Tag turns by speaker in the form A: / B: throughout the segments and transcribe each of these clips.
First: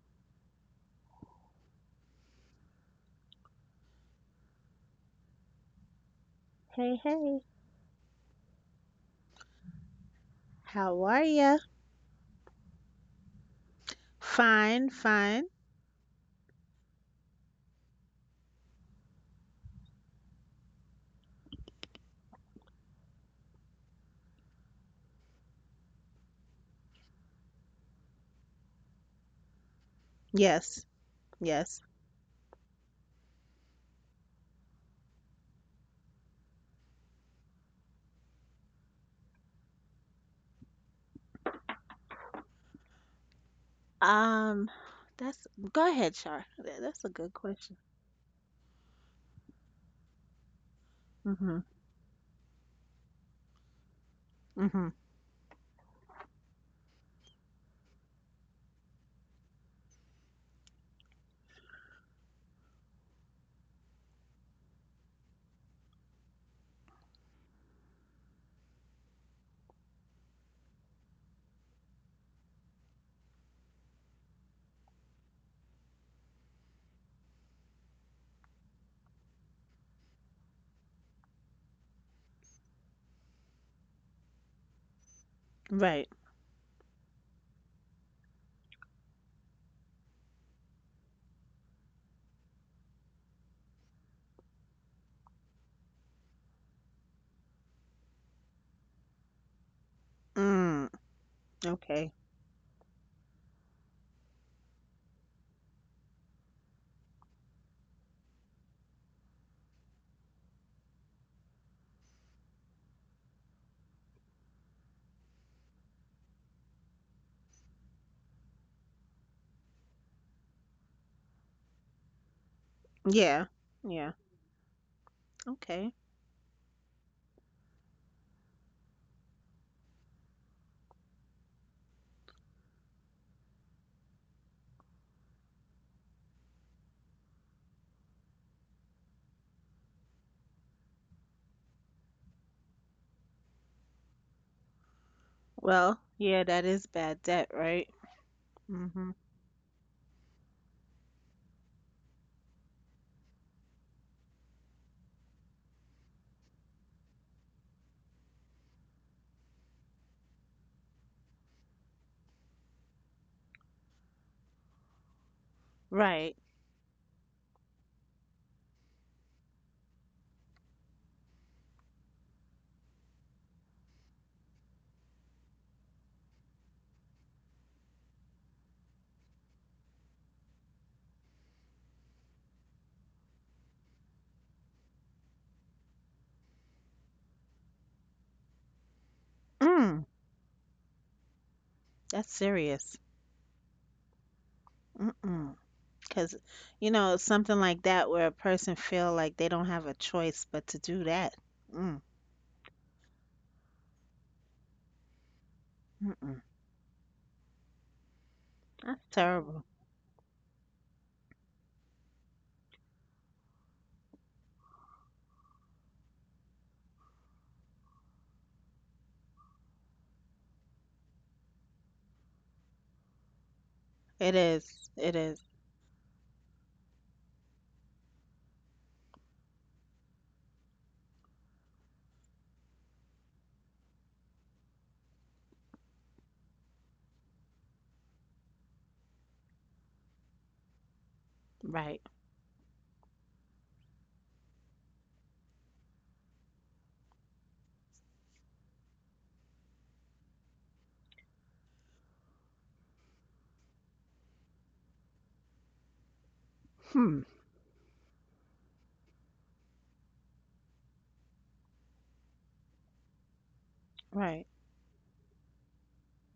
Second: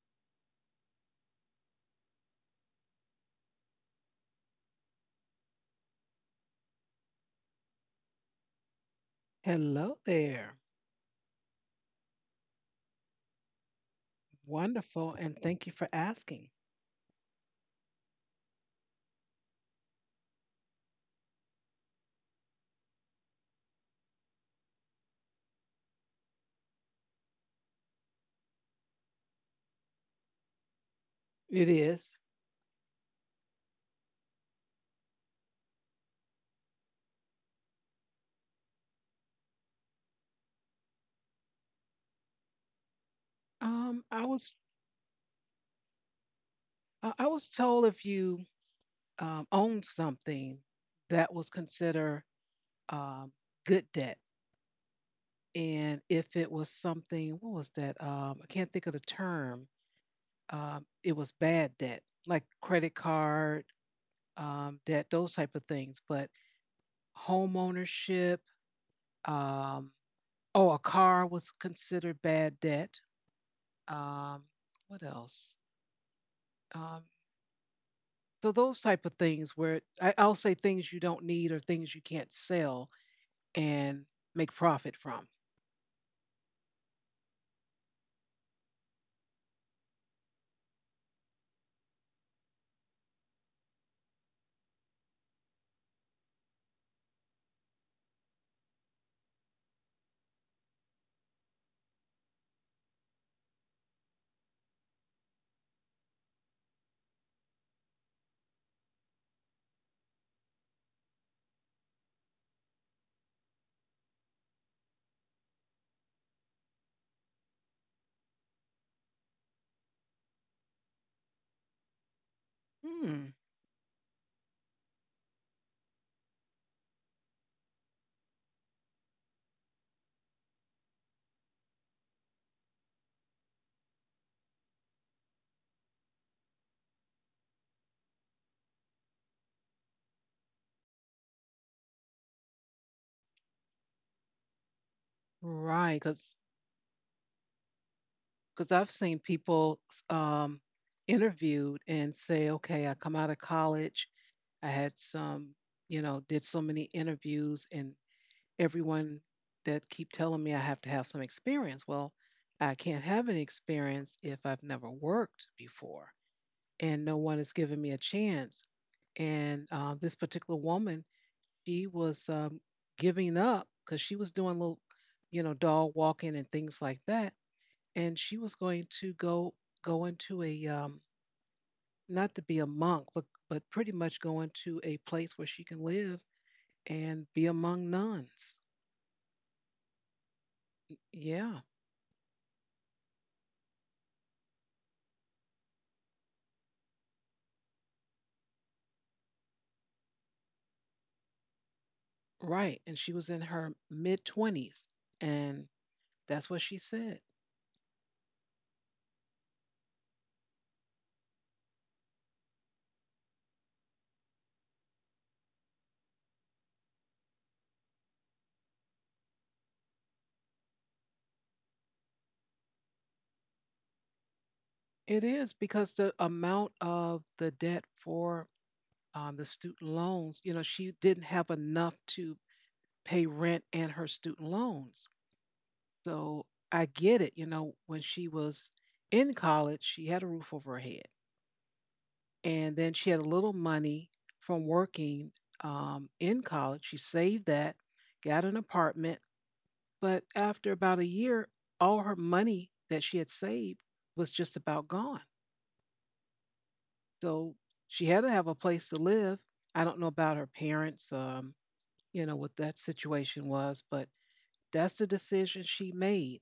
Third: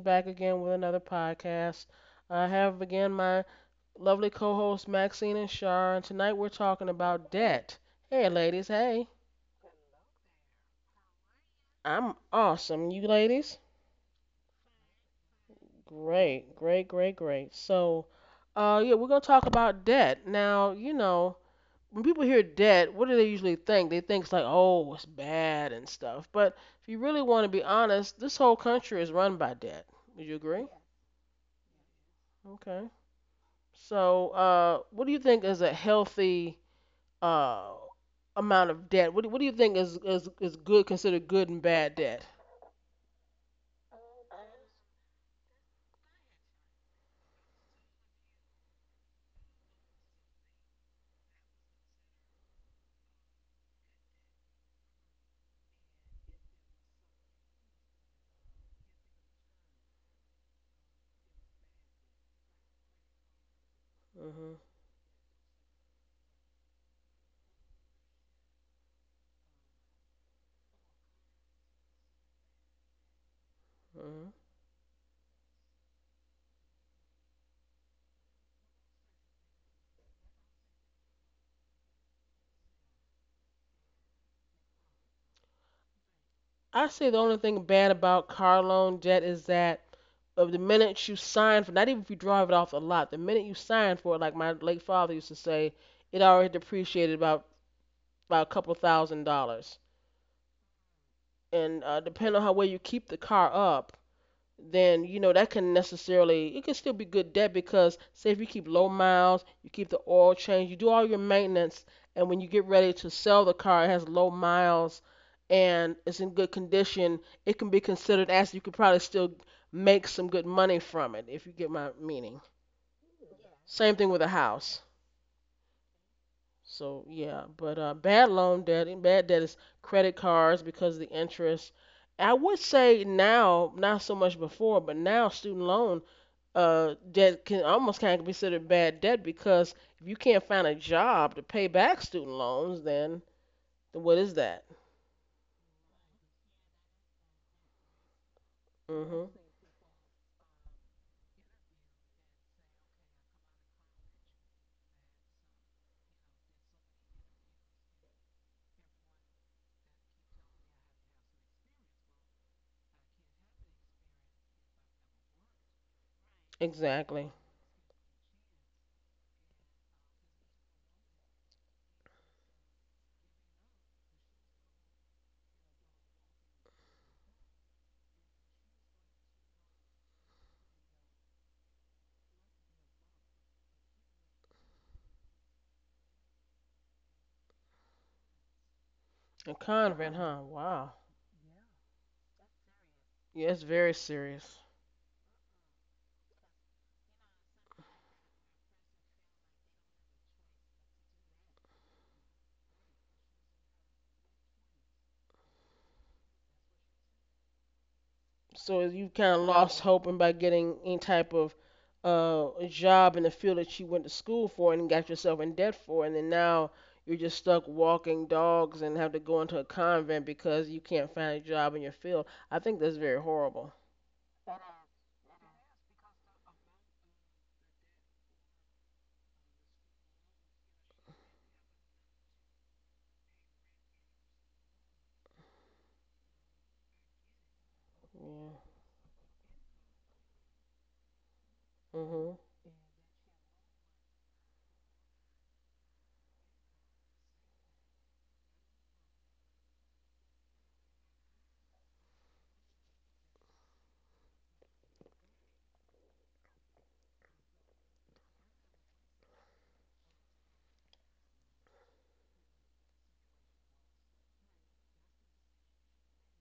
A: back again with another podcast. I have again my lovely co hosts Maxine and Shar, and tonight we're talking
B: Hey,
A: about
B: hey,
A: debt. Hey, ladies, hey.
C: Hello there.
B: how are ya?
A: I'm awesome. You ladies?
B: Fine,
C: Wonderful, and
B: fine.
C: thank you for asking.
A: Great, great, great, great. So, yeah, we're going to talk about debt. Now, when people hear debt, what do they usually think? They think it's like, oh, it's bad and stuff. But if you really want to be honest, this whole country is run by debt. Would you agree?
B: Yes,
C: It
B: yes.
C: is.
A: Okay. So, what do you think is a healthy uh, amount of debt? What do you think is good, considered good and bad debt?
C: Um, I was
B: Um, that's Go ahead, Char. That's a
C: I
B: good
C: was
B: question.
C: told if you owned something that was
B: Mm-hmm.
C: considered um, good debt,
B: Mm-hmm.
C: and if it was something, what was that? I can't think of the term. It was bad debt, like credit card
A: Hmm.
C: debt, those type of things. But home ownership, um, oh, a car was considered bad debt.
A: Hmm.
C: Um, what else? Um, so those type of things where I'll say things you don't need or things you can't sell and make profit from.
B: Right.
A: I say the only thing bad about car loan debt is that of the minute you sign for, not even if you drive it off the lot, the minute you sign for it, like my late father used to say, it already depreciated about by a couple thousand dollars.
B: Mm,
A: And
B: okay.
A: depending on how well you keep the car up, then that can necessarily it can still be good debt because say if you keep low miles, you keep the oil change, you do all your maintenance, and when you get ready to sell the car, it has low miles and it's in good condition, it can be considered as you could probably still make some good money from it if you get my meaning.
C: Hmm.
B: Yeah,
A: Same thing
B: yeah.
A: with a house.
B: Okay.
A: So yeah, but bad loan debt and bad debt is credit cards because of the interest. I would say now, not so much before, but now student loan, that can almost kind of considered bad debt because if you can't find a job to pay back student loans, then what is that?
B: Well,
C: Right, because
B: yeah, that is bad debt, right?
C: because I've
B: Mm-hmm.
A: Hmm.
C: seen people um, interviewed and say, okay, I come out of college, I had some, you know, did so many interviews, and everyone that keep telling me I have to have some experience. Well, I can't have any experience if I've never worked before,
B: Right.
C: and no
A: Exactly.
C: one has given me a chance. And This particular woman, she was giving up because she was doing little, you know, dog walking and things like that and she was going to go into a not to be a monk, but pretty much go into a place where she can live and be among nuns.
A: A
B: Mm,
A: convent, huh? Wow.
C: Yeah,
B: that's serious.
A: Yeah, it's very serious.
B: Mm-mm. 'Cause, something like that where a person feel like they don't have a choice but to do that. Mm,
C: right. And she was in her mid twenties, and
B: mm-mm.
C: that's what she said.
A: So you
B: That's
A: kind of
B: terrible.
A: lost, wow, hope in by getting any type of job in the field that you went to school for and got yourself in debt for, and then now you're just stuck walking dogs and have to go into a convent because you can't find a job in your field. I think that's very horrible.
B: It is. It
C: It
B: is.
C: is because the amount of the debt for the student loans, you know, she didn't have enough to pay rent and her student loans. So I get it. You know, when she
A: Yeah.
C: was in college, she had a roof over her head.
B: Right.
A: Hmm.
C: And then she had a little money from working in college. She saved that, got an apartment, but after about a year, all her money that she had saved was just about gone.
B: Hmm.
C: So she had to have a place to live. I don't know about her parents, you know, what that situation was, but
B: Right.
C: that's the decision she made.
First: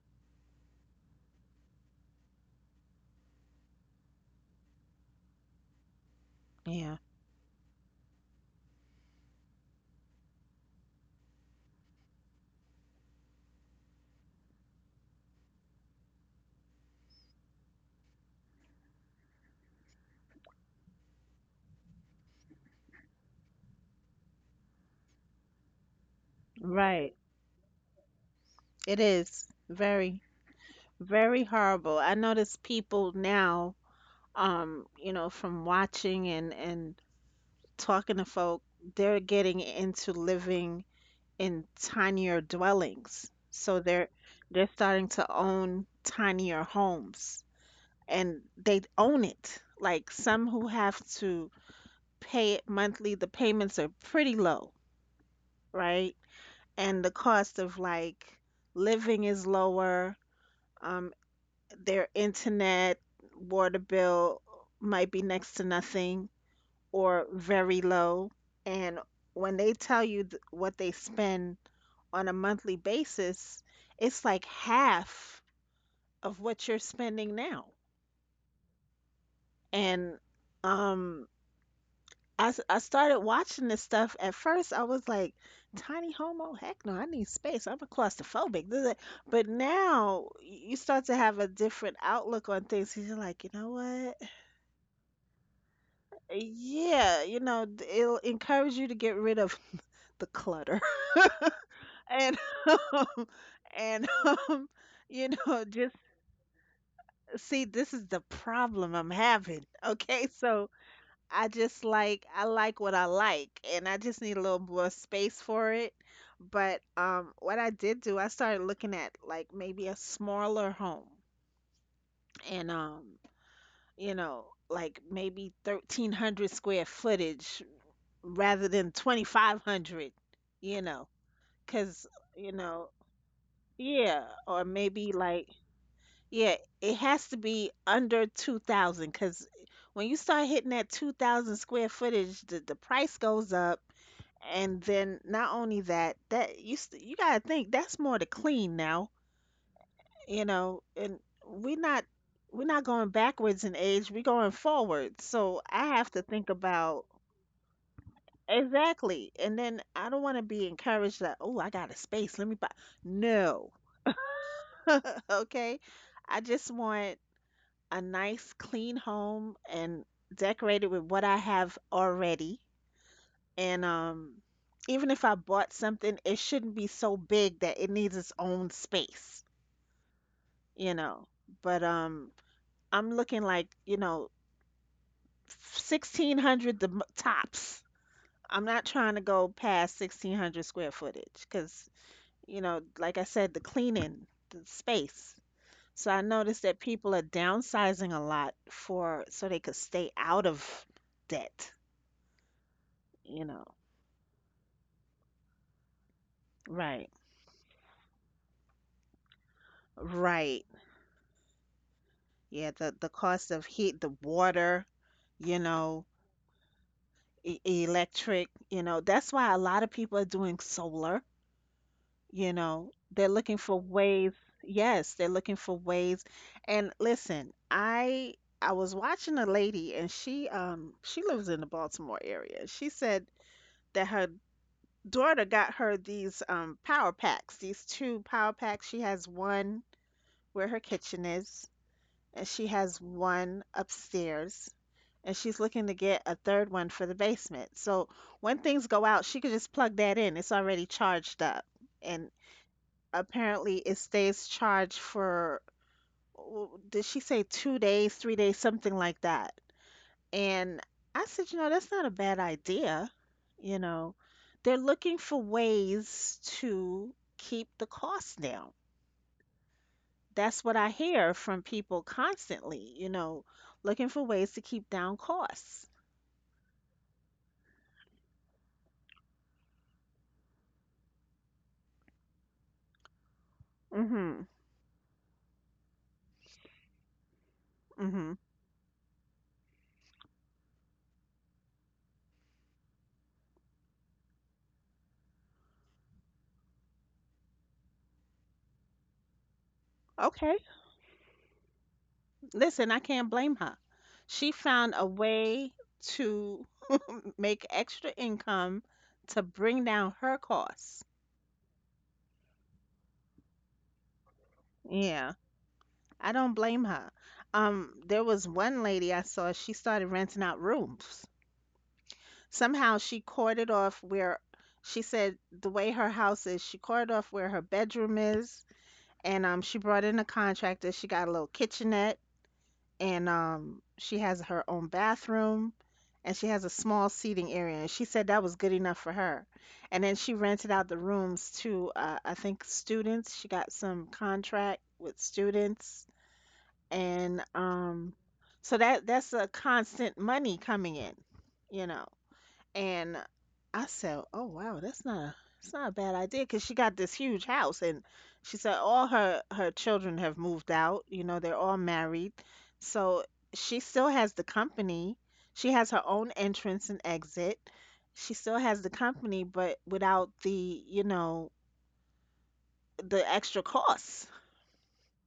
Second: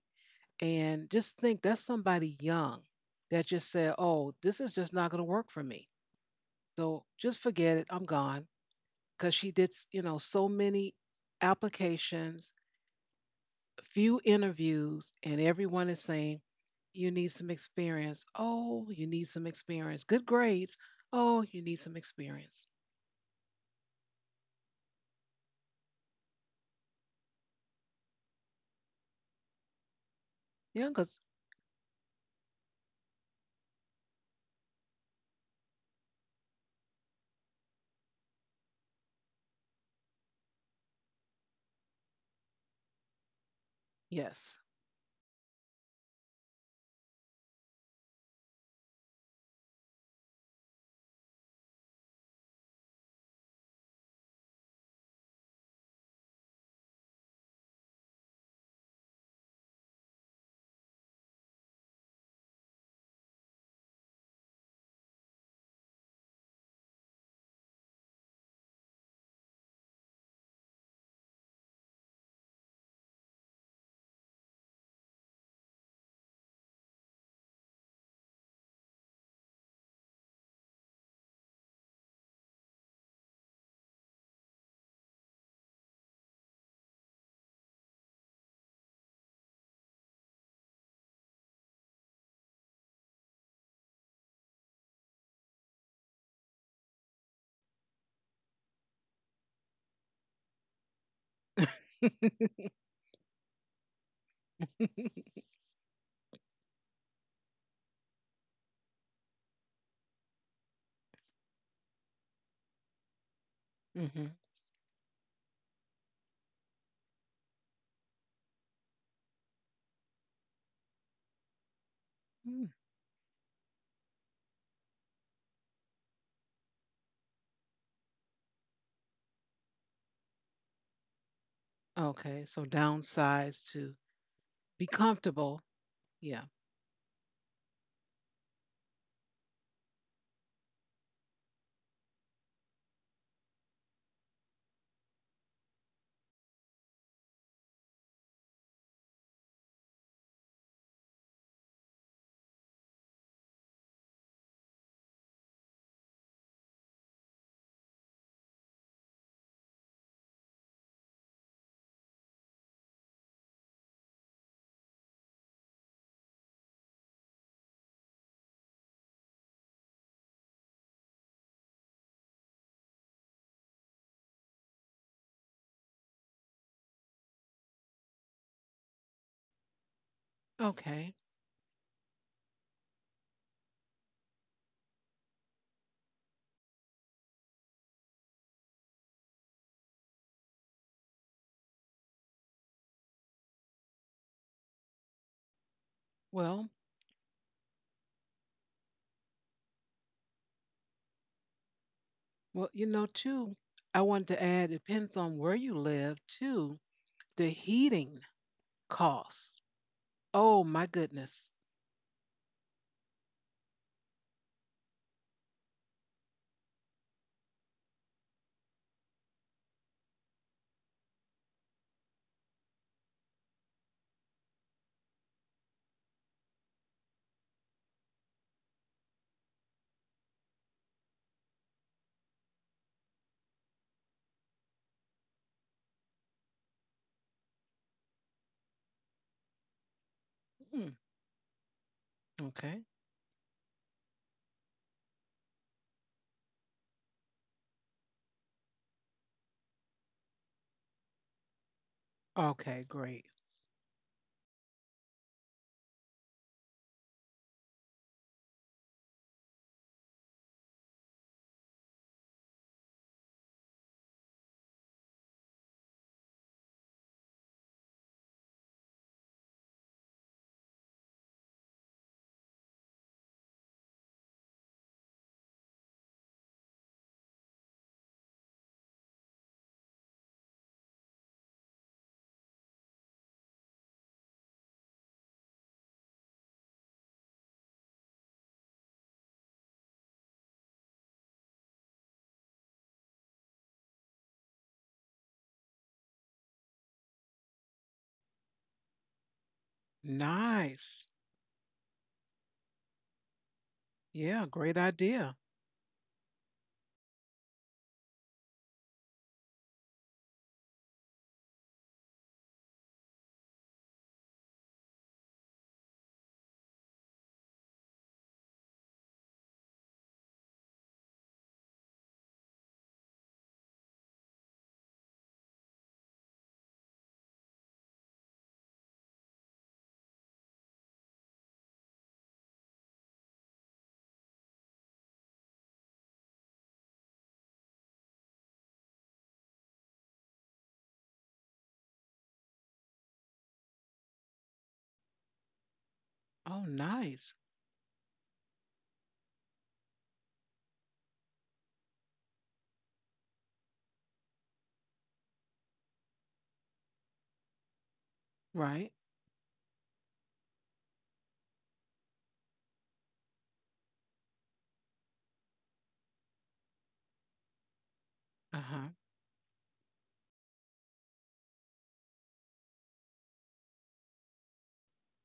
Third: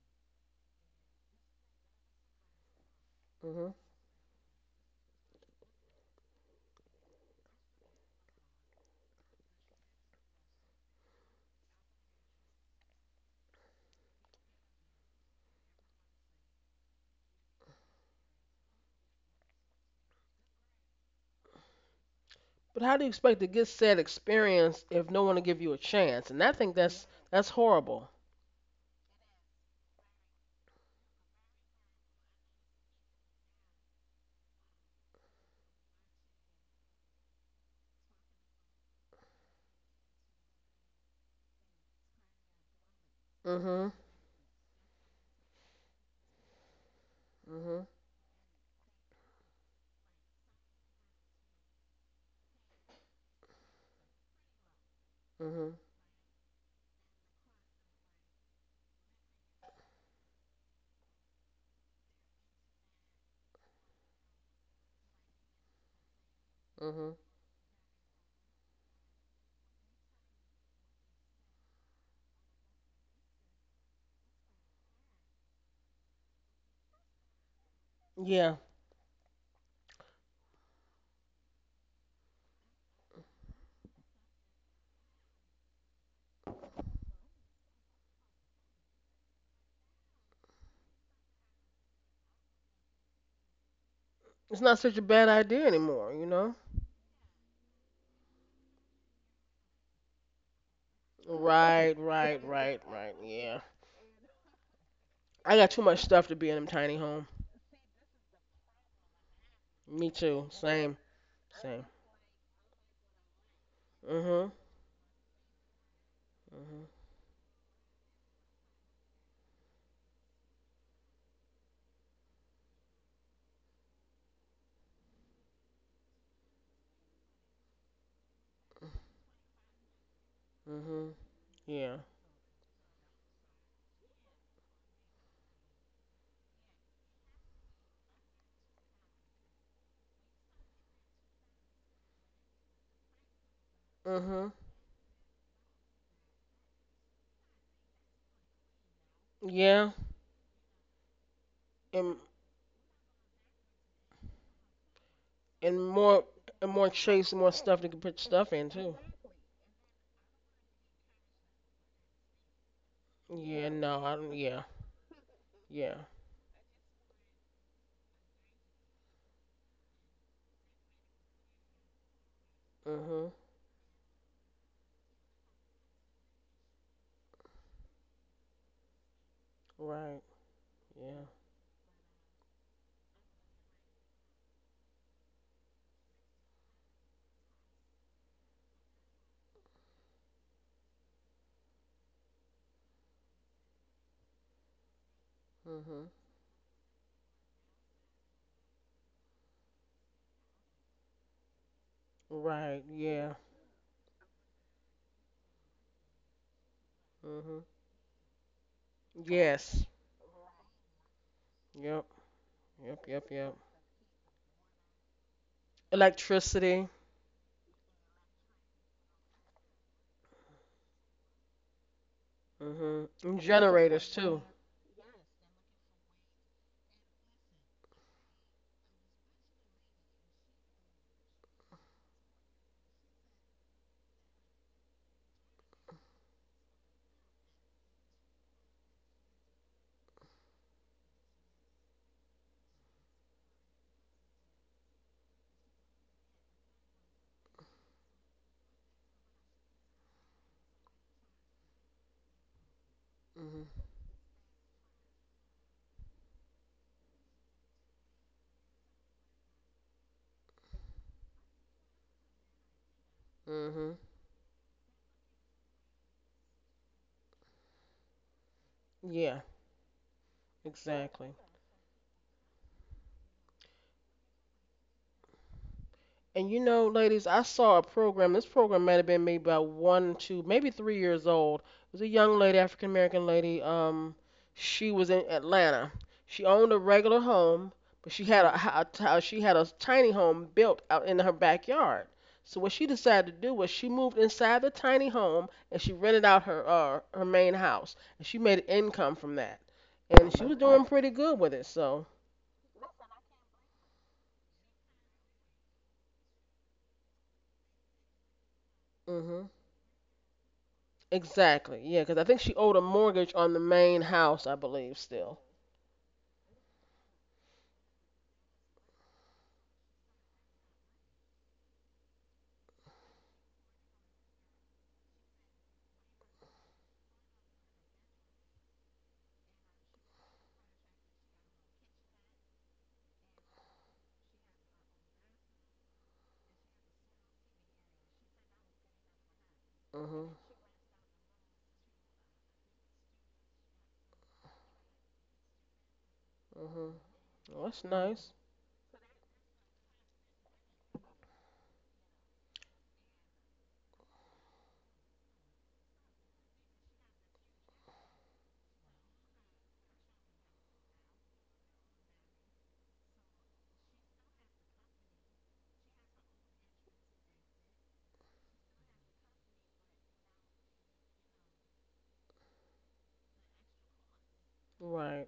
C: And just think that's somebody young that just
A: Hmm.
C: said, oh, this is just not going to work for me.
B: Yeah.
C: So just forget it. I'm gone. Because she did, you know, so many applications, few interviews, and everyone is saying, you need some experience. Oh, you need some experience. Good grades. Oh, you need some experience.
A: But how do you expect to get said experience if no one will give you a chance? And I think that's
B: Right.
A: that's horrible.
B: It is very,
C: Yeah, because,
B: very horrible. I notice people now, from watching and talking to folk, they're getting into living in tinier dwellings. So
A: Mhm.
B: they're
C: yes.
B: they're starting to own tinier homes
A: Mhm.
B: and they own it. Like some who have to pay it monthly, the payments are pretty low,
A: Mhm.
B: right? And the cost of like living is lower. Um, their internet, water bill might be next to nothing
A: Mhm.
B: or very low. And when they tell you what they spend on a monthly basis, it's like half of what you're spending now.
A: Yeah,
B: And um, I started watching this stuff. At first, I was like, "tiny homo, heck no, I need space. I'm a claustrophobic. This that." But now you start to have a different outlook on things, 'cause you're like, you know what?
A: it's not such a bad idea anymore, you know.
B: Yeah, you know, it'll encourage you to get rid of the clutter.
A: Right.
B: and
A: Right. Right. Right.
B: um,
A: Yeah.
B: and um,
A: I got too
B: just
A: much stuff to be in a tiny home.
B: see, this is the problem I'm having.
A: Me
B: Okay,
A: too.
B: so
A: Same.
B: I just
A: Same.
B: like I like what I like, and I just
C: Hmm.
B: need a
A: Mhm.
B: little more space for it. But
A: Mhm.
B: what I did do, I started looking at like maybe a smaller home, and like maybe 1300 square footage rather than 2500, you know,
A: Mhm. Yeah.
B: cuz
C: Okay,
B: you
C: so
B: know,
C: downsize to
B: yeah, or
C: be
B: maybe like
C: comfortable. Yeah.
B: yeah, it has to be under 2000 cuz when you start hitting that 2000 square footage, the price goes up.
A: Mhm.
B: And then not only that you gotta think that's more to clean now,
A: Yeah.
B: and we're not
A: And
B: we're not going backwards in age, we're going forward, so
A: and
B: I have to
A: more
B: think
A: and more
B: about.
A: chase, more stuff to put stuff in too.
B: Exactly. And then I don't want to be encouraged that, oh, I got a space, let me buy.
A: Yeah.
B: No.
A: No. I don't. Yeah.
B: Okay,
A: Yeah.
B: I just want a nice clean home and decorated with what I have already.
A: Mhm.
B: And even if I bought something, it shouldn't be so big that it needs its own space,
A: Right.
B: you
C: Okay.
A: Yeah.
B: know. But I'm looking like, you know, 1600 the tops. I'm not trying to go past 1600 square footage because, like I said, the cleaning, the space.
A: Mhm.
B: So I noticed
C: Well,
B: that people are downsizing a lot for so they could stay out of debt,
C: well,
A: Right.
C: you know,
A: Yeah.
B: you
C: too,
B: know.
C: I wanted to add, it depends on where you live, too,
B: Right.
C: the
A: Mhm.
C: heating costs.
A: Yes.
C: Oh,
B: Right.
C: my goodness.
A: Yep.
B: Yeah, the
A: Yep.
B: the
A: Yep.
B: cost
A: Yep.
B: of heat, the water, you know,
A: Electricity.
B: e electric. That's why a lot of people are doing solar, you know.
A: Mhm.
B: They're
A: And
B: looking for
A: generators
B: ways.
A: too.
B: Yes, they're looking for ways. And listen, I was watching a lady, and she lives in the Baltimore area. She said that her daughter got her these power packs, these two power packs. She has one where her
C: Mm.
B: kitchen is, and she
C: Okay.
B: has one upstairs, and she's looking to get a third one for the basement. So when things go out, she could just plug that in. It's already charged up. And
C: Okay, great.
A: Mhm.
B: apparently it stays charged for, did she say 2 days, 3 days, something like that? And I said, you know, that's not a bad idea. You
A: Mhm.
B: know, they're looking for ways to keep the cost down.
A: Yeah.
B: That's what I
A: Exactly.
B: hear from people constantly, looking for ways to keep down costs.
A: And ladies, I saw a program. This program might have been maybe about one, 2, maybe 3 years old. It was a young lady, African American lady.
B: Mhm.
A: She was in Atlanta. She owned a regular home, but she
B: Mhm.
A: had a, ho- a t- she had a tiny home built out in her backyard. So what she decided to do was she moved inside the tiny home and she rented out her main house, and she made income from that. And she was
B: Okay.
A: like doing
C: Nice.
A: pretty good with it. So,
B: Listen, I can't blame her.
C: Yeah,
B: She
C: great
B: found a
C: idea.
B: way to make extra income to
A: mhm.
B: bring down her costs.
A: Exactly. Yeah, because I think she owed a mortgage on the main house, I believe,
B: Yeah.
A: still.
B: I don't blame her. There was one lady I saw, she started renting out rooms. Somehow she corded off where, she said, the way her house is, she corded off where her bedroom is, and she brought in a contractor. She got a little kitchenette, and she has her own bathroom, and she has a small seating area. And she said that was good enough for her. And then she
A: Mhm.
B: rented out the rooms to, I think, students. She got some contract with students,
C: Oh,
A: Mhm.
C: nice.
B: and
A: Well, that's nice.
B: so that's a constant money coming in, you know. And I said, "Oh wow, that's not a bad idea because she got this huge house." And she said
C: Right.
B: all her children have moved out. You know, they're all married, so she still has the company. She has her own entrance and exit. She still has
C: Uh-huh.
B: the company, but without the you know the extra costs.
A: Right.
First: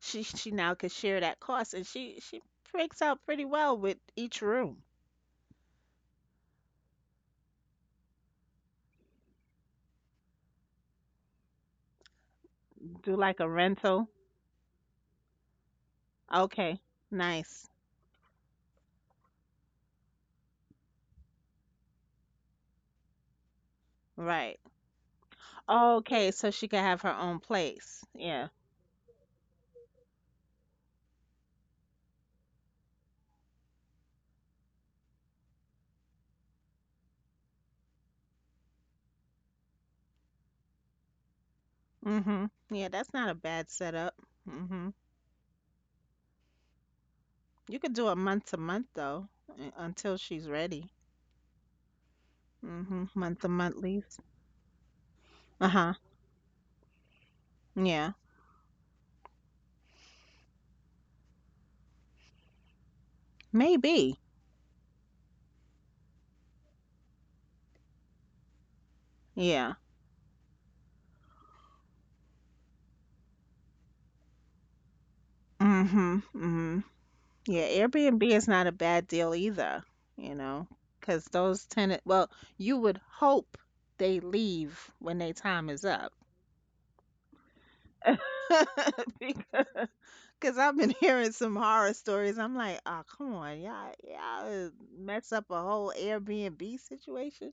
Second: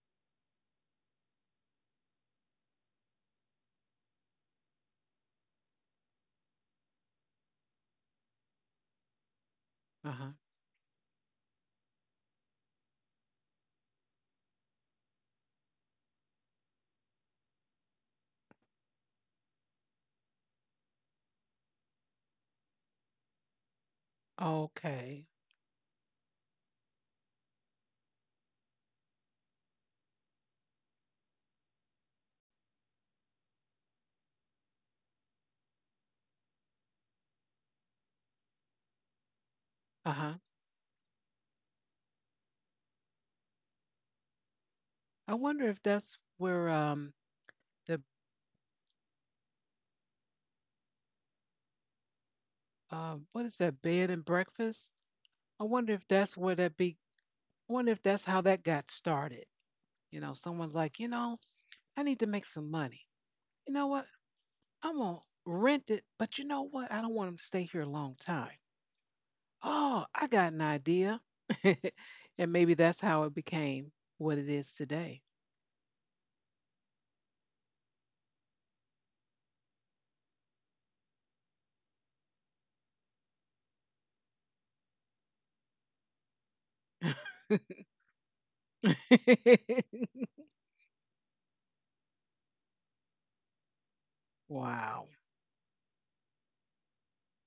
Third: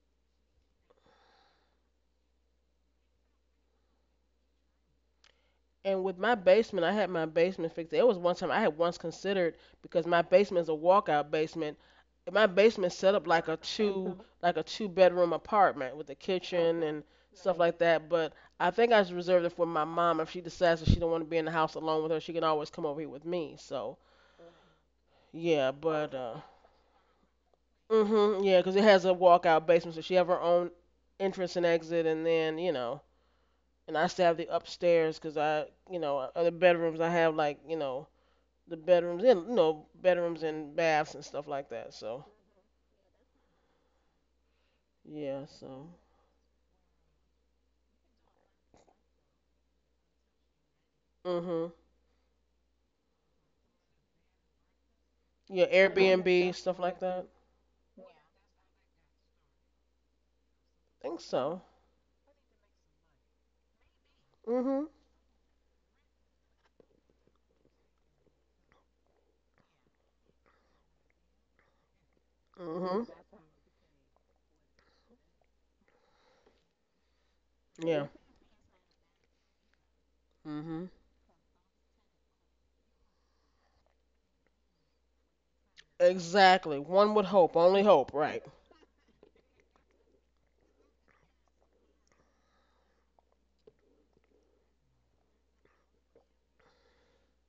B: She now could share that cost, and she breaks out pretty well with each room.
A: And with my basement, I had my basement fixed. There was one time I had once considered because my
C: Uh-huh.
A: basement is a walkout basement. And my basement set
B: Do
A: up
B: like a
A: like a
B: rental.
A: two like a two-bedroom apartment with a
B: Okay,
A: kitchen and stuff
B: nice.
A: like that. But I think I just reserved it for my mom. If she decides that she don't want to be in the house alone with her, she can always come over here with me. So
B: Right.
C: Okay.
A: yeah, but
B: Okay, so she could have her own place.
A: mhm.
B: Yeah.
A: Yeah, 'cause it has a walkout basement, so she have her own entrance and exit, and and I still have the upstairs 'cause other bedrooms I have, like, the bedrooms and,
C: Uh-huh.
A: bedrooms and baths and stuff like that. So
B: Mhm. Yeah, that's not a bad setup. Mhm.
C: I
A: yeah,
C: wonder
A: so
C: if that's where
B: You could do
C: the
B: a month to month though, until she's ready.
A: mhm.
B: Mhm. Month to
C: what is
B: month
C: that bed
B: lease.
C: and breakfast?
A: Yeah,
B: Uh
C: I
B: huh.
C: wonder if that's
A: Airbnb
C: where
A: stuff
C: that
A: like
C: be.
A: that.
C: I wonder
B: Yeah.
C: if that's how that got started. You know, someone's like, you
A: Think
C: know,
A: so.
C: I need to make some money. You know what?
B: Maybe.
A: Mhm.
C: I'm gonna rent it, but you know what? I don't want them to stay here a long time.
B: Yeah.
C: Oh, I got an idea. And maybe that's
A: Mhm.
C: how it became what it is today.
B: Mhm. Mhm. Yeah.
A: Yeah.
B: Airbnb is not a bad deal either. You know,
A: Mhm.
B: because those tenant. Well, you would hope they leave when their time is up.
A: Exactly. One would hope. Only hope. Right.
B: because Because I've been hearing some horror stories. I'm like, oh, come on, y'all, y'all
C: Wow.
B: mess up a whole Airbnb situation.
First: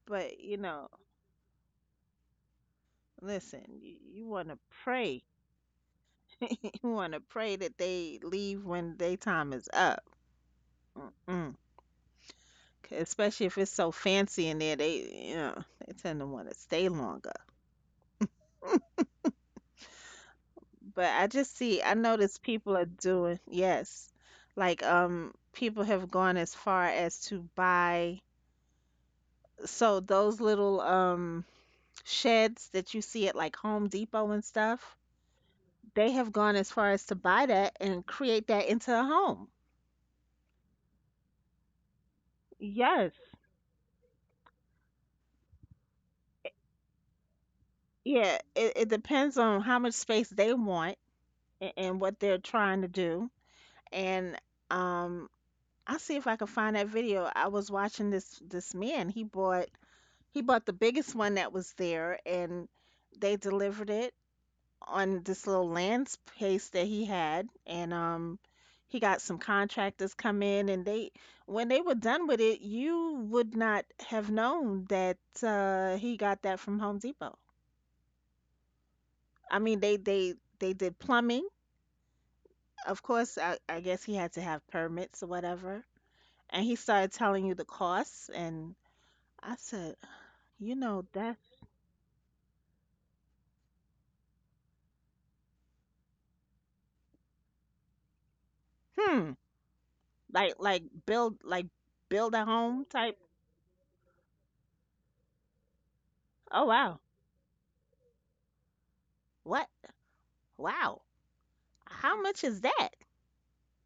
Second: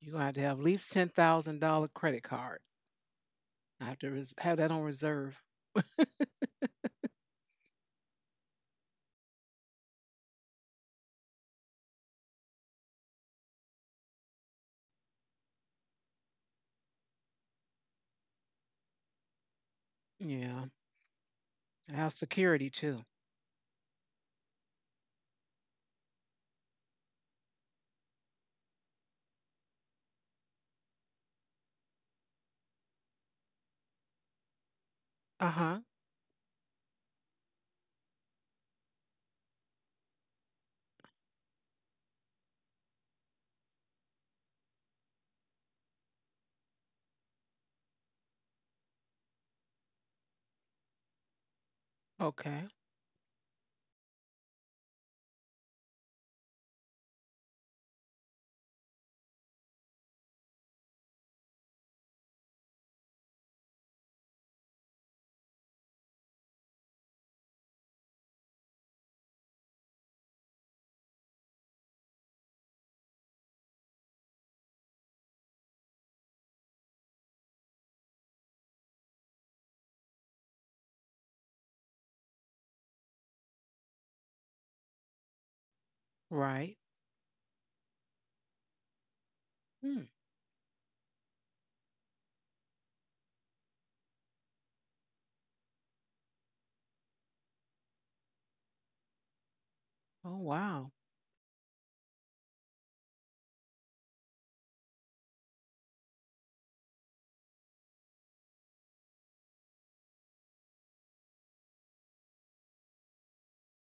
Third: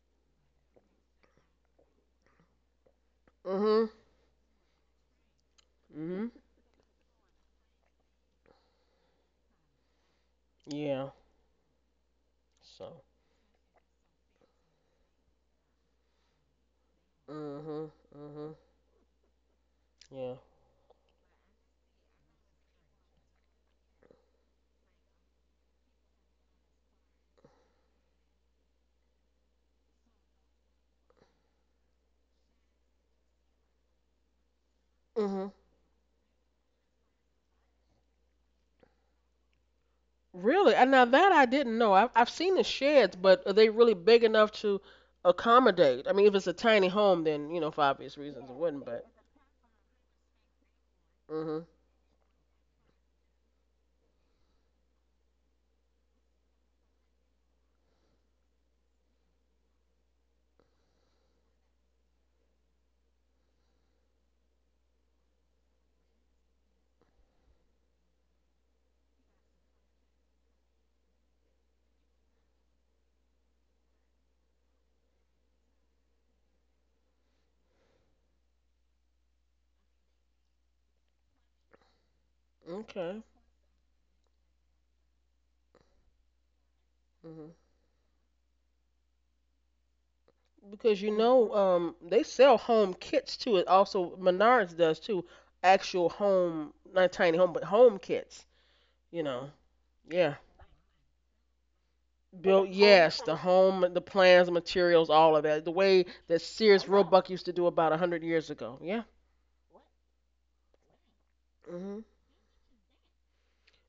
C: You're going
B: But,
C: to
B: you
C: have at
B: know,
C: least $10,000 credit card.
B: listen,
C: I
A: Mhm.
B: you,
C: have to
B: you want to
C: have that on
B: pray.
C: reserve.
A: Mhm.
B: You want to pray that they leave when their time is up.
A: Yeah.
B: Mm-mm. 'Cause
A: So.
B: especially if it's so fancy in there, they tend to want to stay longer.
A: Mhm. Mhm. Yeah.
C: Yeah.
B: But I just see,
C: And
B: I
C: have
B: notice
C: security
B: people are
C: too.
B: doing, yes, like, people have gone as far as to buy so those little sheds that you see at like Home Depot and stuff,
C: Uh
A: Mhm.
C: huh.
B: they have gone as far as to buy that and create that into a home.
A: Really? And now that I didn't know. I've seen the sheds,
B: Yes.
A: but are they really big enough to accommodate? I mean, if it's a tiny home, for obvious
B: Yeah,
A: reasons, it
B: it,
A: wouldn't.
B: it
A: But
B: depends on how much space they want,
A: mhm.
B: and what they're
C: Okay.
B: trying to do. And um, I'll see if I can find that video. I was watching this man. He bought the biggest one that was there, and they delivered it on this little land space that he had, and he got some contractors come in, and they when they were done with it, you would not have known that he got that from Home Depot. I mean they did plumbing. Of
A: Okay.
B: course, I guess he had to have permits or whatever. And
C: Right.
B: he started telling
A: Mhm.
B: you the costs. And I
C: Hmm.
B: said, "You
A: Because,
B: know that,
A: they sell home kits too. It also Menards does too. Actual home, not tiny home, but home kits. You
B: hmm
A: know.
C: Oh
A: Yeah.
B: like like
C: wow.
B: build like build a
A: Built.
B: home type.
A: Yes. The home, the plans, the materials, all of that. The way that
B: Oh
A: Sears
B: wow.
A: Roebuck used to do about 100 years ago. Yeah.
B: What? Wow. How much is that?"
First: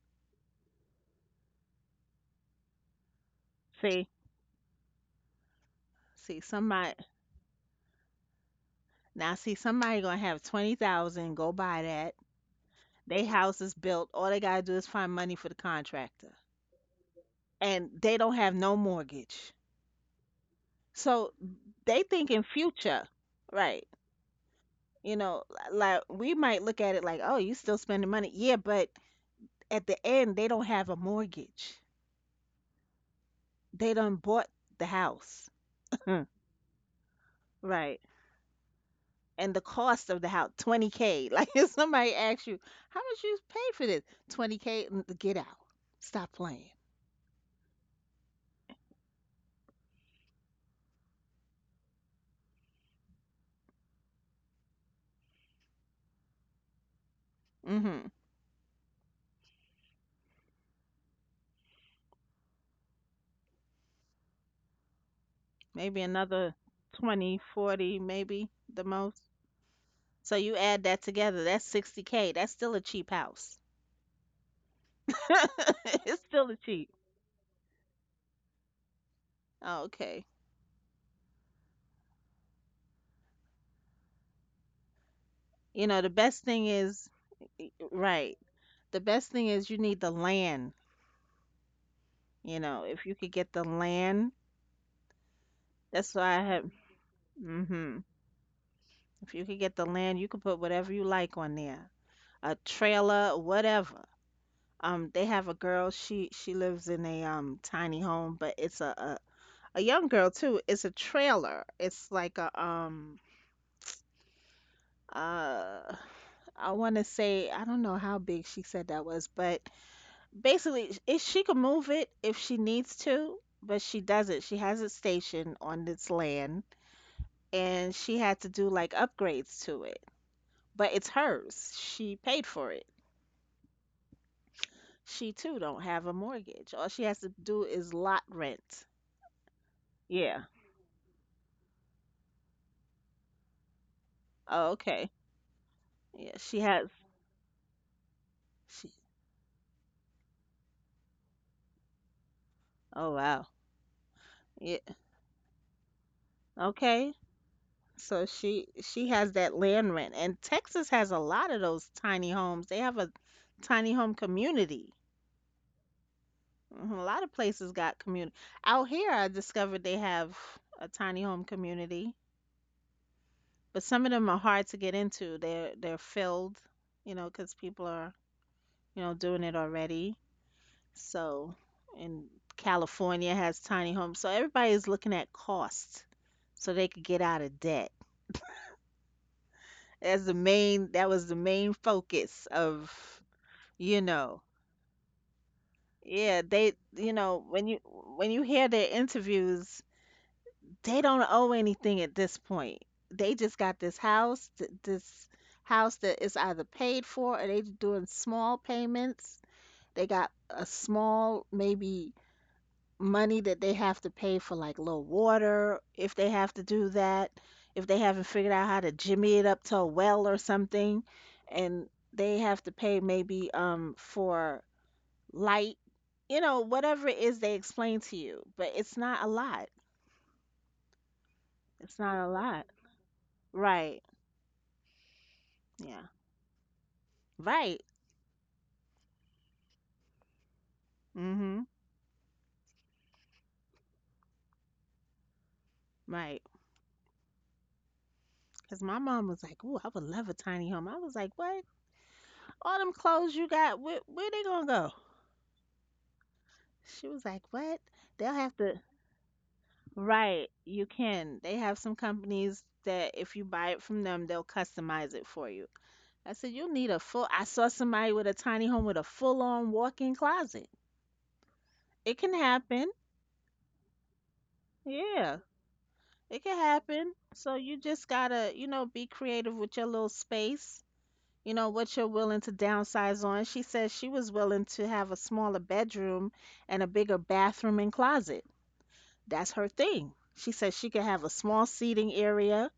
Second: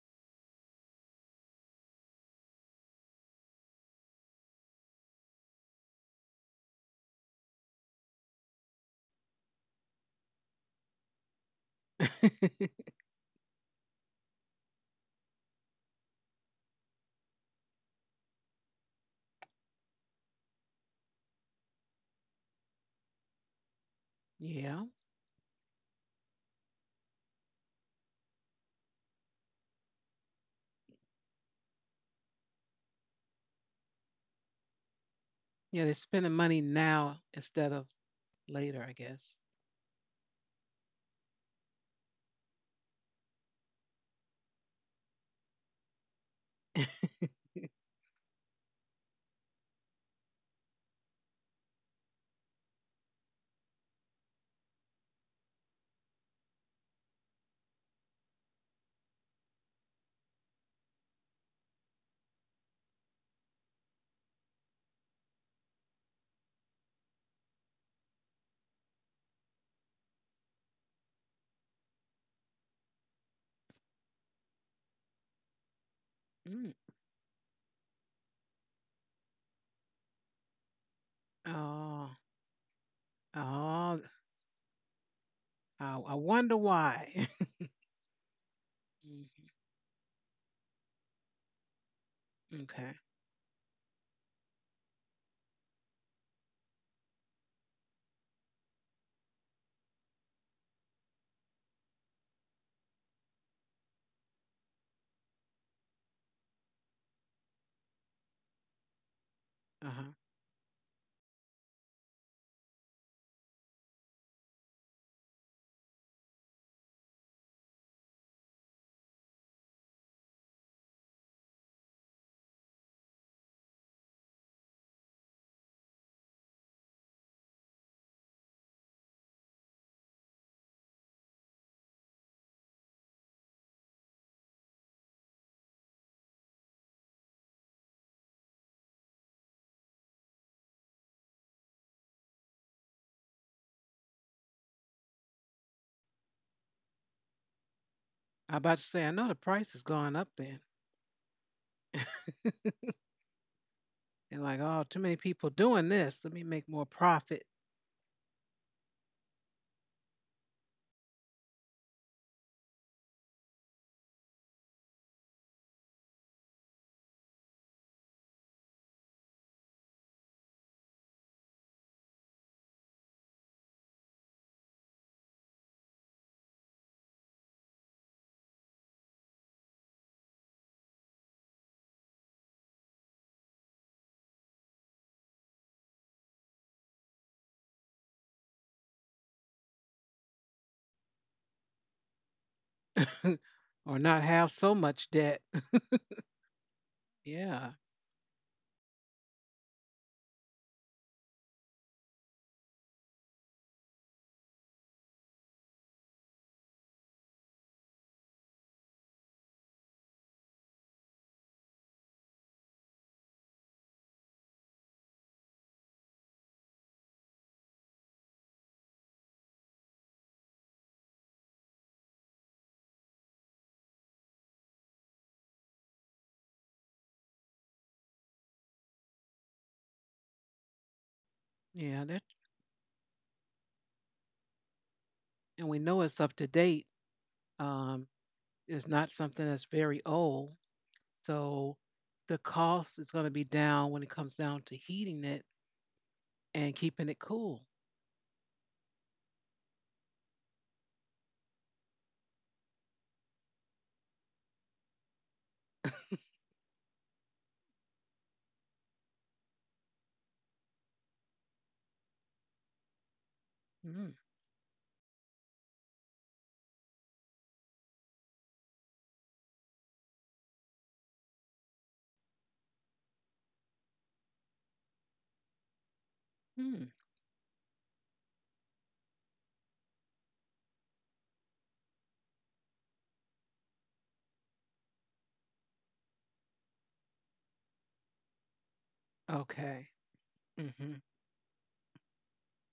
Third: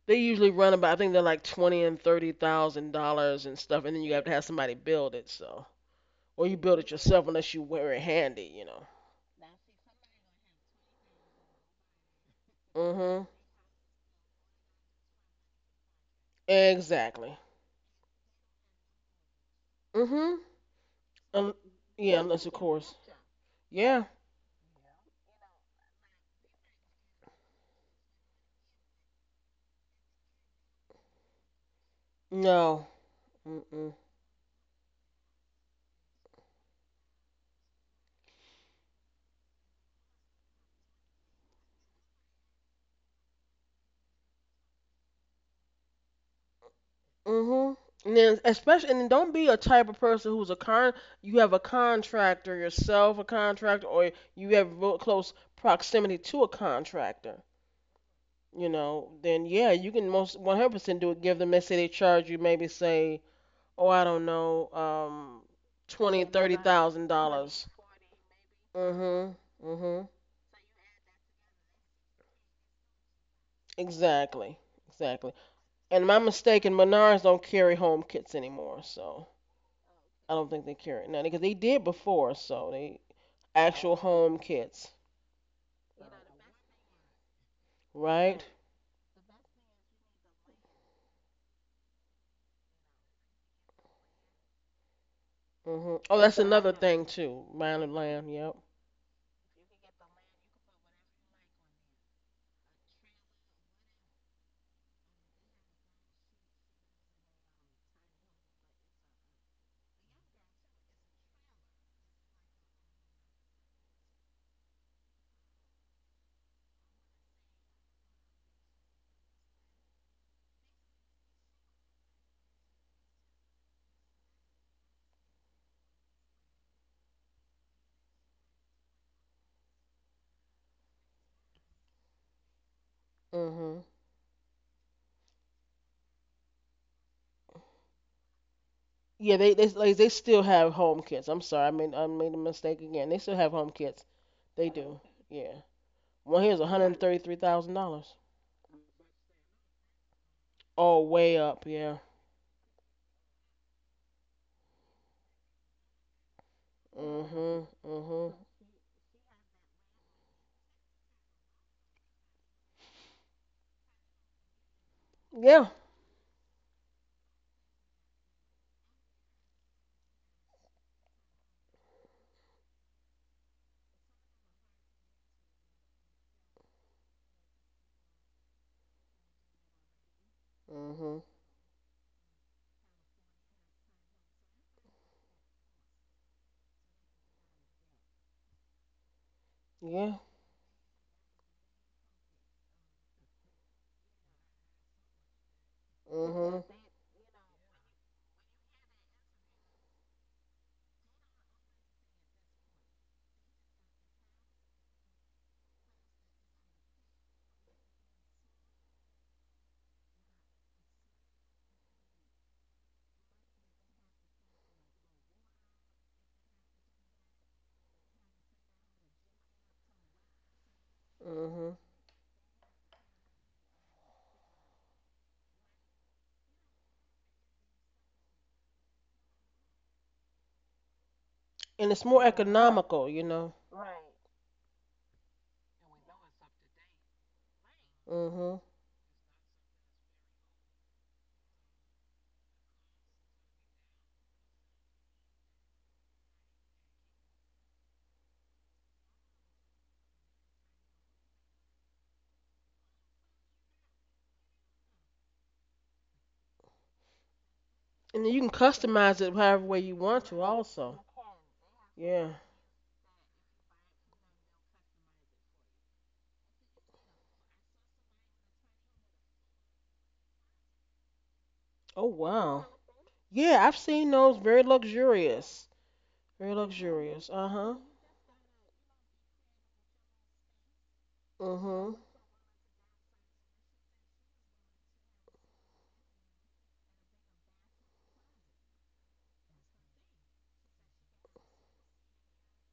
A: They usually run about, I think they're like twenty and thirty thousand dollars and stuff, and then
B: See,
A: you have to have somebody build it.
B: see
A: Or you build it
B: Somebody
A: yourself unless you wear it handy,
B: now. See, somebody gonna have 20,000. Go buy that. They
A: Mhm.
B: house is built. All they gotta do is find money for the contractor,
A: Exactly.
B: and they don't have no mortgage.
A: Mhm.
B: So
A: Um,
B: they
A: yeah,
B: think in
A: unless of course.
B: future, right?
A: Yeah.
C: Yeah.
B: You know, like we might look at it like, oh, you still spending money. Yeah, but at the end, they don't have a mortgage.
A: No.
B: They
A: Mhm.
B: done bought the house,
C: Yeah, they're spending money now instead of
B: right?
C: later, I guess.
B: And the cost of the house, 20K. Like, if somebody asks you how much you paid for this, 20K. Get out, stop playing.
A: Mhm. And then don't be a type of person who's a con. You have a contractor yourself, a contractor, or you have real close proximity to a contractor.
B: hmm
A: Then yeah, you can most 100% do it. Give them, let's say they charge you maybe say, oh, I don't know,
B: Maybe
A: 20,
B: another
A: thirty thousand
B: 20,
A: dollars.
B: 40, maybe the most.
A: Mhm, mhm.
B: So you add that together, that's 60K. That's still a cheap house.
A: Exactly, exactly. And am I
B: It's still a
C: Mm.
A: mistaken?
B: cheap.
A: Menards don't carry home kits anymore, so
B: Okay.
A: I don't think they carry it now because they did
C: Oh.
A: before. So they actual
C: Oh.
A: home kits,
B: You
C: I,
B: know the
C: I
B: best
C: wonder
B: thing is,
C: why.
B: right?
A: right?
B: The best
C: Mhm.
B: thing is you need the land. You know,
C: Okay.
B: if you could get the land,
A: Mhm.
B: that's
A: Oh,
B: why
A: that's
B: I have.
A: another thing too. Mind and
B: hmm
A: land. Yep.
B: if you could get the land, you could put whatever you like on there, a trailer, whatever. They have a girl. She lives in a tiny home, but it's a
C: Uh
B: young
C: huh.
B: girl too. It's a trailer. It's like a uh I want to say I don't know how big she said that was, but basically, if she can move it if she needs to, but she doesn't. She has it stationed on this land, and she had to do like upgrades to it. But it's hers. She paid for it.
A: Mhm.
B: She too don't have a mortgage. All she has to do is lot rent.
A: Yeah, they like they
B: Yeah.
A: still have home kits. I'm sorry, I made a mistake again. They still have home kits.
B: Oh,
A: They do.
B: okay.
A: Yeah.
B: Yeah,
A: Well,
B: she
A: here's one
B: has
A: hundred thirty three thousand dollars.
C: I about
B: she
C: to say, I know the price has gone up then.
A: Oh, way up. Yeah.
B: oh wow.
C: And like,
B: Yeah.
C: oh, too many people doing this. Let me make more
B: Okay.
C: profit
A: Mhm.
B: So
A: Mhm.
B: she has that land rent, and Texas has a lot of those tiny homes. They have a tiny home community.
A: Yeah.
B: Mhm. A lot of places got community. Out here I discovered they have a tiny home community, but some of them are hard to get into. They're filled, 'cause people are, doing it already.
A: Mhm.
B: So, and California has tiny homes. So everybody's looking at costs so they could get out of debt.
A: Yeah.
B: That's the main, that was the main focus of, you
C: or not
B: know,
C: have so much debt.
B: yeah,
A: Mhm.
B: they, when you
C: Yeah.
B: when you hear their interviews, they don't owe anything at this point. They just got this house, this house that is either paid for or they doing small payments. They got a small, maybe money that they have to pay for like little water if they have to do that, if they haven't figured out how to jimmy it up to a well or something,
A: Mhm.
B: and they have to pay maybe for light, whatever it is they explain to you, but it's not a lot.
A: And
B: It's
A: it's
C: Yeah.
B: not
A: more
B: a
C: That,
B: lot.
A: economical,
B: Right.
C: and we know
B: Yeah.
C: it's up to date.
B: Right.
C: Um,
A: Mhm.
C: it's not something that's very old.
B: Mhm.
C: So the cost is going to be down when it comes down to heating it
B: Right.
C: and keeping it cool.
B: Cause my mom was like, "Ooh, I would love a tiny home." I was like, "What? All them clothes you got, where they gonna go?" She was like, "What?
A: And
B: They'll
A: then you
B: have
A: can
B: to
A: customize it however way you want to,
B: Right, you
A: also.
B: can. They have some
A: Yeah.
B: companies that if you buy it from them, they'll customize it for you. I said, you'll need a full. I saw somebody with a tiny home with a full-on walk-in closet.
A: Oh
B: It can
A: wow.
B: happen.
A: Yeah, I've seen those. Very
B: Yeah,
A: luxurious.
B: it can
A: Very
C: Mm-hmm.
B: happen.
A: luxurious. Uh
B: So you
A: huh.
B: just gotta, you know, be creative with your little space. You know, what
A: Mhm.
B: you're willing to downsize on. She said she was willing to have a smaller bedroom and a bigger bathroom and closet. That's her
C: Okay.
B: thing. She said she
C: Mm-hmm.
B: could have a small seating area.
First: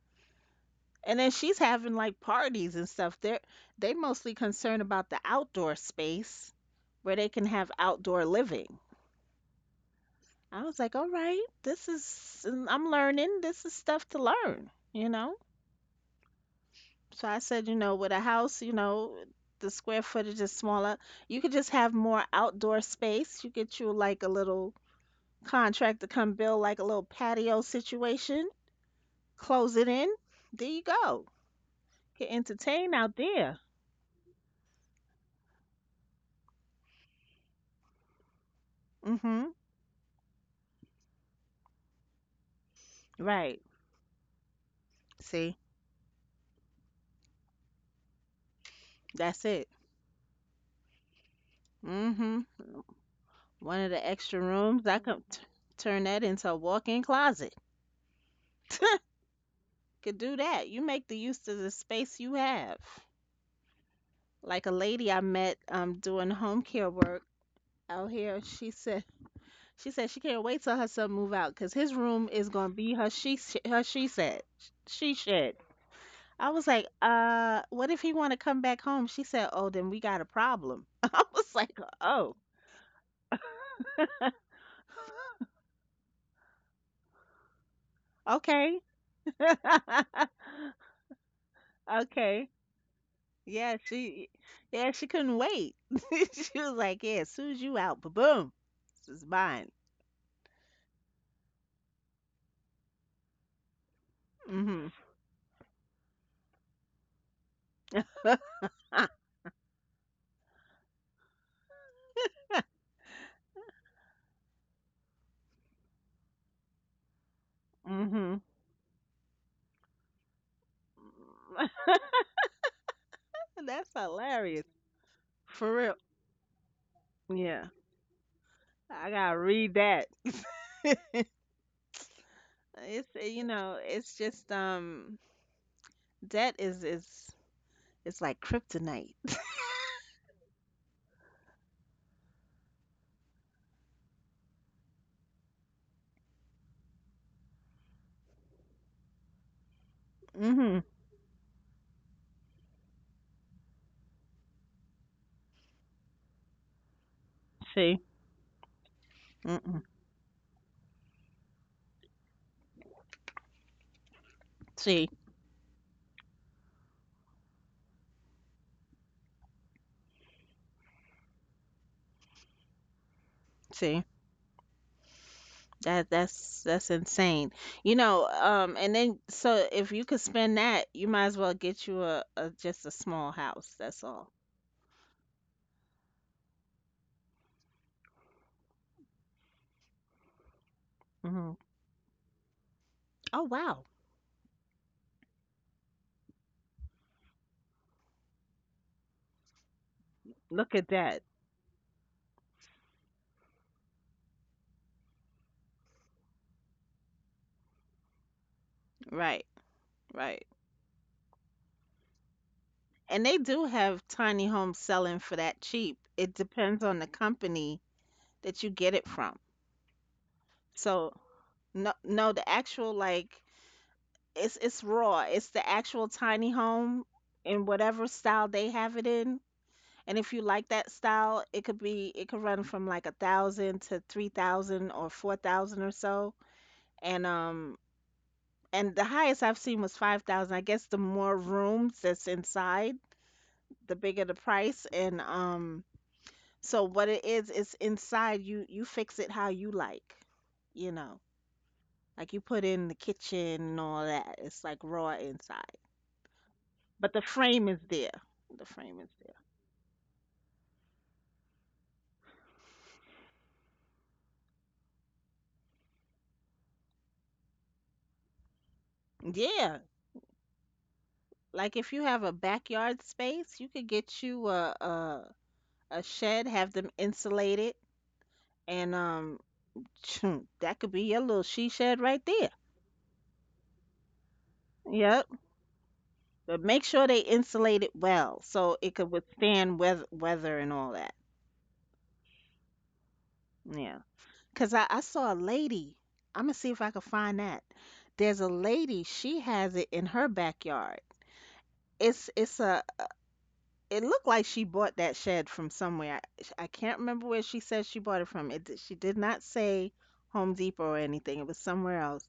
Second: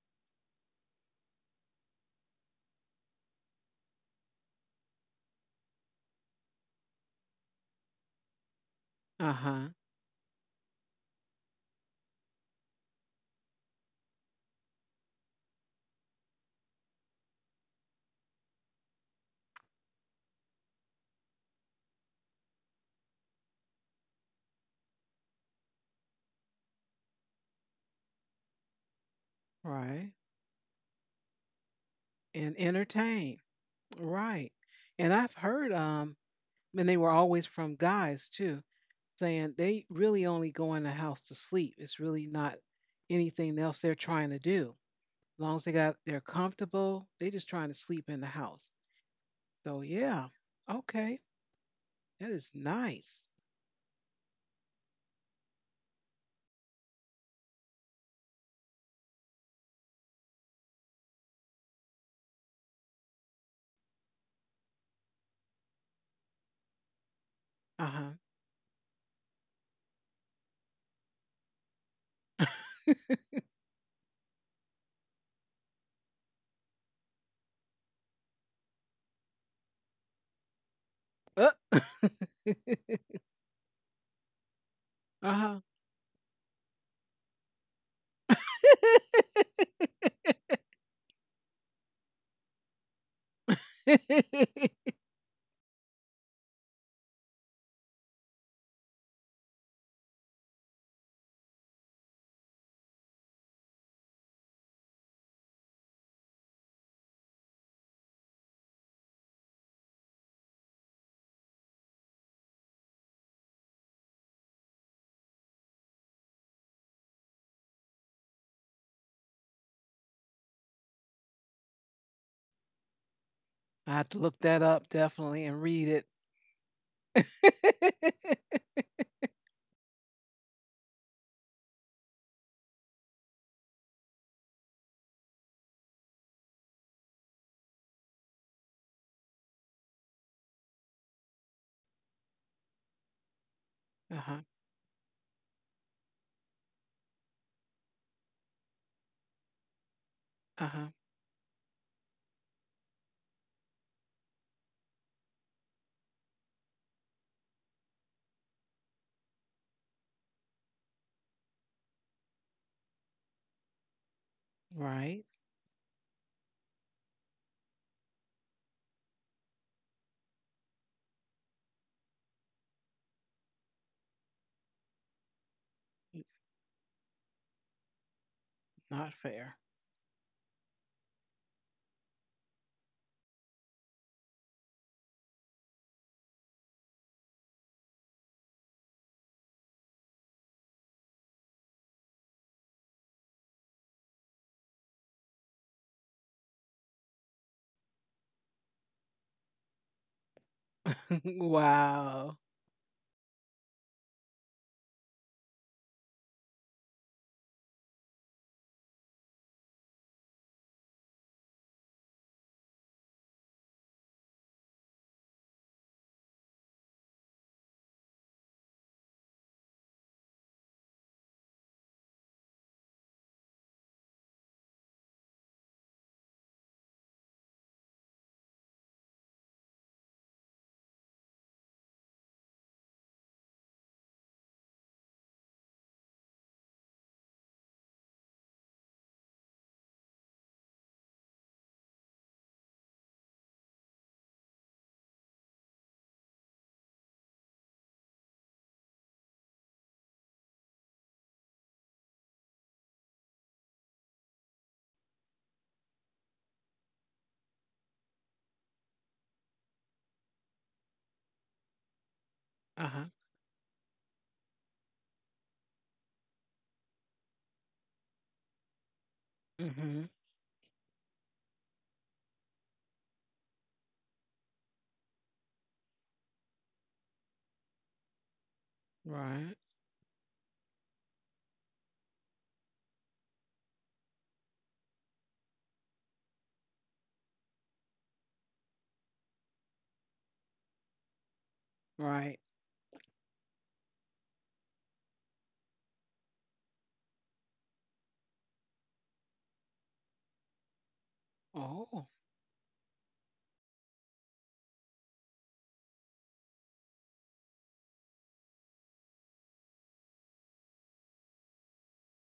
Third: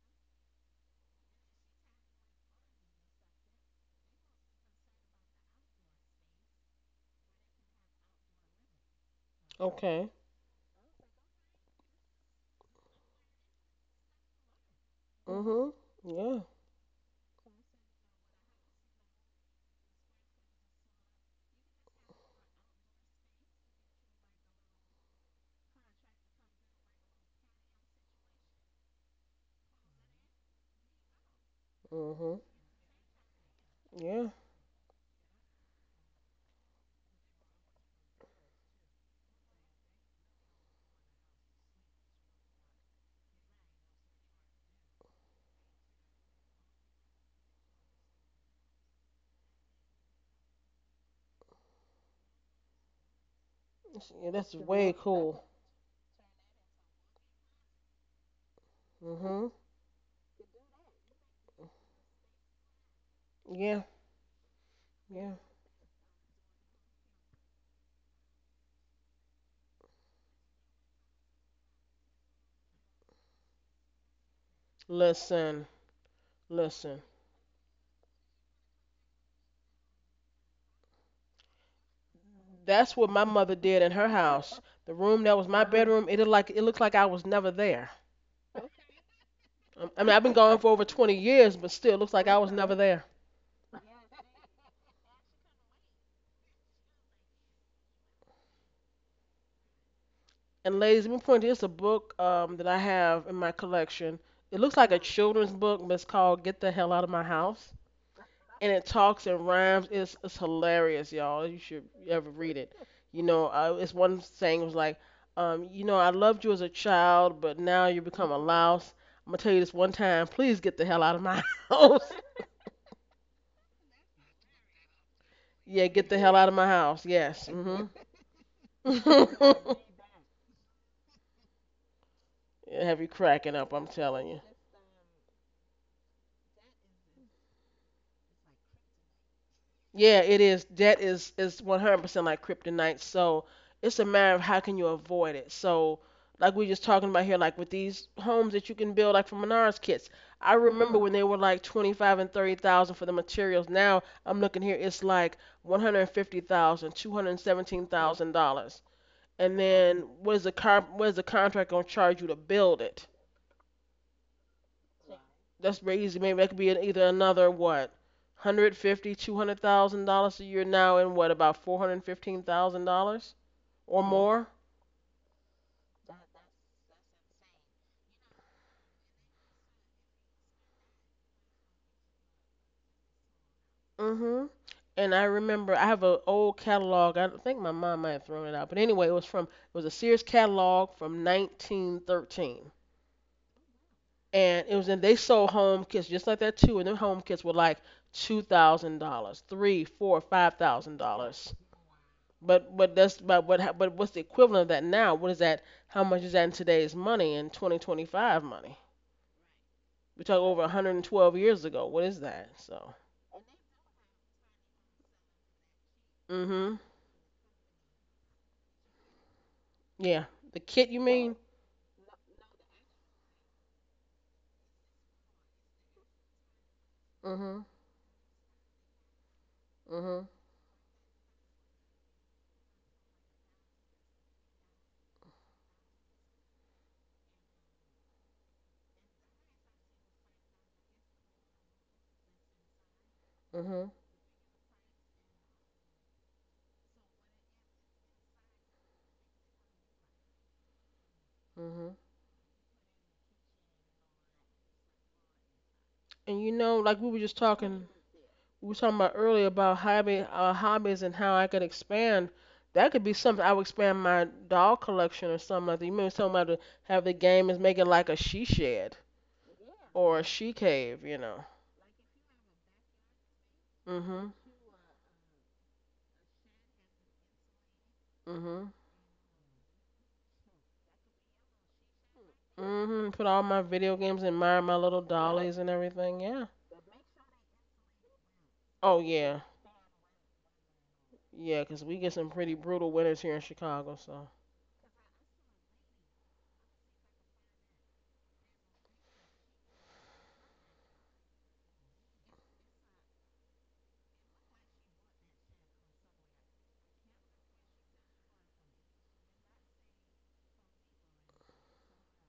B: And then she's having like parties and stuff. They mostly concerned about the outdoor space where they can have outdoor living.
C: Uh huh.
A: Okay.
B: I was like, all right, this is I'm learning. This is stuff to learn, you know.
A: Mhm. Yeah.
B: So I said, you know, with a house, you know, the square footage is smaller. You could just have more outdoor space. You get you like a little contract to come build like a little patio situation. Close it in.
C: Right.
B: There you go. Get
A: Mhm.
C: And
B: entertained out
C: entertain.
B: there.
A: Yeah.
C: Right. And I've heard and they were always from guys too,
B: Mhm.
C: saying they really only go in the house to sleep. It's really not anything
B: Right.
C: else they're trying to do. As long
B: See.
C: as they got they're comfortable, they just trying to sleep in the house.
B: That's it.
C: So yeah. Okay. That
B: Hmm.
C: is nice.
B: One of the
A: Yeah.
B: extra
A: That's
B: rooms,
A: way
B: I could
A: cool.
B: turn that into a walk-in closet.
A: Mhm.
B: Could do that. You make the use of the space you have.
A: Yeah.
B: Like a lady I
A: Yeah.
B: met doing home care work
C: Uh-huh.
B: out here, she said she can't wait till her son move out because his room is gonna be her she sh- her she said she shed.
A: Listen.
B: I was like,
A: Listen.
B: what if he want to come back home? She said, oh, then we got a problem. I
C: Uh,
B: was like, oh,
A: That's what my mother did in her house. The room that was
C: uh-huh.
A: my bedroom, it looked like I was never there.
B: okay.
A: I mean, I've been gone for over 20 years, but still, it looks like I
B: Okay.
A: was never there.
B: Yeah, she
C: I
B: yeah, she couldn't wait. She was like, "Yeah, as soon as you out, ba-boom. This is mine."
A: And ladies, let me point to it's a book, that I have in my collection. It looks
B: Mm-hmm.
A: like a children's book, but it's called "Get the Hell Out of My House." And it talks and rhymes. It's hilarious, y'all. You should ever read it. You know, it's one saying was like, I loved you as a child, but now you become a
B: Mm-hmm.
A: louse. I'm gonna tell you this one time. Please get the hell out of my house.
B: That's
C: have to look that
B: hilarious.
C: up definitely and
B: For
A: Yeah,
C: read
B: real.
A: get
C: it.
A: the hell out of my house. Yes.
B: Yeah.
A: Mhm.
B: I gotta read
A: It
B: that.
A: have you
B: It's you
A: cracking up?
B: know,
A: I'm
B: it's
A: telling you.
B: just debt is it's like kryptonite.
A: Yeah, it is. Debt is 100% like kryptonite. So it's a matter of
C: Uh-huh.
A: how can you avoid it. So like we just talking about here, like with these homes that you can build, like from Menards kits. I
B: Hmm.
A: remember
C: Uh-huh.
A: when they were like 25 and 30,000 for the materials. Now I'm looking here, it's like 150,000, two hundred seventeen
B: See.
A: thousand dollars. And
B: Mm-mm.
A: then what is the car? What is the contract gonna charge you to build it?
B: See.
C: Right.
A: That's very easy. Maybe that could be an, either another what, 150, thousand, $200,000 a year now, and what about $415,000
B: See.
A: or more?
B: That's insane. You know, and then
C: Not fair.
B: so if you could spend that, you might as well get you a just a small house. That's all.
A: Mm-hmm. And I remember I have an old catalog. I think my mom might have thrown it out, but anyway, it was a Sears catalog from
B: Hmm.
A: 1913,
B: Oh wow,
A: and it was in they sold home kits just like that too, and their home kits were like $2,000, three, four, five
B: look at
A: thousand
B: that.
A: dollars.
C: Wow.
A: But what's the equivalent of that now? What is that? How much is that in today's money in 2025 money?
B: Right,
A: We talk
B: right.
A: over 112 years ago. What is that? So
B: And they do have tiny homes selling for that cheap. It
A: mhm
B: depends on the company that you get it from.
A: yeah, the kit you
B: So
A: mean?
B: no, no, the actual like it's raw. It's the actual tiny home in
A: Mhm.
B: whatever style they have it in. And
A: Mhm.
B: if you like that style, it could run from like 1,000 to 3,000 or 4,000 or so. And um and the highest I've seen was 5,000. I guess the more rooms that's inside,
A: Mhm.
B: the bigger the price. And so what it is, it's inside you fix it how you like, you know.
A: Mhm.
B: Like you put in the kitchen and all that. It's like raw inside.
A: And like we
B: But
A: were
B: the
A: just
B: frame is
A: talking,
B: there. The
A: we were talking
B: frame is
A: about earlier about hobby hobbies and how I could expand.
C: Uh
A: That could
C: huh.
A: be something I would expand my doll collection or something like that. You mean something about to have the game is make like a she shed
B: Yeah.
C: Mm-hmm.
A: or a she cave?
B: Like if you have a backyard space, you could get
A: Mhm.
B: you a shed, have them insulated,
A: Mhm.
B: and
C: Right.
B: that could be your little she shed right there.
A: Mhm. Put all my video games and my little
B: Yep.
A: dollies and everything. Yeah.
B: But make sure they insulate it well so it
A: Oh
B: could
A: yeah.
B: withstand weather and all that.
A: Yeah, 'cause we get some
C: Right.
A: pretty brutal winters here in Chicago.
B: Yeah.
A: So.
B: Cause I saw a lady. I'm gonna see if I can find that. There's a lady. She has it in her backyard.
C: Oh,
B: It's it's a it looked like she bought that shed from somewhere. I can't remember where she said she bought it from. She did not say Home Depot or anything. It was somewhere else.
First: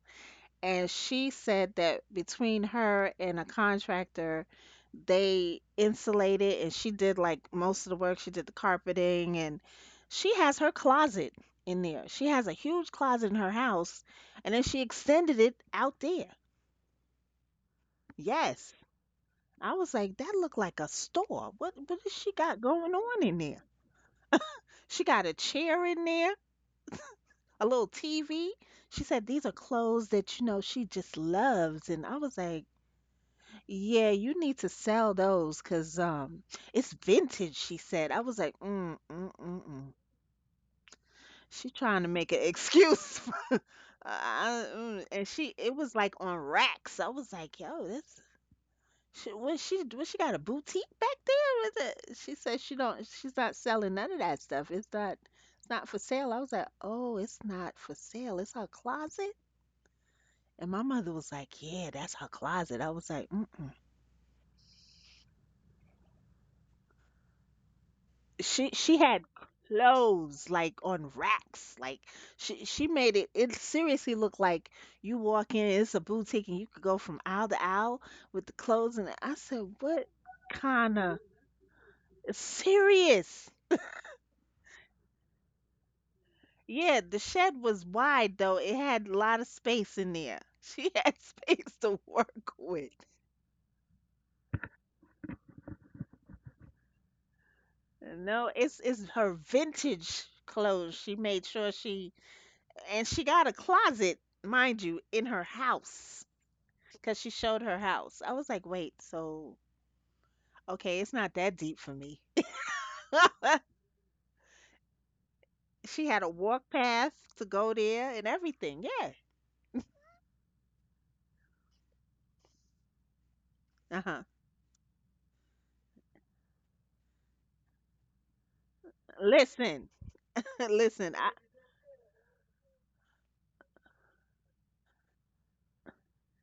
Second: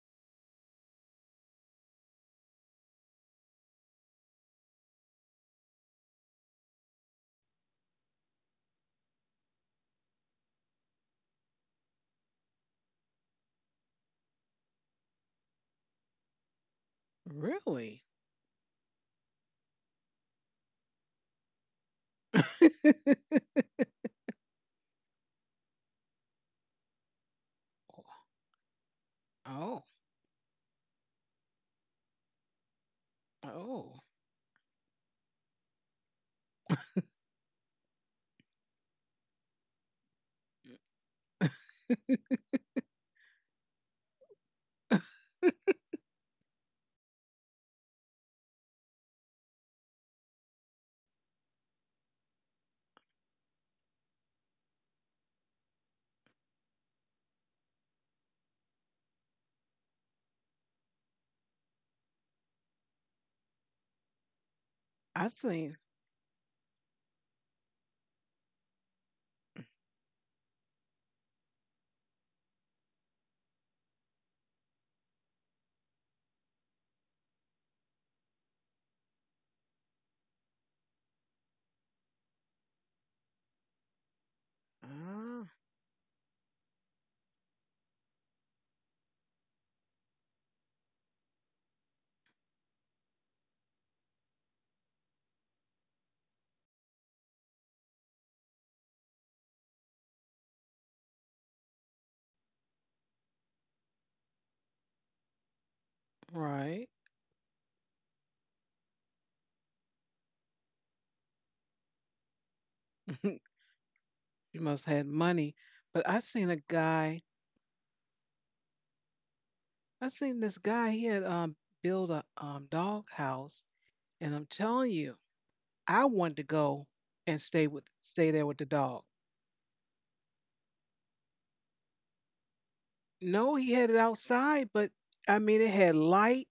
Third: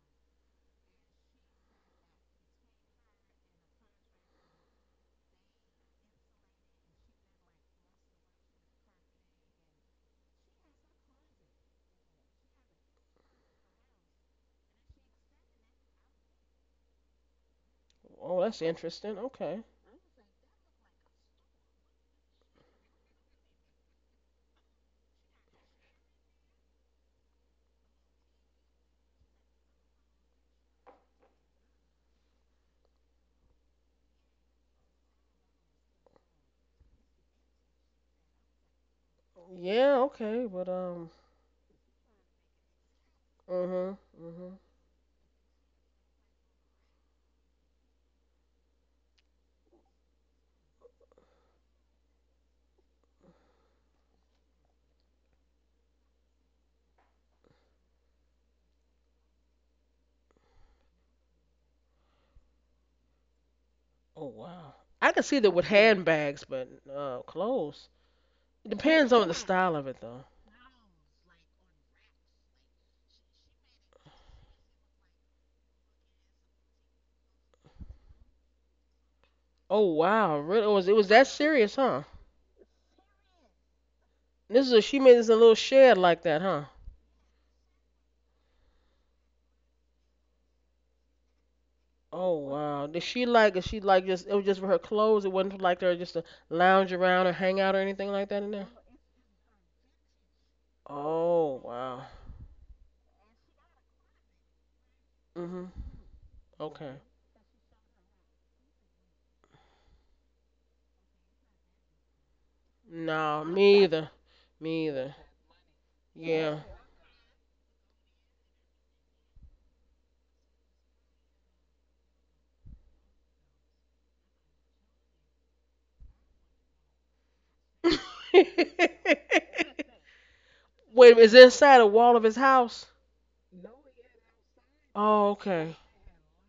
B: And she said that between her and a contractor, they insulated and she did like most of the work. She did the carpeting and she has her closet in there. She has a huge closet in her house and then she extended it out there.
C: really?
A: Oh, that's
B: Yes.
A: interesting. Okay.
B: I was like, that looked like a store. What has she got going on in there? She got a chair in there, a little TV. She said, "These are
C: Oh.
B: clothes that, you know, she just loves." And I was like,
C: Oh.
B: "Yeah, you need to sell those because it's vintage," she said. I was like, "Mm, mm, mm, mm."
A: Yeah. Okay. But.
B: She trying to make an excuse.
A: Mhm. Mhm.
B: And she, it was like on racks. I was like, "Yo, this what she got a boutique back there? Is it?" She said she don't. She's not selling none of that stuff. It's not. It's not for sale. I was like, oh, it's not for sale. It's her closet. And my mother was like, yeah, that's her closet. I was like, mm-mm.
A: Oh wow. I can
C: I
A: see that with
C: seen.
A: handbags, but clothes.
B: She
A: It
B: she
A: depends
B: had
A: on the style of it though.
B: clothes like on racks. Like she made it. It seriously looked like you walk in. It's a boutique, and you could go from aisle to aisle with the clothes. And I said,
A: Oh
B: what
A: wow. Really? It was it
B: kind
A: was
B: of
A: that serious, huh?
B: serious?
A: She made this in a
C: Ah,
A: little shed like that, huh?
B: Yeah, the shed was wide though. It had a lot of space in there. She had space to
A: Oh
B: work
A: wow.
B: with.
A: Did she like is she like just it was just for her clothes? It wasn't for like there just to lounge around or hang out or anything like that in
B: No,
A: there?
B: it's her vintage clothes. She made
A: Oh
B: sure
A: wow.
B: she and she got a closet, mind you, in her
A: Mhm.
B: house
C: right.
A: Okay.
B: because she showed her house. I was like, wait, so okay, it's not that deep for me.
C: You
A: No, me either.
C: must
A: Me
C: had
A: either.
C: money. But
B: She
C: I
B: had a
C: seen a
A: Yeah.
B: walk path
C: guy.
B: to go there and everything. Yeah.
C: I seen this guy. He had built a dog house,
B: Uh huh.
C: and I'm telling you, I wanted to go and stay there with the dog.
B: Listen,
A: Wait,
B: listen.
A: is it inside a wall of his house?
C: No, he had it outside, but
A: Oh,
C: I mean, it
A: okay.
C: had light,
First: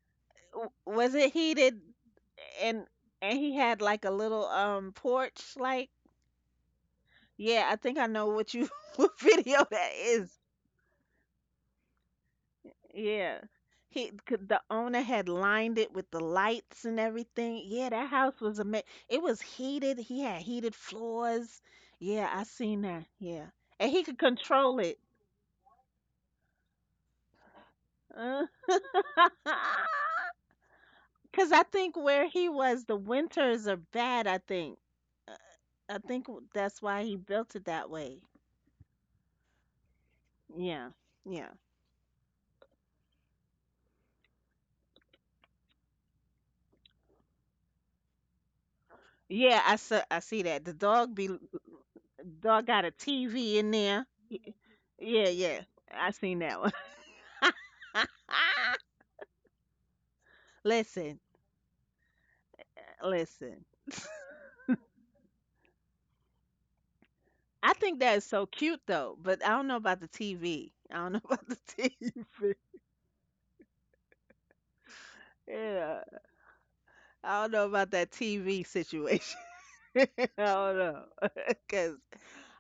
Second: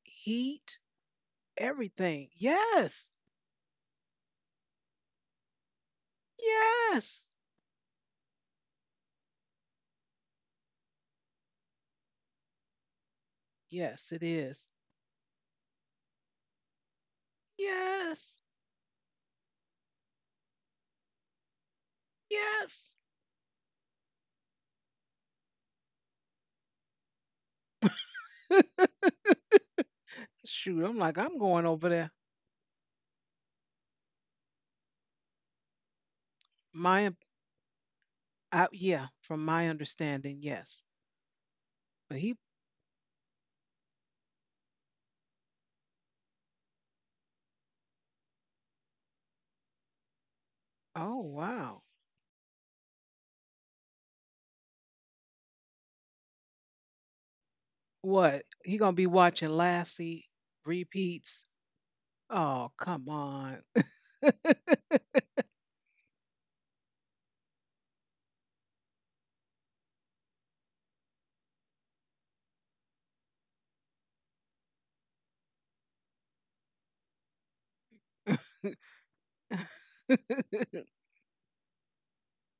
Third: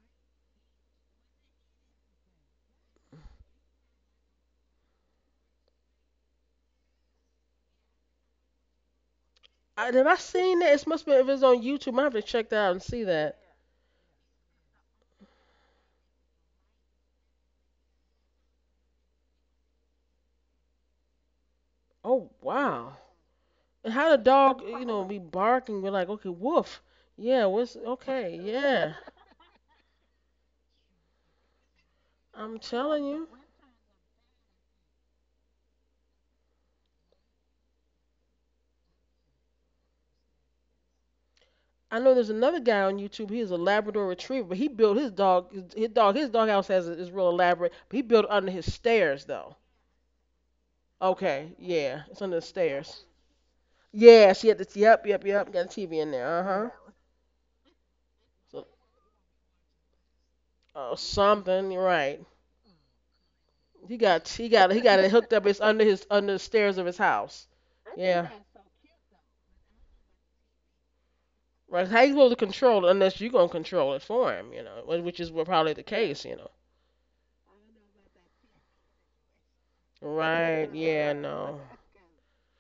C: heat,
B: Was it heated
C: everything.
B: and
C: Yes,
B: and he had like a little porch like?
C: yes,
B: Yeah, I think I know what you what video
A: I,
B: that
A: have I
B: is.
A: seen that? It must be if it's on YouTube. I have to check that out and see that.
B: Yeah,
C: yes,
B: he
C: it
B: 'cause the
C: is.
B: owner had lined it with the lights and everything. Yeah, that house
C: Yes,
B: was amazing. It was heated, he had heated floors.
A: Oh
B: Yeah, I seen
C: yes.
A: wow.
B: that. Yeah, and
A: And
B: he
A: how the
B: could
A: dog,
B: control it.
A: be barking? We're like, okay, woof. Yeah. What's okay?
B: Uh,
A: Yeah.
C: Shoot, I'm like, I'm
B: cause I
C: going over
B: think
C: there.
B: where he
A: I'm
B: was the
A: telling you.
B: winters are bad, I think. Uh, I think that's why
C: My,
B: he built it that way.
C: yeah, from my understanding, yes.
B: Yeah, yeah,
A: I know
C: But
A: there's
C: he,
A: another guy on YouTube. He is a Labrador Retriever, but he built his dog. His doghouse has is real elaborate. But he built it under his stairs though.
B: yeah. I see that. The dog
C: oh
B: be
A: Okay,
C: wow,
A: yeah, it's under the
B: Dog got a
A: stairs.
B: TV in there.
A: Yeah, she had the yep, yep,
B: Yeah,
A: yep.
B: yeah.
A: Got a TV in
B: I
A: there.
B: seen
A: Uh
B: that
A: huh.
B: one.
C: what?
A: So
C: He gonna be watching Lassie
A: oh,
B: Listen,
C: repeats?
A: something. You're right.
C: Oh, come on.
B: listen.
A: He got it hooked up. It's under his under the stairs of his house.
B: I
A: I think
B: think that
A: yeah,
B: is
A: that's
B: so
A: so
B: cute
A: cute though.
B: though, but I don't know about the TV. I don't know about the
A: Right. How you supposed to
B: TV.
A: control it unless you gonna control it for him? Which is what probably the
B: Yeah,
A: case.
B: I don't know about that TV situation. I
A: Right.
B: don't know,
A: Yeah. No.
B: cause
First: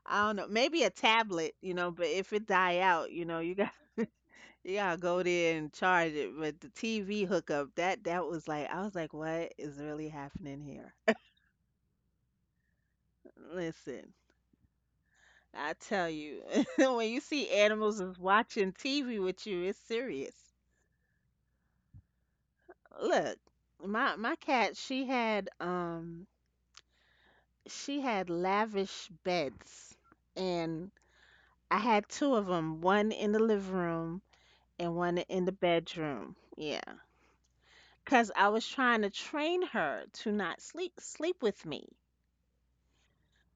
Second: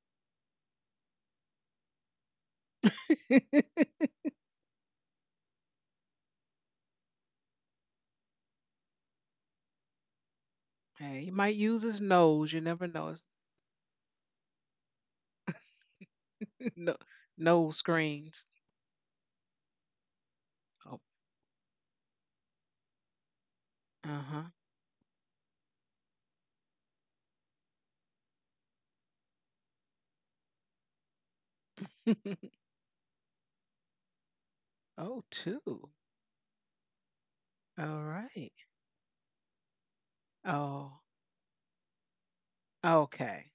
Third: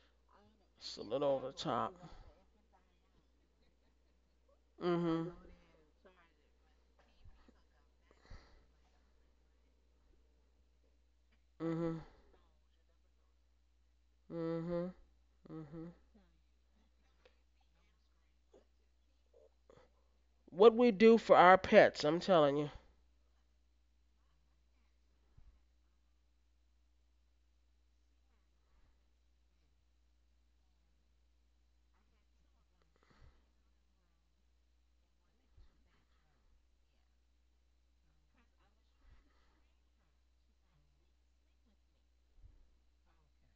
B: I don't know. Maybe a
A: It's a little over the
B: tablet, you know.
A: top.
B: But if it die out, you know, you
C: Hey,
B: Yeah, go
A: Mhm.
B: there and charge it. But the TV hookup, that was like I was like, what is really happening here?
C: he might use his
A: Mhm.
C: nose. You never know. His
B: Listen,
A: Mhm.
B: I
A: Mhm.
B: tell you,
C: no,
B: when you see
C: nose
B: animals is
C: screens.
B: watching TV with you, it's serious.
A: What we do for our pets, I'm telling you.
B: Look, my
C: Uh-huh.
B: cat, she had lavish beds and I had two of them, one in the living room and one
C: Oh,
B: in the
C: two.
B: bedroom. Yeah.
C: All
B: 'Cause I
C: right.
B: was trying to train her to not
C: Oh,
B: sleep with me.
C: okay.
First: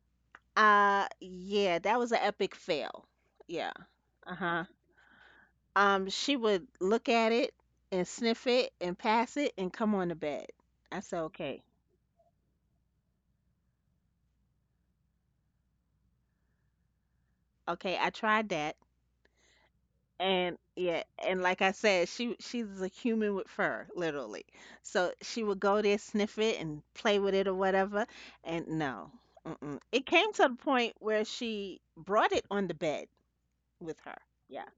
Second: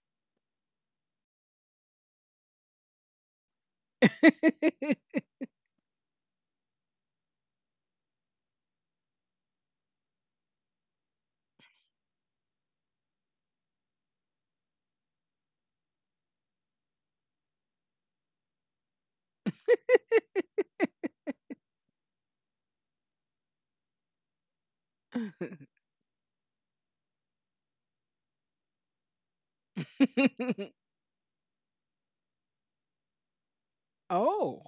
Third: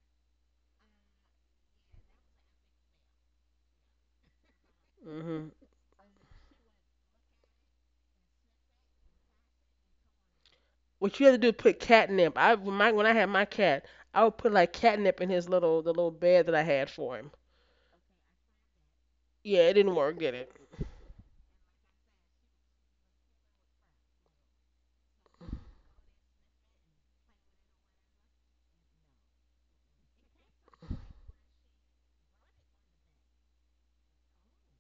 B: Yeah, that was an epic fail. Yeah. Uh-huh.
A: Mhm.
B: She would look at it and sniff it and pass it and come on to bed. I
A: What
B: said,
A: you have to do is
B: okay,
A: put catnip. I when my when I had my cat, I would put like catnip in his little bed that I had for him.
B: okay, I tried that.
A: Yeah, it didn't work, did it?
B: And yeah, and like I said, she's a human with fur, literally. So she would go there, sniff it, and play with it or whatever. And no, mm-mm. It came to the point where she brought it on the bed with her. Yeah.
C: Oh,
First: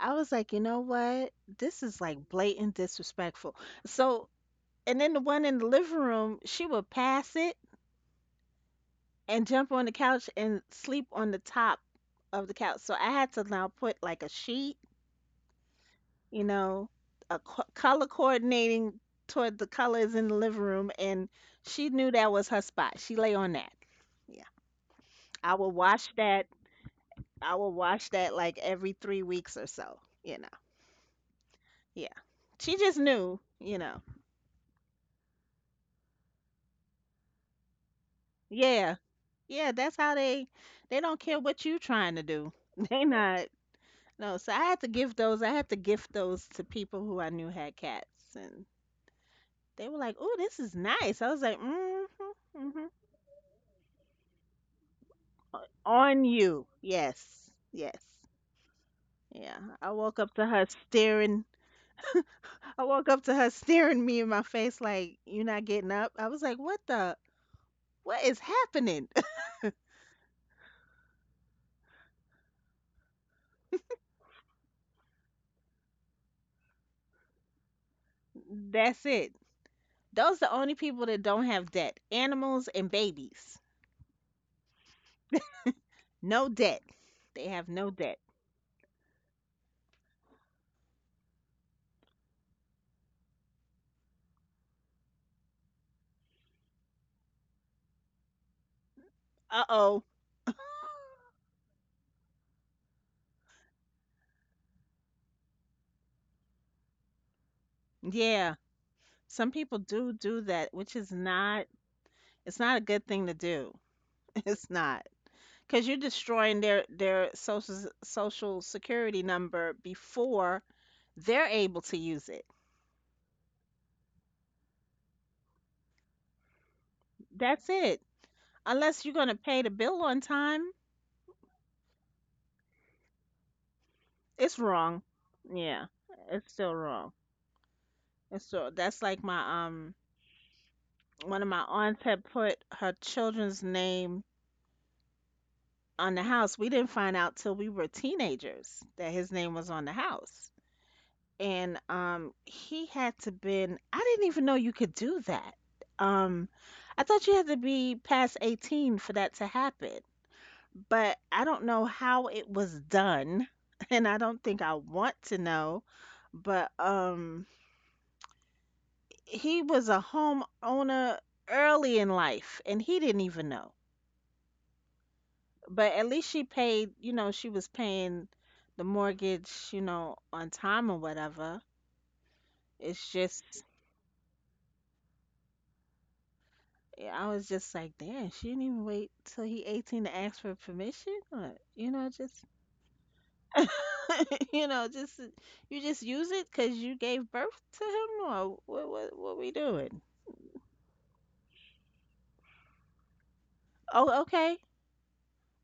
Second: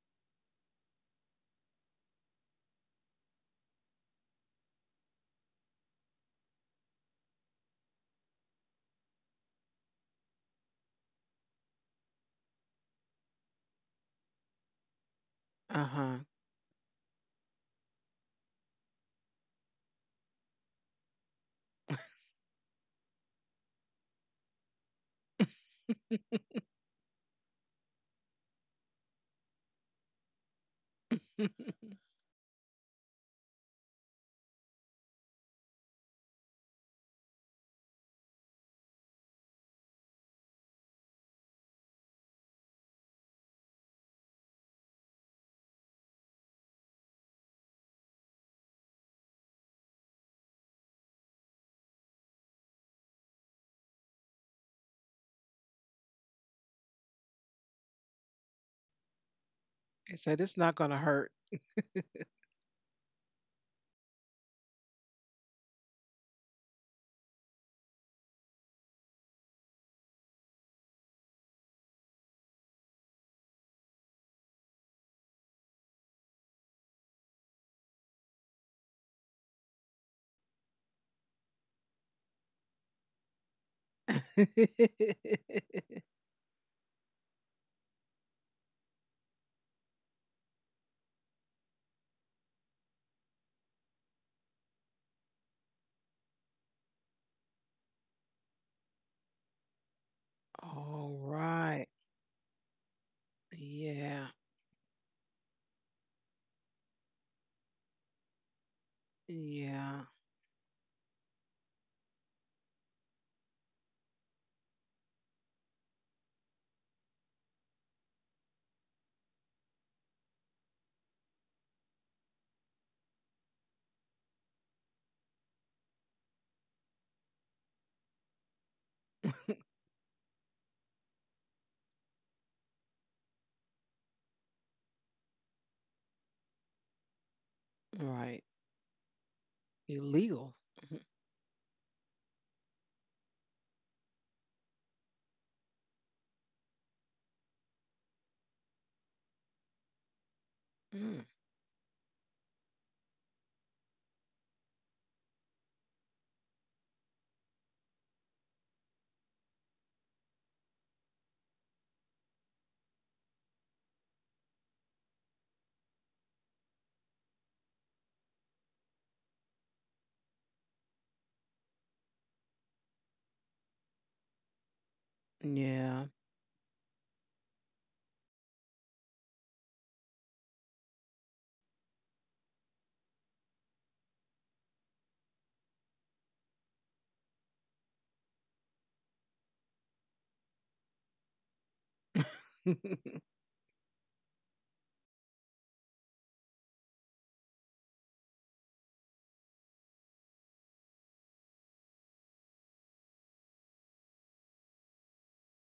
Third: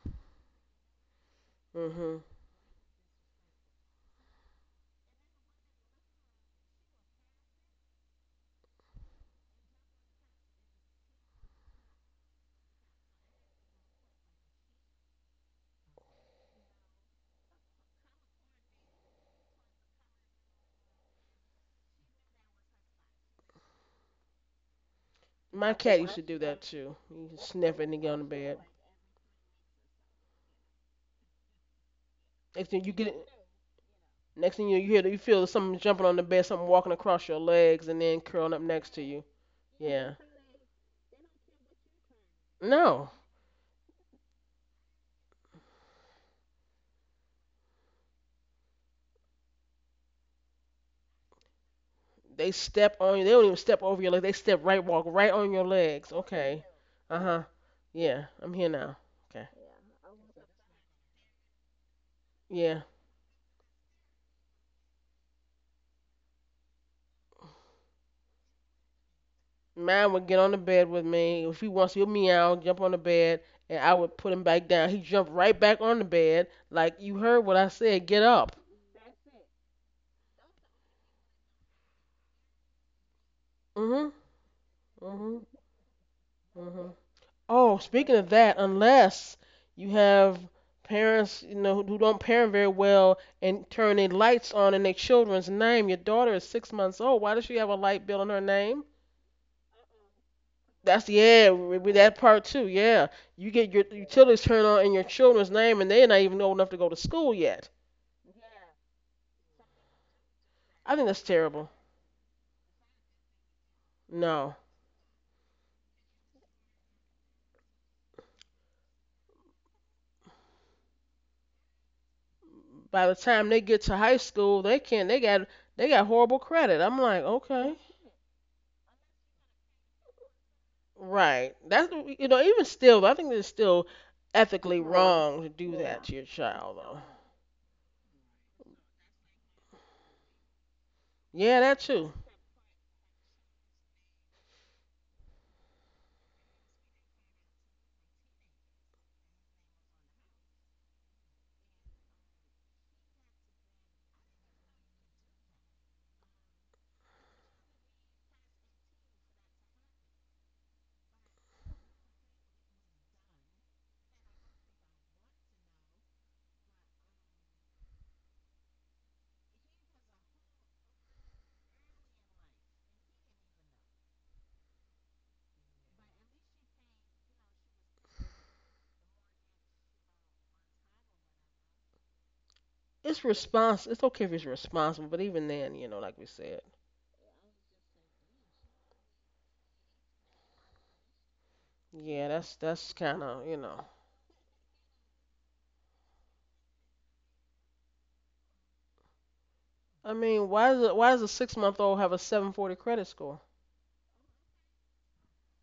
B: I was like, you know what? This is
A: Mhm.
B: like blatant disrespectful. So, and then the one in the living room, she would pass it and jump on the couch and sleep on the top of the couch. So I had to now put like a sheet,
C: uh-huh.
B: you know, a color coordinating toward the colors in the living room. And she knew that was her spot. She lay on that. Yeah. I would
A: My cat
B: wash
A: used to do
B: that.
A: that too. He used to
B: I would
A: sniff it and
B: wash
A: get on the
B: that like
A: bed.
B: every 3 weeks or so, you know. Yeah.
A: Next
B: She
A: thing you
B: just
A: get,
B: knew, you know.
A: next thing you hear you feel something jumping on the bed, something walking across your legs and then curling up next
B: Yeah.
A: to you.
B: Yeah, that's how
A: Yeah.
B: they don't care what you trying to do. They
A: No.
B: not. No, so I had to gift those to people who I knew had cats and they were like, "Oh, this is nice." I was like, "Mhm.
A: They
B: Mhm.
A: step on you. They don't even step over your legs. They step right, walk right on your legs.
B: On
A: Okay.
B: you."
A: Uh huh.
B: Yes. Yes.
A: Yeah, I'm here now. Okay.
B: Yeah. I
C: It
B: woke
C: said
B: up to
C: it's
B: her
C: not going to hurt.
B: staring.
A: Yeah.
B: I woke up to her staring me in my face like, "You are not getting up?" I was like, " What is happening?"
A: Mine would get on the bed with me. If he wants to, he'll meow, jump on the bed, and I would put him back down. He jumped right back on the bed, like you heard what I said. Get up.
B: That's it. Those the only people that don't have debt. Animals and babies.
A: Mhm. Mhm.
B: No debt.
A: Mhm.
B: They have
A: Oh,
B: no
A: speaking
B: debt.
A: of that, unless you have parents, you know, who don't parent very well and turn their lights on in their children's name. Your daughter is six months old. Why does she have a light bill in her name?
B: Uh-oh.
C: All
A: That's yeah,
C: right.
A: with that part too. Yeah, you get your
C: Yeah.
A: utilities turned on in your children's name, and they're not even old enough to go to school yet.
B: Yeah. Some people
C: Yeah.
B: do do that, which
A: I think
B: is
A: that's
B: not
A: terrible.
B: it's not a good thing to do.
A: No,
B: It's not because 'Cause you're destroying their social security number before they're able to use it.
A: by the time they get to high school, they can't. They got horrible credit. I'm like,
B: That's
A: okay.
B: it. Unless you're going to pay the bill on time,
A: Right. That's the- you know even still, I think it's still
B: it's
A: ethically
B: wrong.
A: wrong to do
B: Yeah.
A: that to your
B: It's still
A: child though.
B: wrong.
C: Right.
B: It's that's like my
C: Illegal.
B: one of my
A: Yeah, that
B: aunts
A: too.
B: had put her children's name on the house. We didn't find out till we were teenagers that his name was on the house.
C: Mm.
B: And he had to been I didn't even know you could do that. Um I thought you had to be past 18 for that to happen. But I don't know how it was done and I don't think I want to know, but he was a homeowner early in life and he didn't even know. But
C: Yeah.
B: at least she paid, you know, she was paying the mortgage, you know, on time or whatever. It's
A: It's
B: just,
A: respons. It's okay if it's responsible, but even then, you know, like we said,
B: I was just like, damn, she didn't even wait till he 18 to ask for permission. Or, you know,
A: yeah,
B: just,
A: that's kind of you know.
B: you know, just, you just use it because you gave birth to him or what we doing?
A: I mean, why does a six-month-old have a 740 credit score?
B: Oh, okay.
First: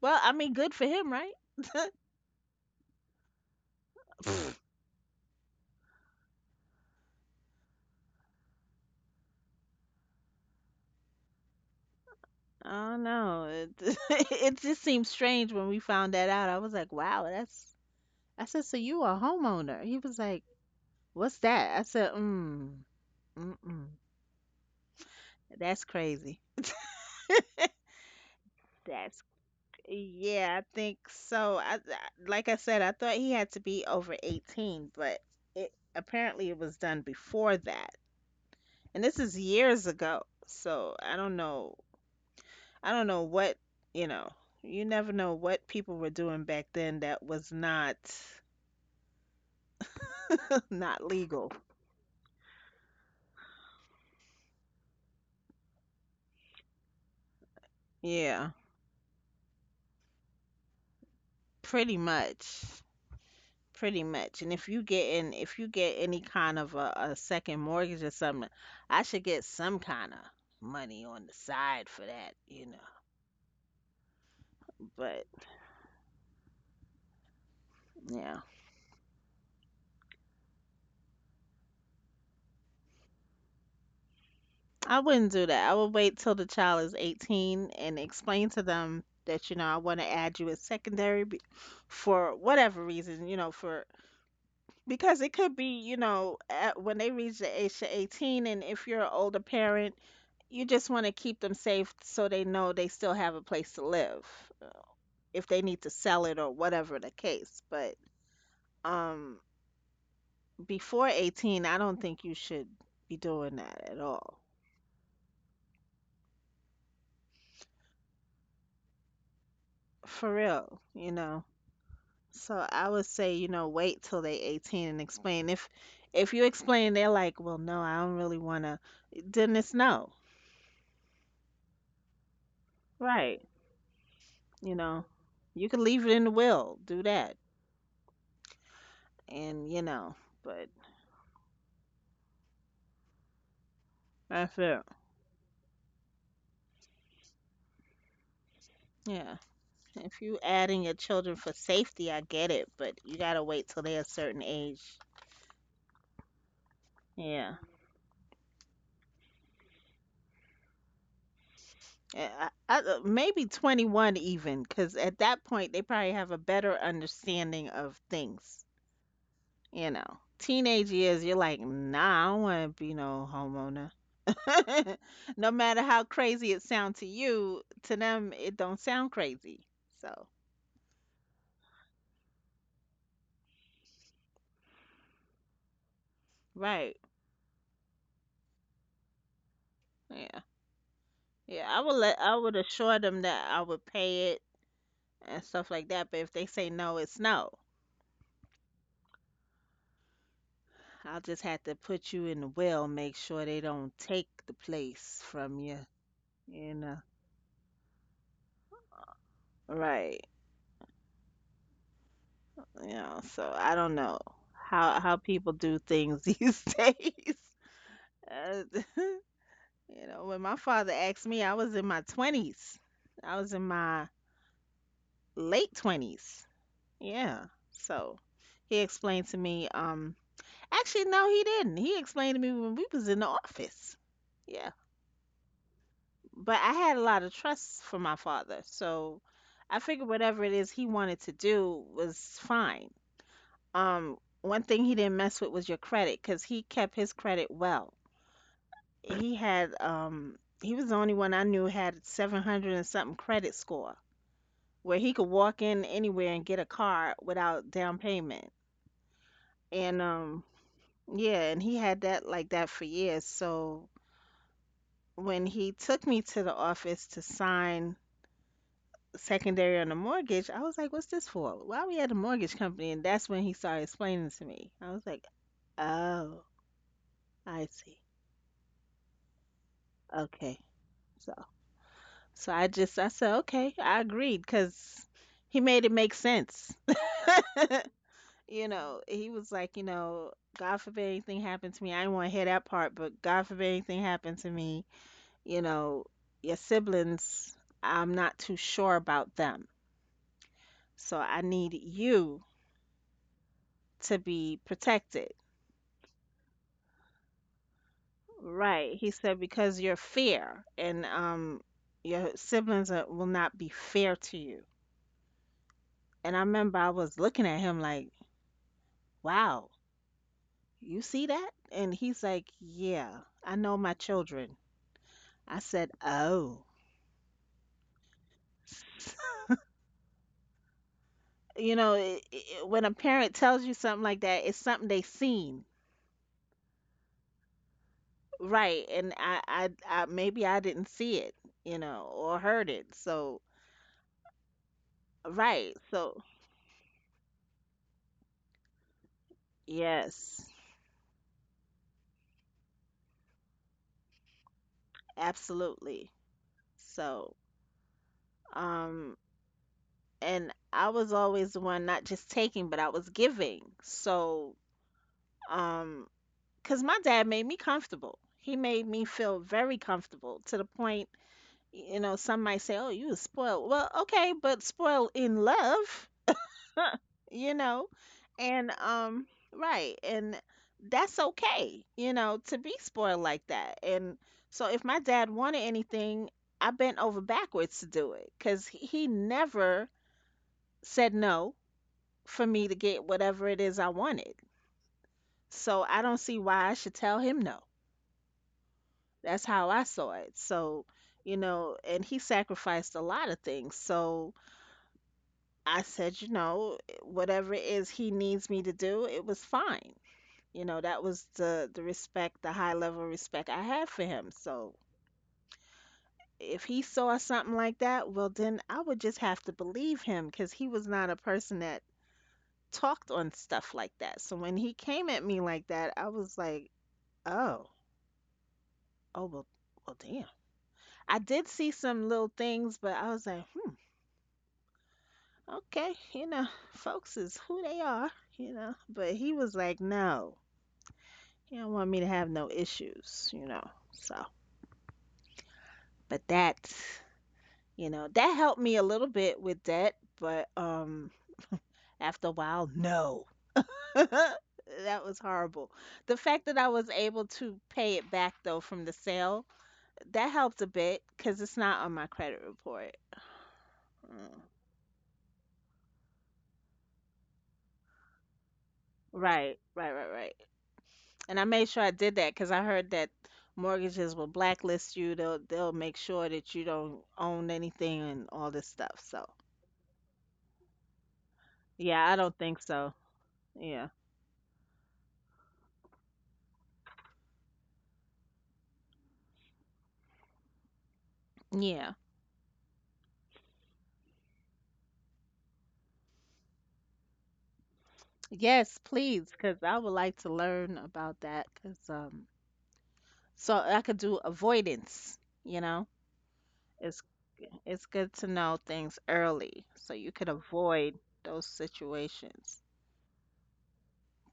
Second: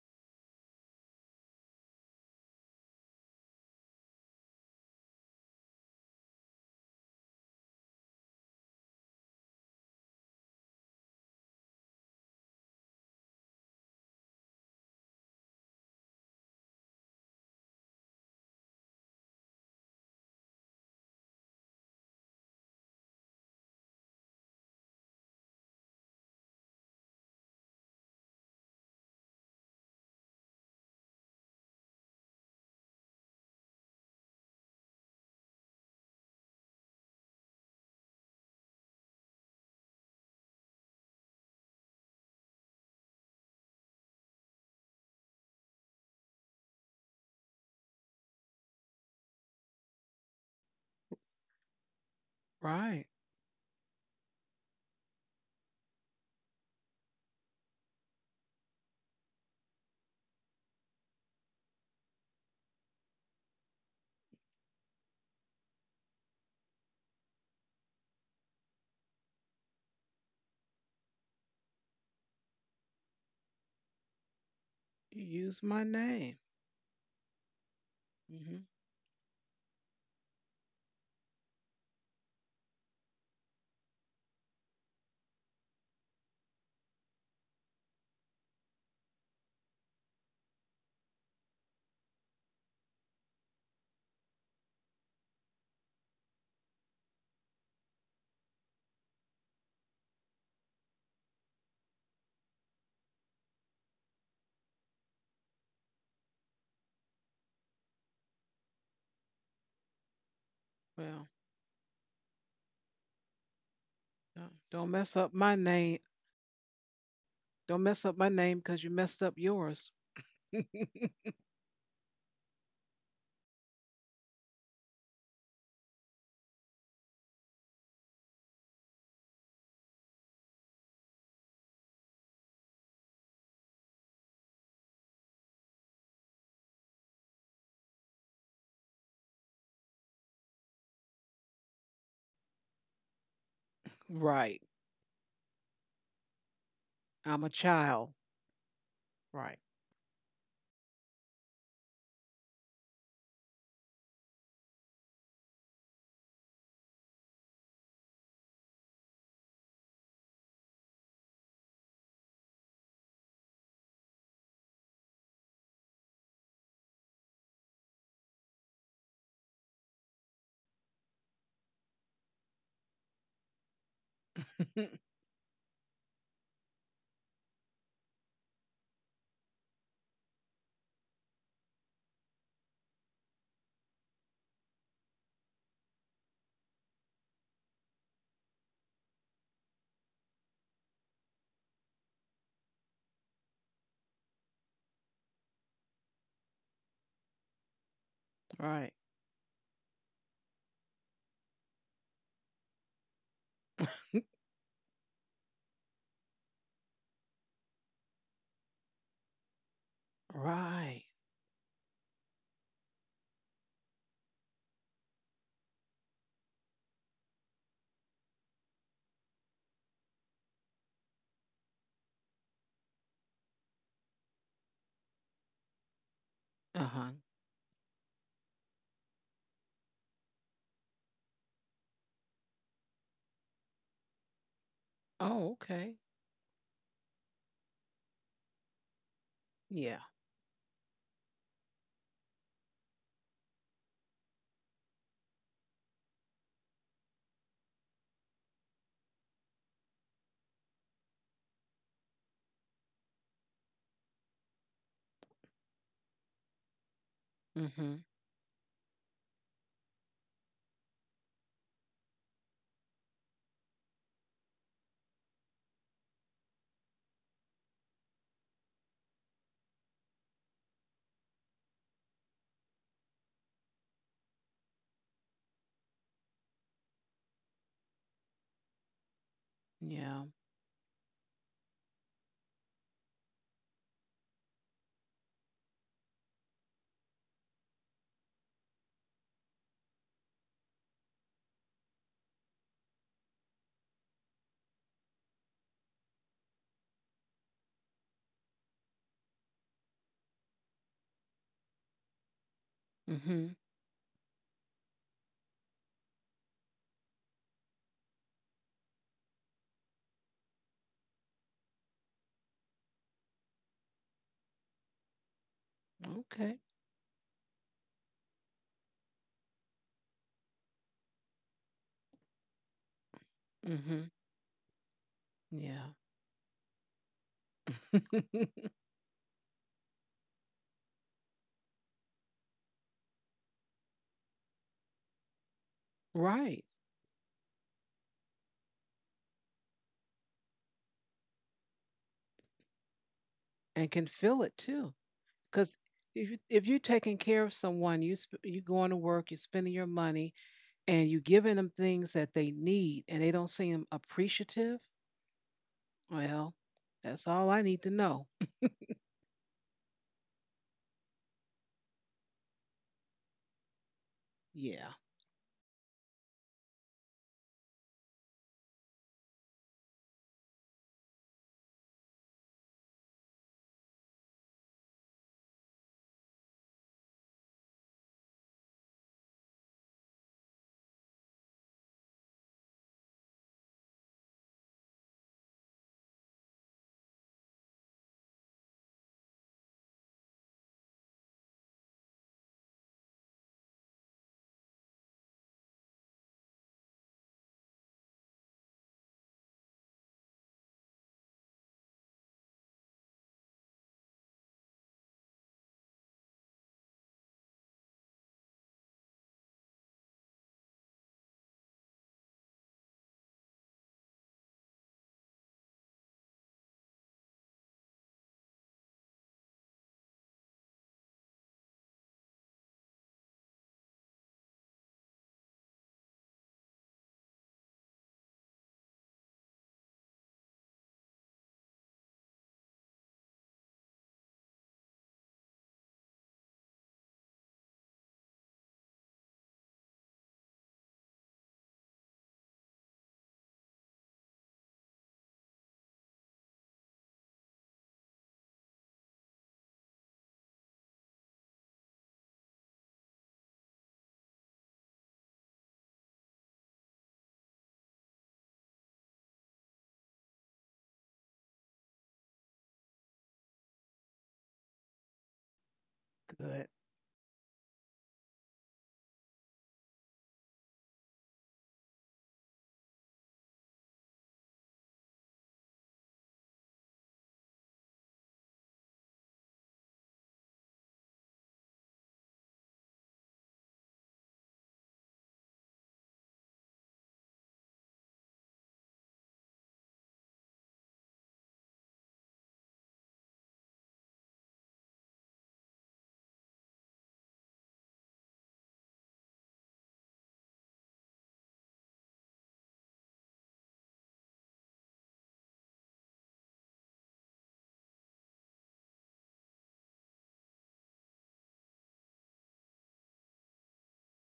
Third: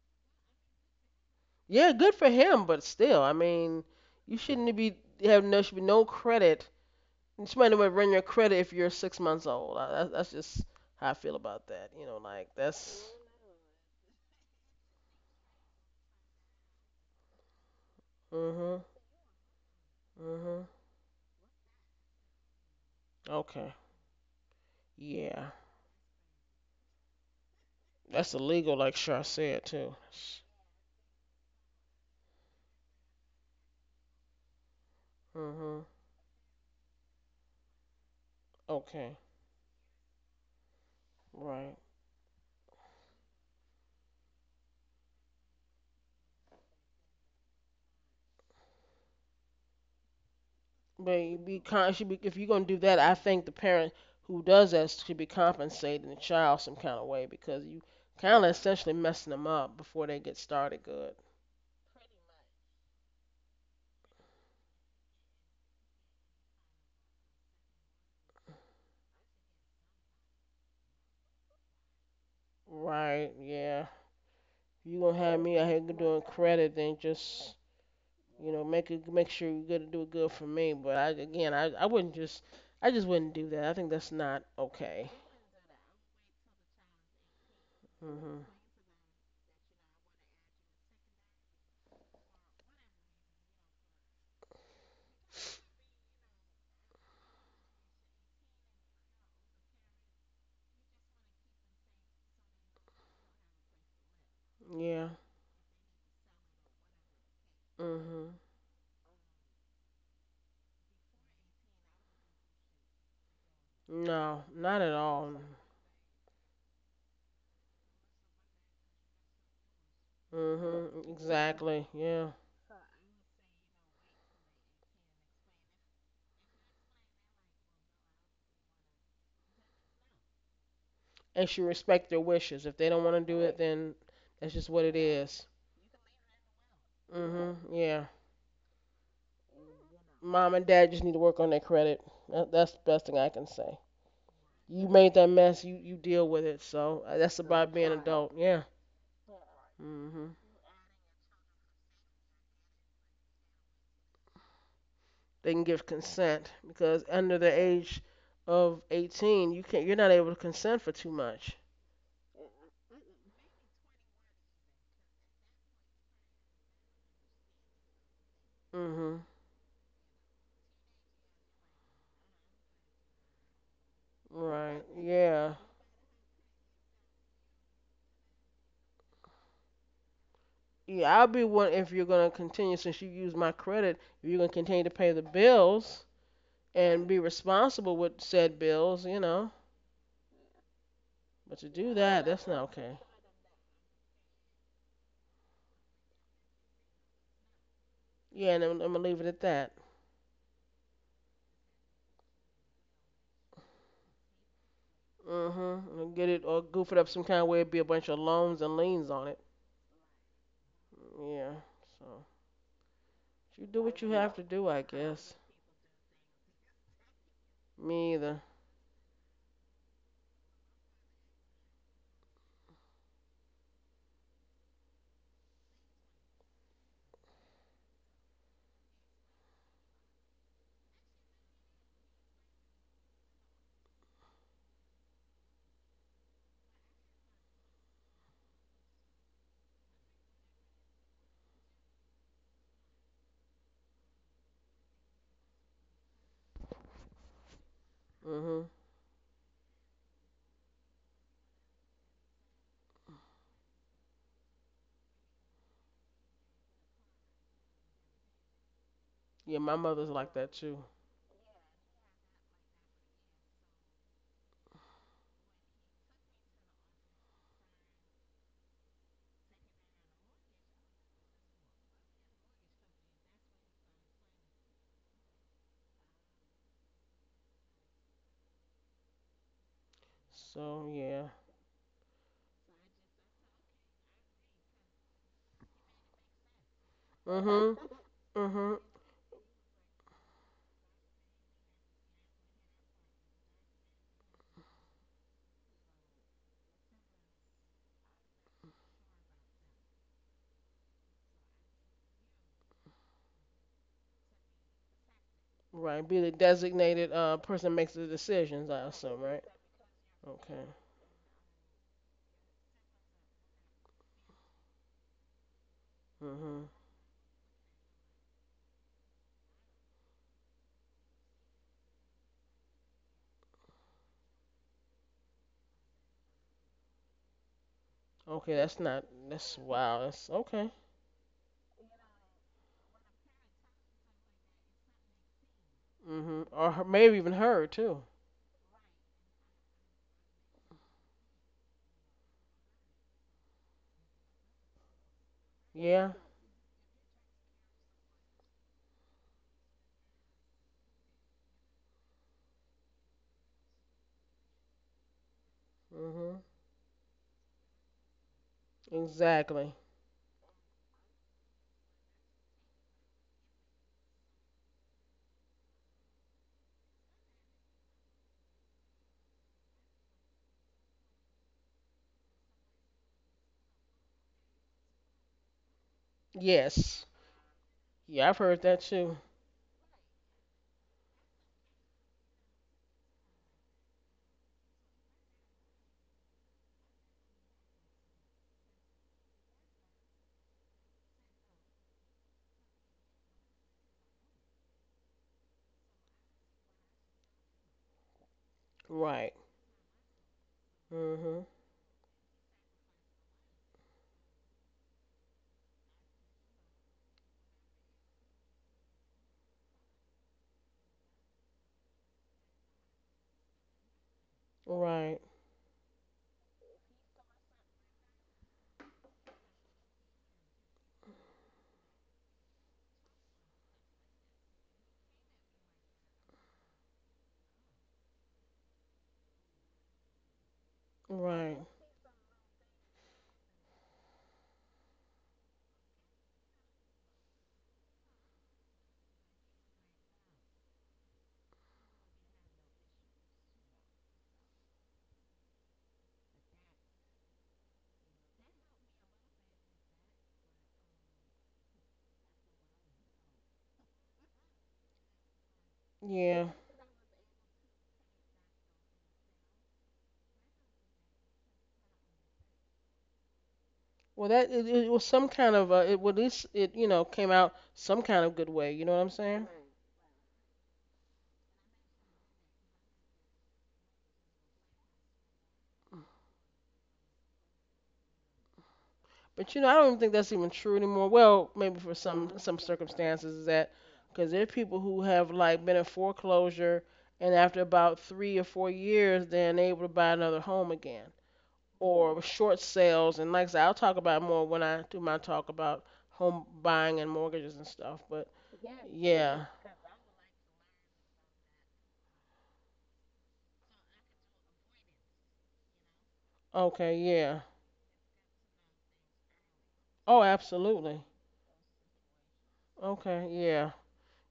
B: Well, I mean, good for him, right?
A: Yeah, good for him, but still, I mean, you shouldn't be have no should be no credit. You might would run your credit if you're six months old. I, that's just how I feel about that. You know, like
B: I don't
A: that's.
B: know. It just seems strange when we found that out. I was like, wow, that's I said, so
A: Mhm.
B: you a homeowner? He was like,
A: Hmm.
B: what's that? I said, mm,
A: Okay.
B: mm-mm.
A: Yeah.
B: That's crazy.
A: That's illegal, like
B: That's
A: Char said too.
B: yeah, I think so. I like I said, I thought he had to be over 18, but it
A: Hmm.
B: apparently it was done before that. And
A: Okay.
B: this is years ago. So, I don't
A: Right.
B: know. I don't know what, you know, you never know what people were doing back then that was not not
A: But you
B: legal.
A: be con- should be if you're gonna do that,
C: Right.
A: I think the parent who does that should be compensating the child some kind of way because you kind of
B: Yeah,
A: essentially messing them up before they get started good.
B: pretty much. Pretty much. And if you get any kind of a second mortgage or something, I should get some kind of money on the side for that, you know.
A: Right. Yeah. If you gonna
B: But
A: have me
C: Use
A: out here
C: my
A: doing
C: name.
A: credit, then just
B: yeah,
A: you
C: Hmm.
A: know make it make sure you're gonna do it good for me. But I again, I wouldn't just I just wouldn't do that. I think that's not
B: I
A: okay.
B: wouldn't do that. I would wait till the child is 18 and
A: Hmm.
B: explain to them that, you know, I want to add you as secondary for whatever reason, you know, for because it could be, you know, when they reach the age of 18, and if you're an older parent, you just want to keep them safe so they know they still have a place to live,
A: Yeah.
B: if they need to sell it or whatever the case. But
A: Mhm.
B: um, before
C: Well,
B: 18, I don't think you should be doing that at all.
A: No,
C: don't
A: not
C: don't
A: at
C: mess up
A: all.
C: my name. Don't mess up my name because you messed up yours.
B: For real,
A: Mhm.
B: you know.
A: Exactly. Yeah.
B: So I would say, you know, wait till they 18 and explain. If you explain, they're like, "Well, no, I don't really want to." Then it's no.
A: And she respect their wishes. If they don't want to do
B: Right.
A: it, then that's just
B: You
A: what it
B: know,
A: is.
B: you can leave it in the will. Do that.
A: Mhm. Yeah.
B: And, you know,
A: Mom and
B: but
A: dad just need to work on their credit. That's the best thing I can say.
B: that's
C: Right.
B: it.
A: You made that mess. You deal with it. So that's
C: I'm a
A: about being an
C: child.
A: adult. Yeah.
B: Yeah.
C: Right.
B: If
A: Mhm.
B: you adding your children for safety, I get it, but you gotta wait till they're a certain age.
A: They can give consent because under the
B: Yeah.
A: age of 18, you can't. You're not able to consent for too much.
B: Maybe 21 even, because at that point they probably have a better understanding of things.
A: Mhm.
B: You know, teenage years, you're like, nah, I don't want to be no homeowner.
A: Right.
B: No
A: Yeah.
B: matter how crazy it sounds to you, to them it don't sound crazy. So,
A: Yeah, I'll be one if you're gonna continue since you used my credit. If you're gonna continue to pay the bills
B: right.
A: and be responsible with said bills, you know.
B: Yeah.
A: But
B: Yeah,
A: to do that,
B: I
A: that's
B: would
A: not
B: assure
A: okay.
B: them that I would pay it and stuff like that, but if they say no, it's no.
A: Yeah, and
C: Right.
A: I'm gonna leave it at that.
B: I'll just have to put you in the well, make sure they don't take the place
A: Mm.
B: from you,
A: Mhm. I'm gonna get it or
B: you
A: goof
B: know.
A: it up some kind of way. It'd be a bunch of loans and liens on it.
B: Right.
C: Right.
A: Yeah. So
B: You know, so
A: you
B: I
A: do
B: don't
A: what you
B: know
A: have to do, I
B: how
A: guess.
B: people do things these days.
A: Me either.
B: Uh, you know, when my father asked me, I was in my 20s. I was in my late 20s.
C: Uh huh.
B: Yeah. So he explained to me actually no, he didn't. He explained to me when we was in the office. Yeah.
C: Oh, okay.
B: But I had a lot of trust for my father, so I
C: Yeah.
B: figured whatever it is he wanted to do was fine. Um, one thing he didn't mess with was your credit because he kept his credit well.
A: Mm. Mhm.
B: He had he was the only one I knew had 700 and something credit score where he could walk in anywhere and get a car without
C: Mm hmm.
B: down payment.
A: Yeah, my
B: And
A: mother's like that too.
B: yeah, and he had that like that for years. So when he took me to the office to sign secondary on the mortgage, I was like, what's this for? Why we at a mortgage company? And that's when he started explaining to me. I was like, oh, I see.
C: Yeah.
B: Okay.
A: So yeah.
B: So, so I said, okay, I agreed because he made it make sense.
A: Mm. Mhm. Mm.
B: You
A: Mhm.
B: know, he was like, you know, God forbid anything happened to me. I didn't want to hear that part, but God forbid anything happened to me, you know, your siblings, I'm not too sure about them. So I need you
C: Mm hmm.
B: to be protected.
A: Right. Be the designated person that makes the decisions. I
B: Right. He
A: assume,
B: said,
A: right?
B: because you're fair,
A: Okay.
B: and your siblings will not be fair to you. And I
C: Okay.
A: Mhm.
B: remember I was looking at him like, wow, you see that? And he's like, yeah, I know my
C: Mm
B: children. I
C: hmm. Yeah.
B: said, oh.
A: Okay, that's not. That's wow. That's okay.
B: You know, I when a parent tells you something like that, it's something they seen.
A: Mhm.
C: Right.
A: Or her, maybe even her too.
B: Right. And maybe I didn't see it, you know, or heard it. So,
C: And can feel it too.
B: right.
C: Because
A: Yeah.
B: So,
C: if you're taking care of someone, you going to work, you're spending your money,
B: yes,
C: and you're giving them things that they need, and they don't seem appreciative,
B: absolutely.
A: Mhm.
C: well, that's
B: So,
C: all I need to know.
B: Um,
A: Exactly.
B: and I was always the one not just taking, but I was giving. So,
C: Yeah.
B: um, because my dad made me comfortable. He made me feel very comfortable to the point, you know, some might say, oh, you was spoiled. Well, okay, but spoiled in love,
A: Yes.
B: you know,
A: Yeah, I've heard
B: and,
A: that too.
B: um, right. And that's okay, you know, to be spoiled like that. And so if my dad wanted anything, I bent over backwards to do it because he never said no for me to get whatever it is I wanted. So I don't see why I should tell him no.
A: Right.
B: That's how I saw it. So, you
A: Mhm.
B: know, and he sacrificed a lot of things. So I said, you know, whatever it is he needs me to do, it was fine. You know, that was the respect, the high level respect I had for him. So
A: Right.
B: if he saw something like that, well then I would just have to believe him because he was not a person that talked on stuff like that. So when he came at me like that, I was like, oh, oh well, well, damn. I did
A: Right.
B: see some little things, but I was like, hmm, okay, you know, folks is who they are, you know. But he was like, no, he don't want me to have no issues, you know. So, but that, you know, that helped me a little bit with debt, but after a while, no. That was horrible. The fact
A: Yeah.
B: that I was able to pay it back though from the sale, that helped a bit because it's not on my credit report.
A: Well,
B: Mm.
A: that it was some kind of it. Well, at least
C: Good.
A: it you know came out some kind of good way. You know what I'm saying?
B: Right, right, right, right. And I made sure I did that because I heard that mortgages will blacklist you. They'll make sure that you don't own anything and all this stuff. So
A: But you know, I don't even think that's even true anymore. Well, maybe for
B: yeah, I don't
A: some
B: think so.
A: circumstances is that
B: Yeah,
A: because there are people who have like been in foreclosure and after about three or four years, they're unable to buy another home again
B: yeah,
A: or short sales. And like I said, I'll talk about it more when I do my talk about home buying and mortgages and stuff. But
B: yes, please,
A: yeah,
B: because I would like to learn about that. Because so I could do avoidance. You know,
A: okay,
B: it's
A: yeah.
B: it's good to know things early so you
A: Oh,
B: could avoid
A: absolutely.
B: those situations.
A: Okay, yeah.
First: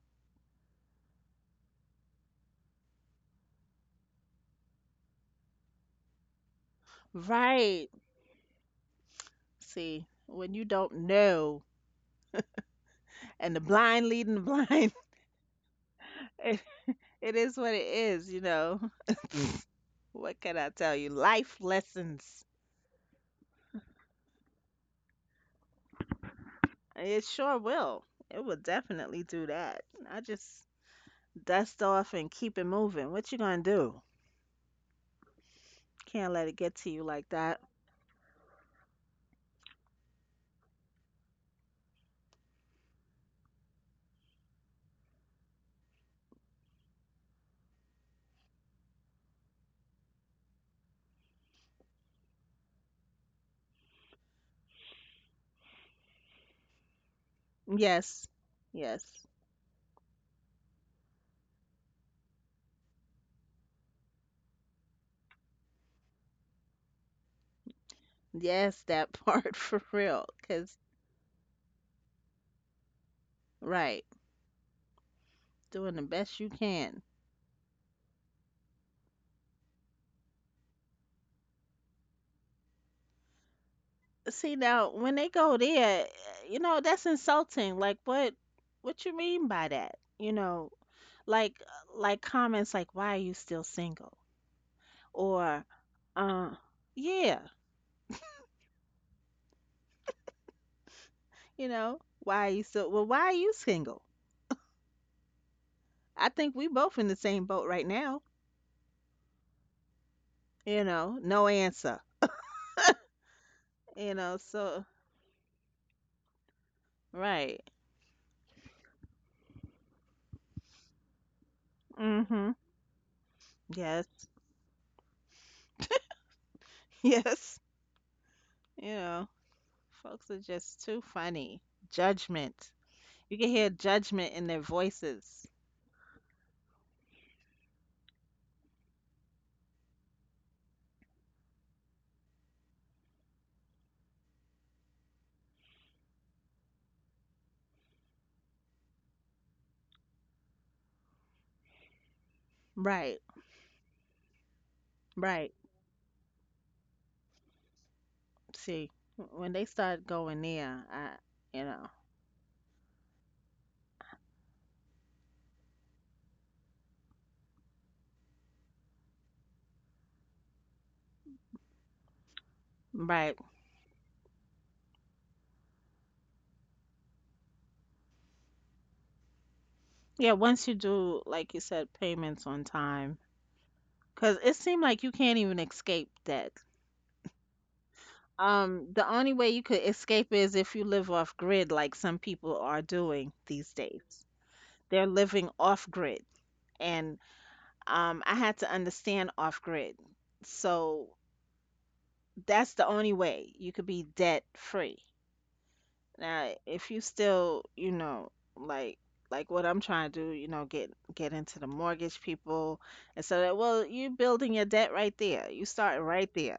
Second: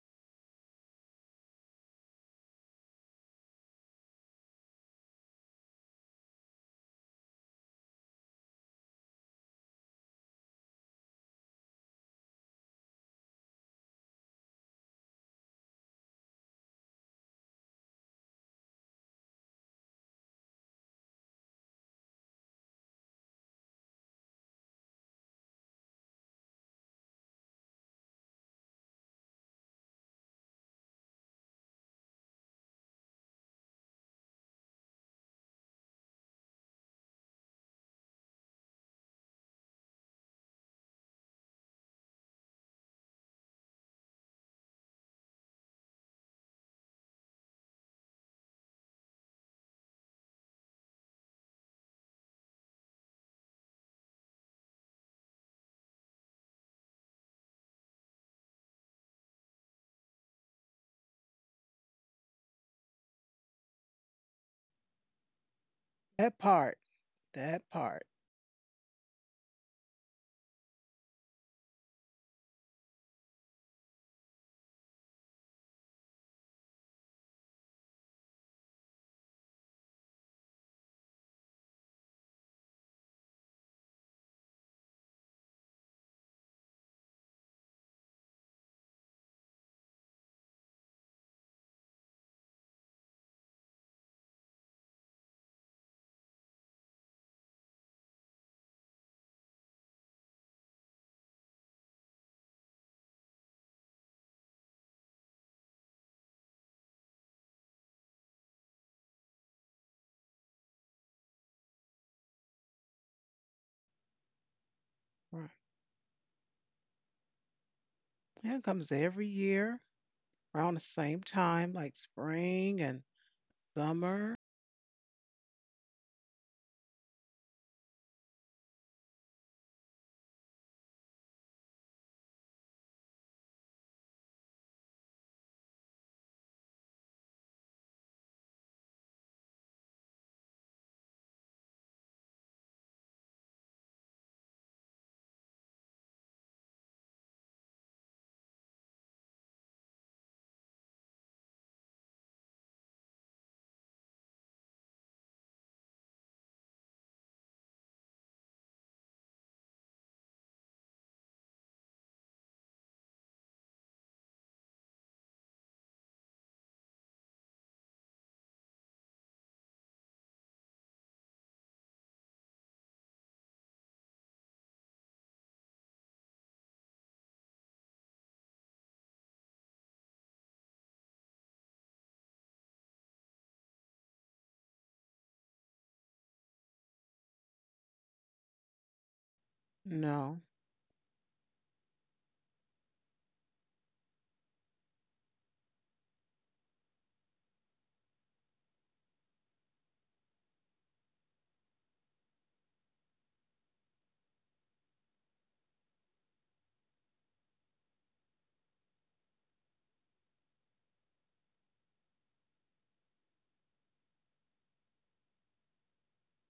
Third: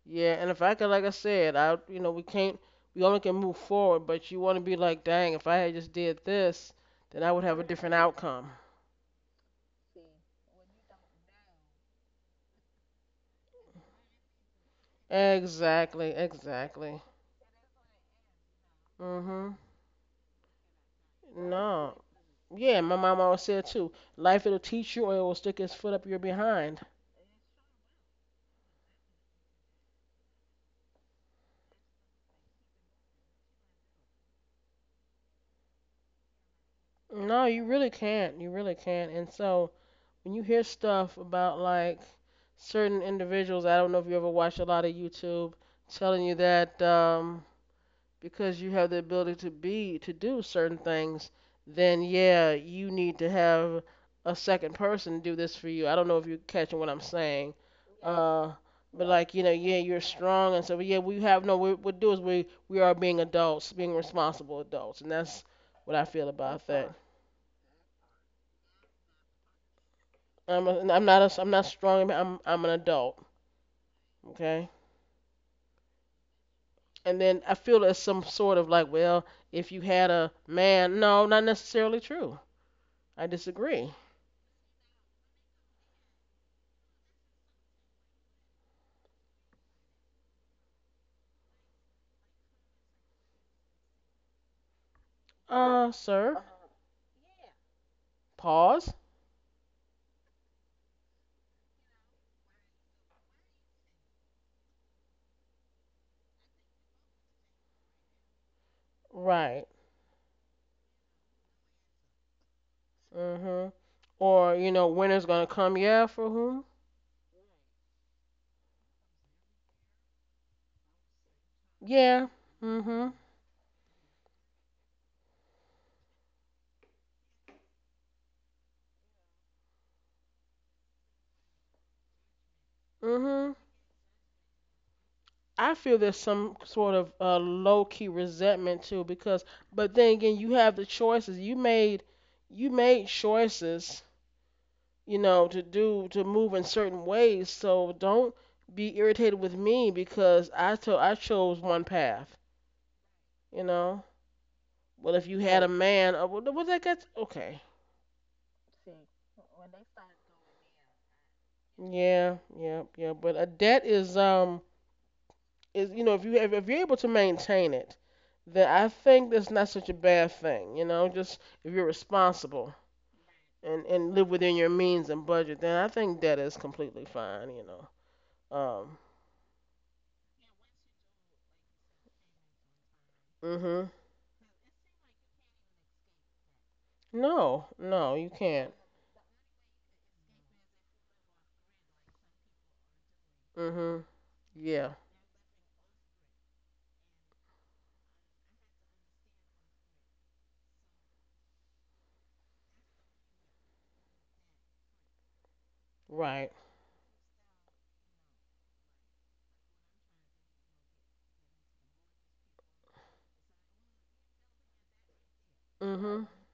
A: Yeah, and if I could, like I said, I you know we can't we only can move forward, but you want to be like, dang, if I had just did this, then I would have a
B: Right.
A: different outcome.
B: See, when you don't know and the blind leading the blind,
A: Exactly, exactly.
B: it is what it is, you know.
A: Mhm.
B: What can I tell you? Life
A: No.
B: lessons.
A: Yeah, my mom always said too, life it'll teach you or it will stick its foot up your behind.
B: It sure will. It will definitely do that. I just dust off and keep it moving. What you gonna do? Can't let it get to you like
A: No,
B: that.
A: you really can't. You really can't. And so when you hear stuff about like certain individuals, I don't know if you ever watched a lot of YouTube telling you that because you have the ability to be to do certain things, then yeah, you need to have a second person do this for you. I don't know if you're catching what I'm saying.
B: Yes.
A: Uh, but
B: Yes.
A: like you know, yeah, you're strong, and so but yeah, we have no. What we do is we are being adults, being responsible adults, and that's what I feel
C: That
A: about
C: part.
A: that.
C: That part.
B: Yes, that part for real.
A: I'm
B: 'Cause
A: a, I'm not strong. I'm an adult.
B: right,
A: Okay.
B: doing the best you can.
A: And then I feel there's some sort of like, well, if you had a man, no, not necessarily true. I disagree.
B: See now, when they go there, you know, that's insulting. Like what you mean by that? You know, like like comments like why are you still single? Or,
A: Sir.
B: uh, yeah,
A: Pause.
B: you know, why are you why are you single? I think we both in the same boat right now,
A: Right.
B: you know, no answer,
A: Mhm.
B: you know,
A: Or you
B: so,
A: know, winter's gonna
C: Right.
A: come. Yeah, for whom?
B: right.
C: Yeah, it comes every year around the same time, like
A: Yeah.
B: Mm-hmm.
C: spring and
A: Mhm.
B: Yes,
C: summer.
B: yes, you know, folks are just too funny. Judgment. You can
A: Mhm.
B: hear judgment in their voices.
A: I feel there's some sort of low key resentment too, because but then again, you have the choices. You made choices, you know, to do to move in certain ways. So don't be irritated with me because I to, I chose one path.
B: Right,
A: You know. Well, if you
B: right.
A: had a man, what that got? Okay.
B: See, when they start going there, you know,
A: Yeah, yeah, yeah. But a debt is you know if you're able to maintain it, then I think that's not such a bad thing. You know, just if you're responsible
B: right.
A: and live within your means and budget, then I think debt is completely fine. You know.
B: Yeah, once you do, like you said, payments on time.
A: Mhm.
B: Cause it seemed like you can't even escape that.
A: No, no, you can't.
B: The only way you could escape
C: No,
B: is if you live off grid, like some people are doing these
A: Mhm.
B: days.
A: Yeah.
B: They're living off grid, and I had to understand off grid. So that's the only way you could be debt free. Now,
A: Right.
B: if you still, you know, like like what I'm trying to do, you know, get into the mortgage people, and so that well, you're building your debt right there. You start
A: Mhm.
B: right there,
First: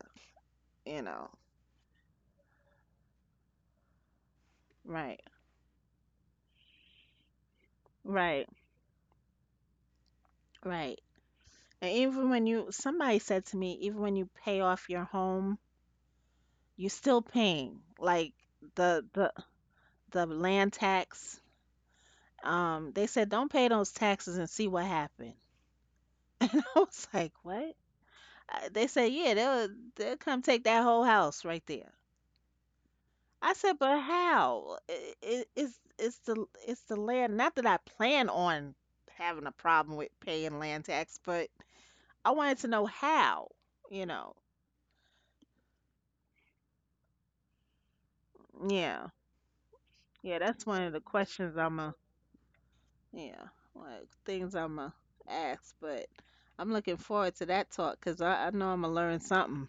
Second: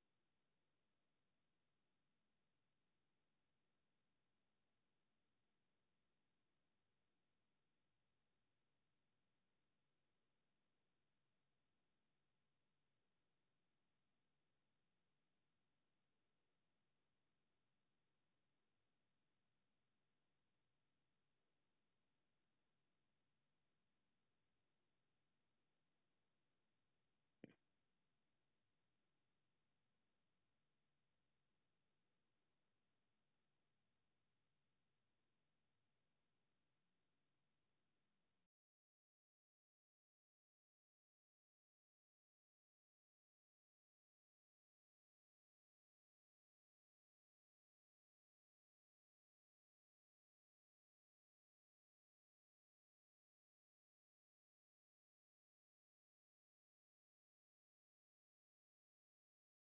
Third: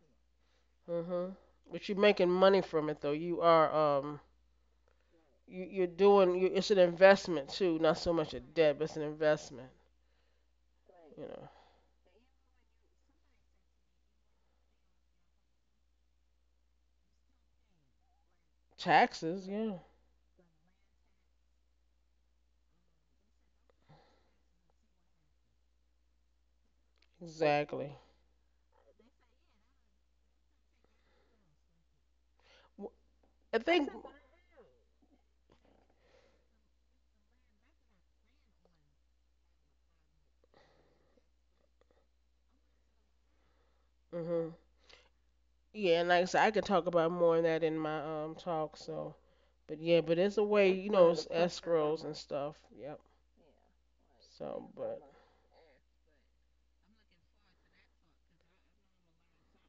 B: you know,
A: Mhm. But you're making money from it though.
B: right.
A: You you're doing you, it's an investment too, not so much a
B: Right,
A: debt, but it's an investment.
B: right.
A: You know.
B: And even when you, somebody said to me, even when you pay off your home, you're still paying like the the
A: Taxes, yeah,
B: the land tax. They said don't pay those taxes and see what happened. And I was like, what?
A: exactly.
B: They said, yeah, they'll come take that whole house right there.
A: W-
B: I
A: I
B: said,
A: think,
B: but how? I it, it's the land. Not that I plan on having a problem with paying land tax, but I wanted to know how. You know,
A: hmm yeah, and like I said, I could talk about more of that in my talk.
B: yeah.
A: So, but yeah, but it's
B: Yeah,
A: a
B: that's
A: way,
B: one
A: you
B: of the
A: know, it's
B: questions I'm a
A: escrows and stuff. Yep.
B: yeah, things
A: So,
B: I'm a
A: but
B: ask, but I'm looking forward to that talk because I know I'm gonna learn something.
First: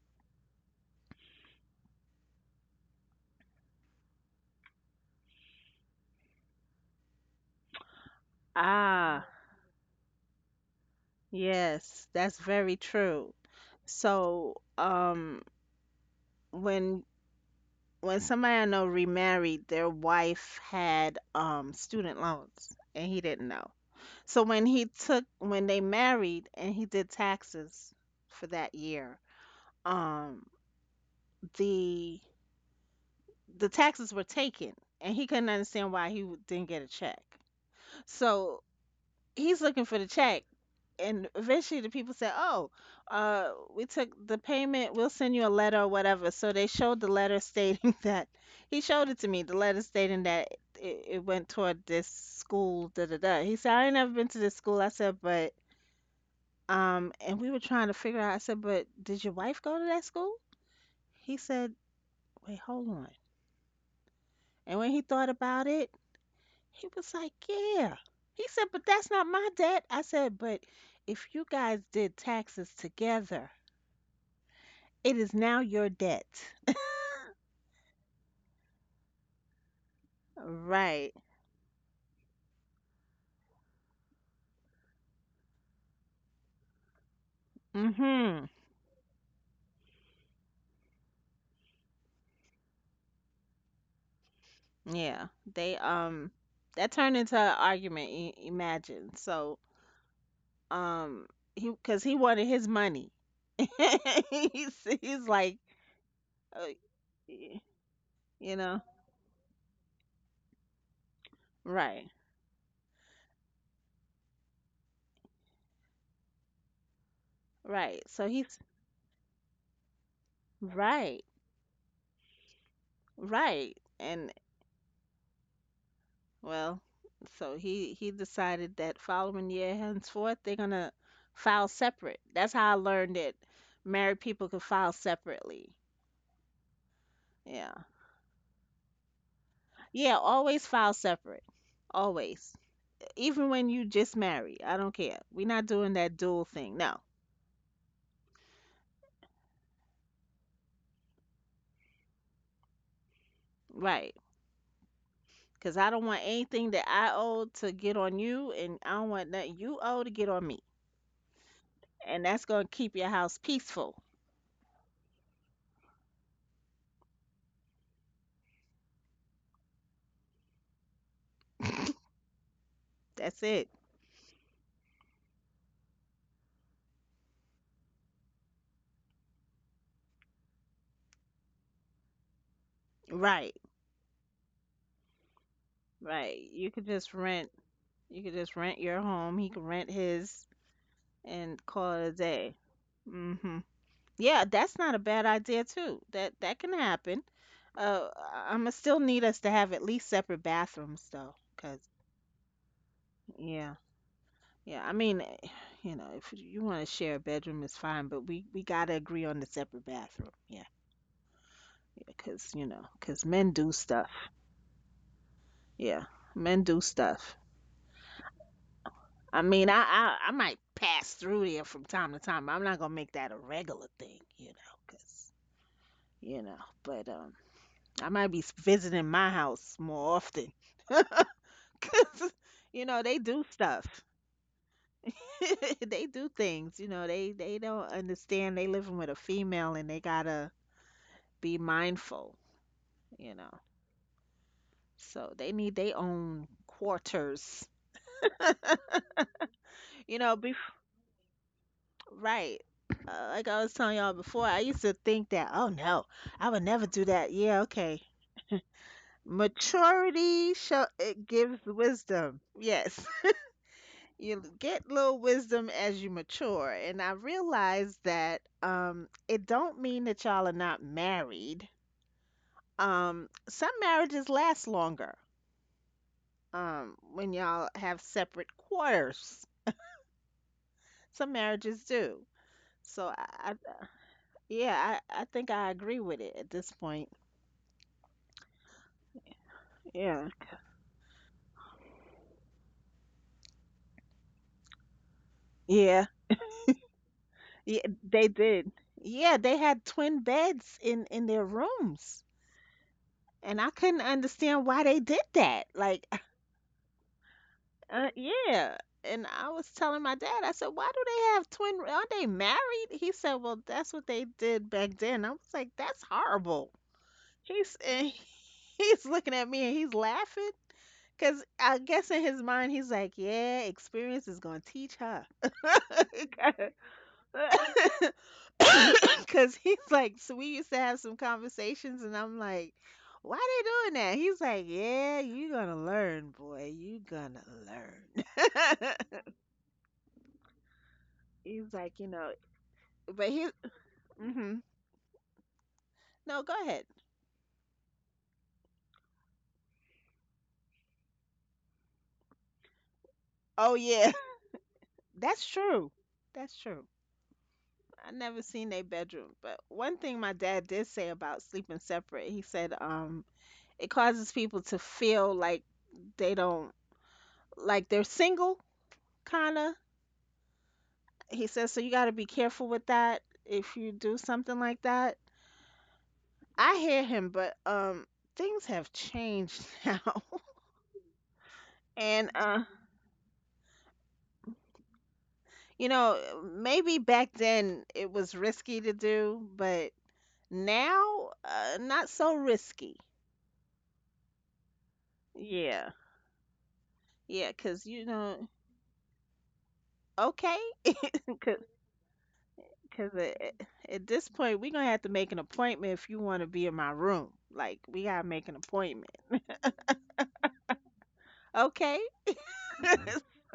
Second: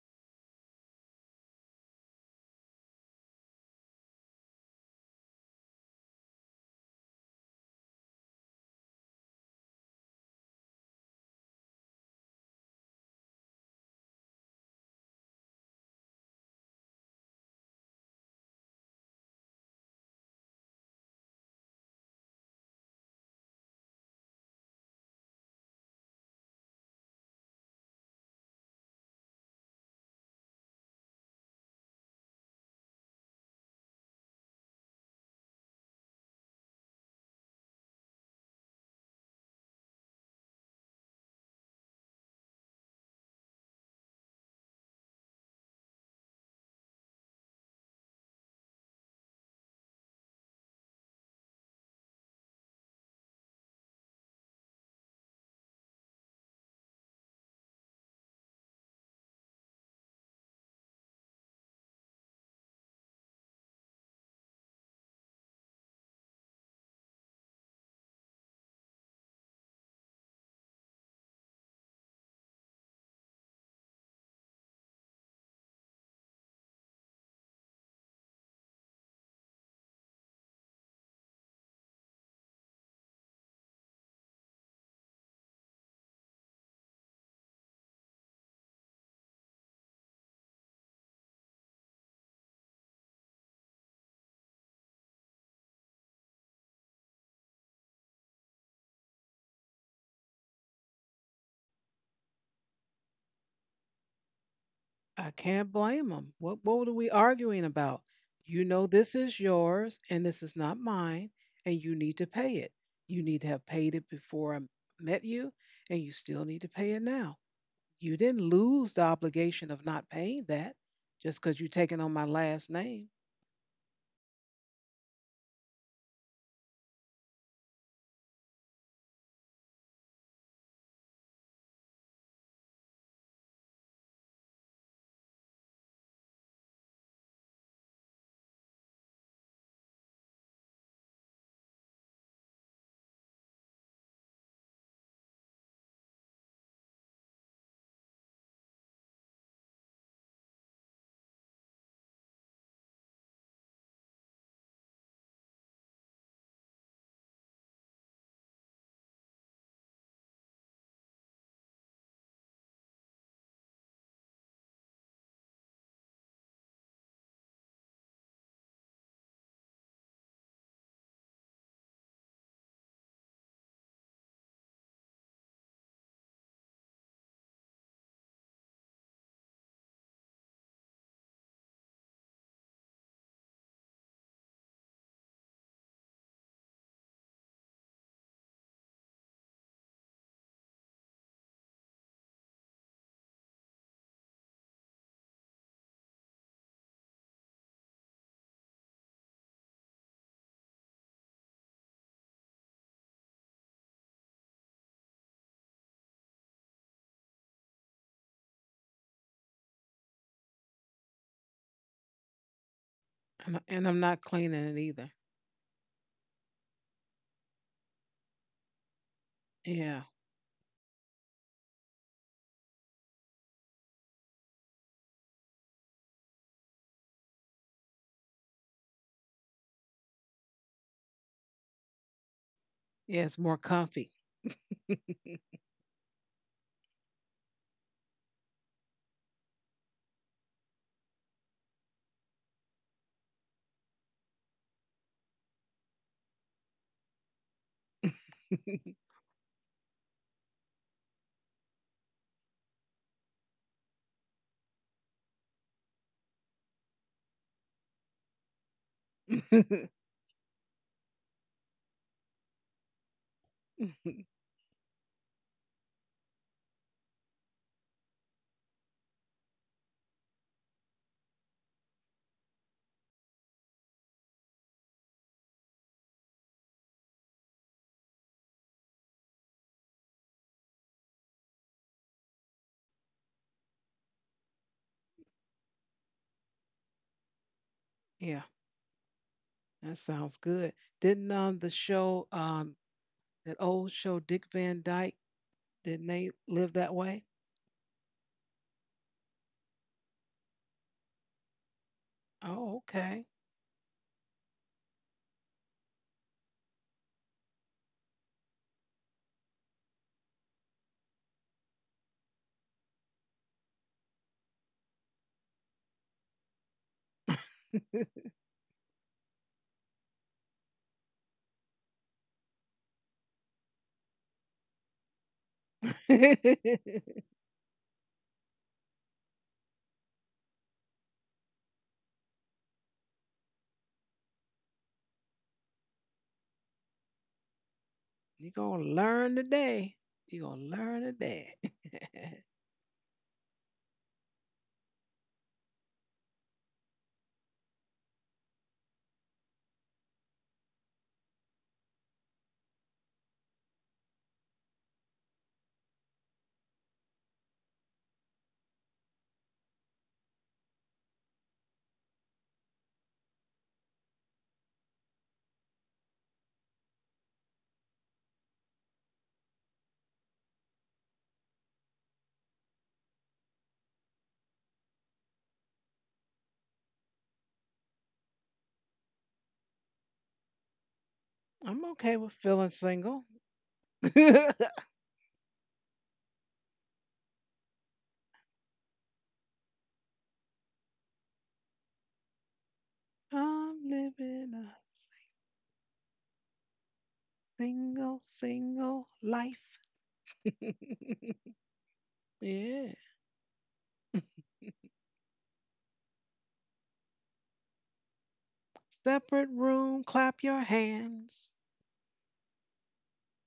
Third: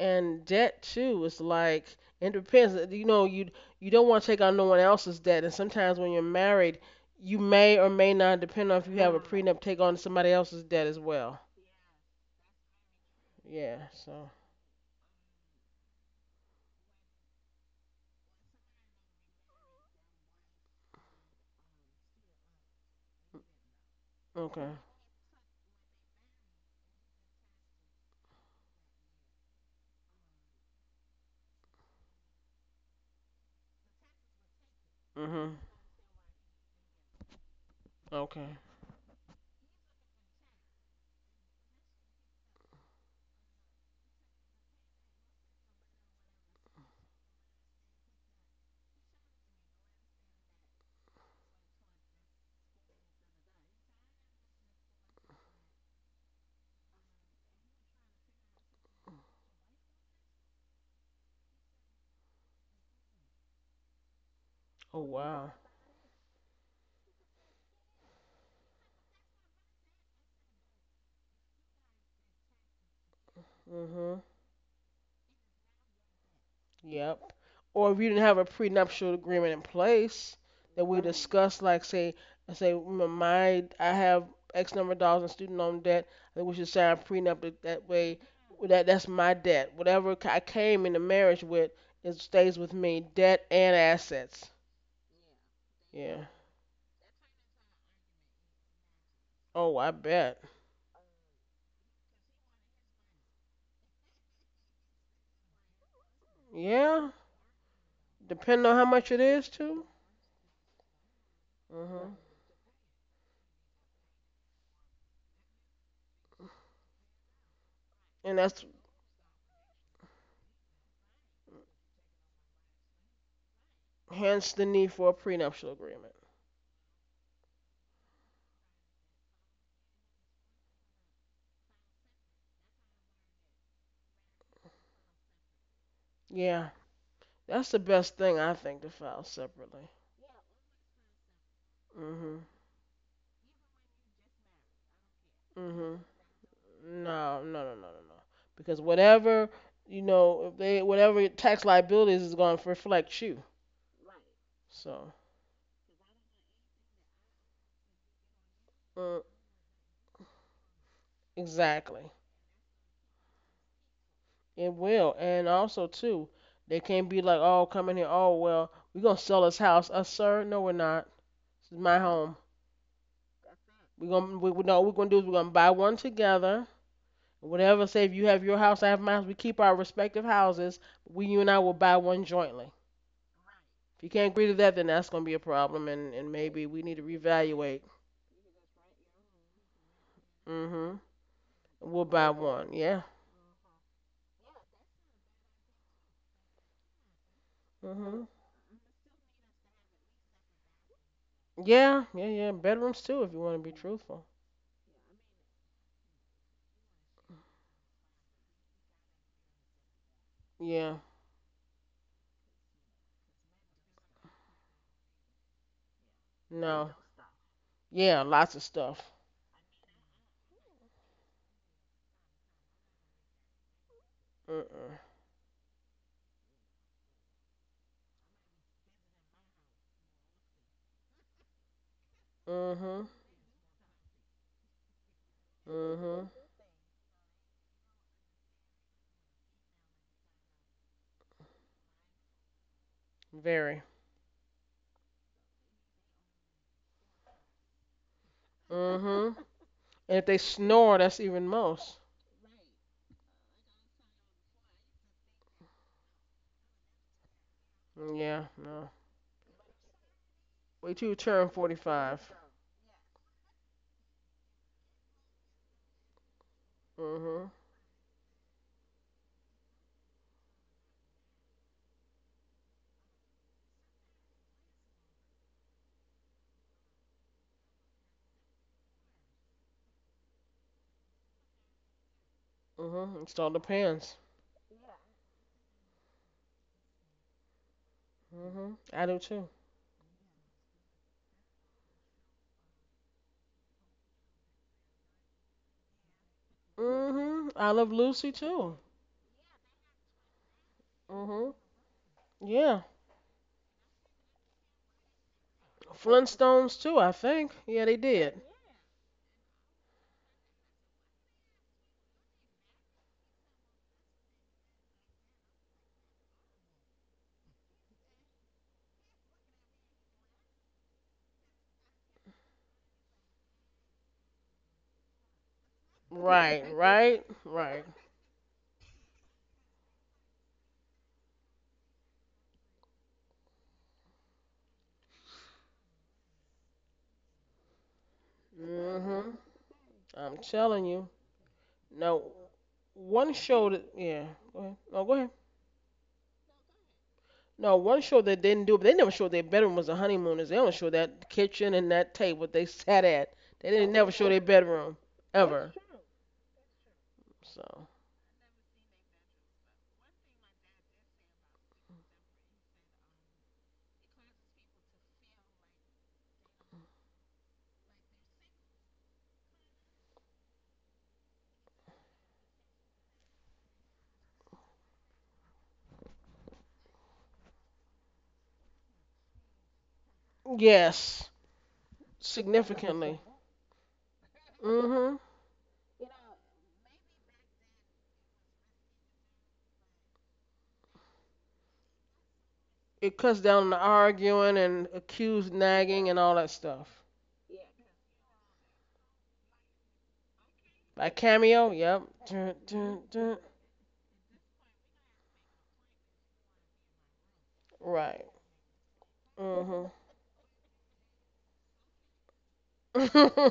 A: and debt too is like it depends. You know, you don't want to take on no one else's debt, and sometimes when you're married, you may or may not, depend on if you have a
B: Ah,
A: prenup, take on somebody else's debt as well.
B: yes, that's very true.
A: Yeah. So,
B: So, when when somebody I know remarried, their wife had student loans, and he didn't know. So when
A: okay.
B: he took when they married and he did taxes for that year, um, the the taxes were taken and he couldn't
A: Mhm.
B: understand why he didn't get a check,
A: Okay.
B: so he's looking for the check, and eventually the people said, oh uh, we took the payment, we'll send you a letter or whatever. So they showed the letter stating that, he showed it to me, the letter stating that it went toward this school da da da. He said, I ain't never been to this school. I said, but and we were trying to figure out, I said, but did your wife go to that school? He said, wait, hold on. And when he
A: Oh
B: thought
A: wow.
B: about it, he was like, yeah. He said, but that's not my debt. I said, but if you guys did taxes together,
A: Mhm.
B: it is now your debt.
A: Yep. Or if you didn't have a prenuptial agreement in place that we Mhm.
B: Right.
A: discussed, like say, I say "My I have X number of dollars in student loan debt. I think we should sign a prenup that way.
B: Mm-hmm.
A: That's my debt. Whatever I came into marriage with, it stays with me. Debt and assets.
B: Yeah. They
A: Yeah.
B: that turned into an argument, I imagine. So,
A: Oh, I bet.
B: um he cuz he wanted his money. he's
C: I
B: he's like
C: can't blame them.
B: uh,
C: What are
A: Yeah.
C: we
B: y-
C: arguing about?
B: you
C: You
A: Depending on
B: know,
A: how
C: know
A: much
C: this
A: it
C: is
A: is too.
C: yours and this is not mine, and
A: Mhm.
C: you
B: right.
C: need
A: Mhm.
C: to pay it. You need to have paid it before I met you, and you still need to pay it now.
B: Right.
C: You
B: So
A: And
C: didn't
B: he's
A: that's
C: lose the obligation of not paying that
B: right.
C: just because you're taking on my last name,
B: Right. And,
A: hence the need for a prenuptial agreement.
B: well, so he decided that following year henceforth they're gonna file separate. That's how I learned that married people could file separately.
A: Yeah. That's
B: Yeah.
A: the best thing I think to file separately.
B: Yeah, always file separate.
A: Mhm.
B: Always. Even when you just married. I don't care. We're not doing
A: Mhm.
B: that dual thing. No.
A: No, no, no, no, no, no. Because whatever you know, if they whatever tax liabilities is going to reflect you.
B: Right.
A: So
B: Cause I don't want anything that I owe to get on you and I don't
A: mm,
B: want nothing you owe to get on me.
A: exactly,
B: And that's gonna keep your house peaceful.
A: it will. And also too, they can't be like, oh, come in here. Oh well, we're gonna sell this house. Sir, no, we're not. This is my home.
B: That's it.
A: We're gonna we, no, what we're gonna do is we're gonna buy one together. Whatever. Say if you have your house, I have my house. We keep our respective houses. We You and I will buy one jointly. If
B: Right.
A: you can't agree to that, then that's gonna be a problem, and
B: Right.
A: maybe we need to reevaluate.
B: You could just rent your home. He could rent his
A: Mhm.
B: and call it
A: We'll
B: a
A: buy
B: day.
A: one. Yeah.
B: Mhm. Yeah, that's not a bad idea too. That that can happen.
A: Mhm.
B: I'm gonna still need us to have at least separate bathrooms though, 'cause
A: Yeah. Yeah. Yeah. Bedrooms too, if you want to
B: yeah,
A: be truthful.
B: yeah. I mean, you know, if you want to share a bedroom, it's fine, but we gotta agree on the separate bathroom. Yeah,
A: Yeah.
B: yeah, 'cause you know, 'cause men
C: and, I-
B: do
C: and I'm
B: stuff.
C: not cleaning it either.
B: Yeah, men do
A: No.
B: stuff.
A: Yeah. Lots of stuff.
B: I mean, I,
C: Yeah.
B: I I might pass through there from time to time. I'm not gonna make that a regular thing, you know,
A: Mm-mm.
B: 'cause you know. But I might be visiting my house more often, 'cause you know
A: Mhm.
B: they
C: Yeah, it's
B: do
C: more
B: stuff.
C: comfy.
B: They do
A: Mhm.
B: things. You know, they don't understand. They living with a female and they gotta be mindful. You know,
A: Very.
B: so they need their own quarters.
A: Mhm.
B: You
A: And if
B: know,
A: they
B: be,
A: snore, that's even most.
B: right. Like I was telling y'all before, I used to think that, oh no, I would never do that. Yeah, okay.
A: Mm, yeah. No.
C: Yeah,
B: Maturity show
A: Wait till you
B: it
A: turn
B: gives
A: 45.
B: wisdom. Yes. You get little wisdom as you mature. And I
A: Mhm.
B: realized that it don't mean that y'all are not married. Some marriages last longer when y'all have separate quarters. Some marriages do. So I,
A: Mhm. It all
B: I
A: depends.
B: yeah, I, I think I agree with it at this point.
A: Mhm. I do too.
C: that
B: Yeah.
C: sounds good. Didn't the show that old show Dick Van Dyke
B: Yeah,
C: didn't they live that way?
A: Mhm. I
B: yeah,
A: love
B: they
A: Lucy
B: did.
A: too.
B: Yeah, they had twin beds in their
A: Mhm.
B: rooms,
C: Oh,
A: Yeah.
C: okay.
B: and I couldn't understand why they did that. Like,
A: Flintstones too, I think. Yeah, they did.
B: yeah. And I was telling my dad, I said, "Why do they have twin? Aren't they married?" He said, "Well, that's what they did back then." I was like, "That's horrible." He's and he's looking at me and he's laughing because I guess in his mind he's like, "Yeah, experience is gonna teach her."
A: Right, right, right.
B: Cause he's like, so we used to have some conversations, and I'm like, why they doing that? He's like, yeah, you gonna learn, boy. You gonna learn.
C: You gonna learn
A: Mhm.
C: today. You
A: I'm
C: gonna
A: telling
C: learn
A: you.
C: today.
B: He's like, you
A: Now,
B: know, but
A: one
B: he,
A: show that yeah.
B: hmm,
A: Go ahead. No, go ahead.
B: no, go ahead.
A: No, one show that didn't do, but they never showed their bedroom was the Honeymooners. They only showed that kitchen and that table they sat at.
B: Oh
A: They didn't
B: yeah,
A: never show their bedroom
B: that's
A: ever.
B: true. That's true.
A: So
B: I never seen their bedroom, but one thing my dad did say about sleeping separate, he said, it causes people to feel like they don't like they're single, kinda. He says, so you got to be careful with that if you do something like that. I hear him, but things have changed now.
A: yes,
C: I'm okay
B: And
C: with feeling single.
A: significantly. Mhm.
B: you know, maybe back then it was risky to do, but now not so risky.
A: It cuts down on the
C: I'm living
A: arguing
C: a
A: and accused
B: Yeah,
A: nagging and all that stuff.
B: yeah, because you know,
C: single life.
B: okay,
A: By
B: because
A: cameo, yep. Dun,
C: Yeah.
A: dun, dun.
B: at at this point we're gonna have to make an appointment if you want to be in my room. Like we gotta
A: Right.
B: make an appointment.
C: Separate
A: Mhm.
C: room, clap your hands.
B: Okay.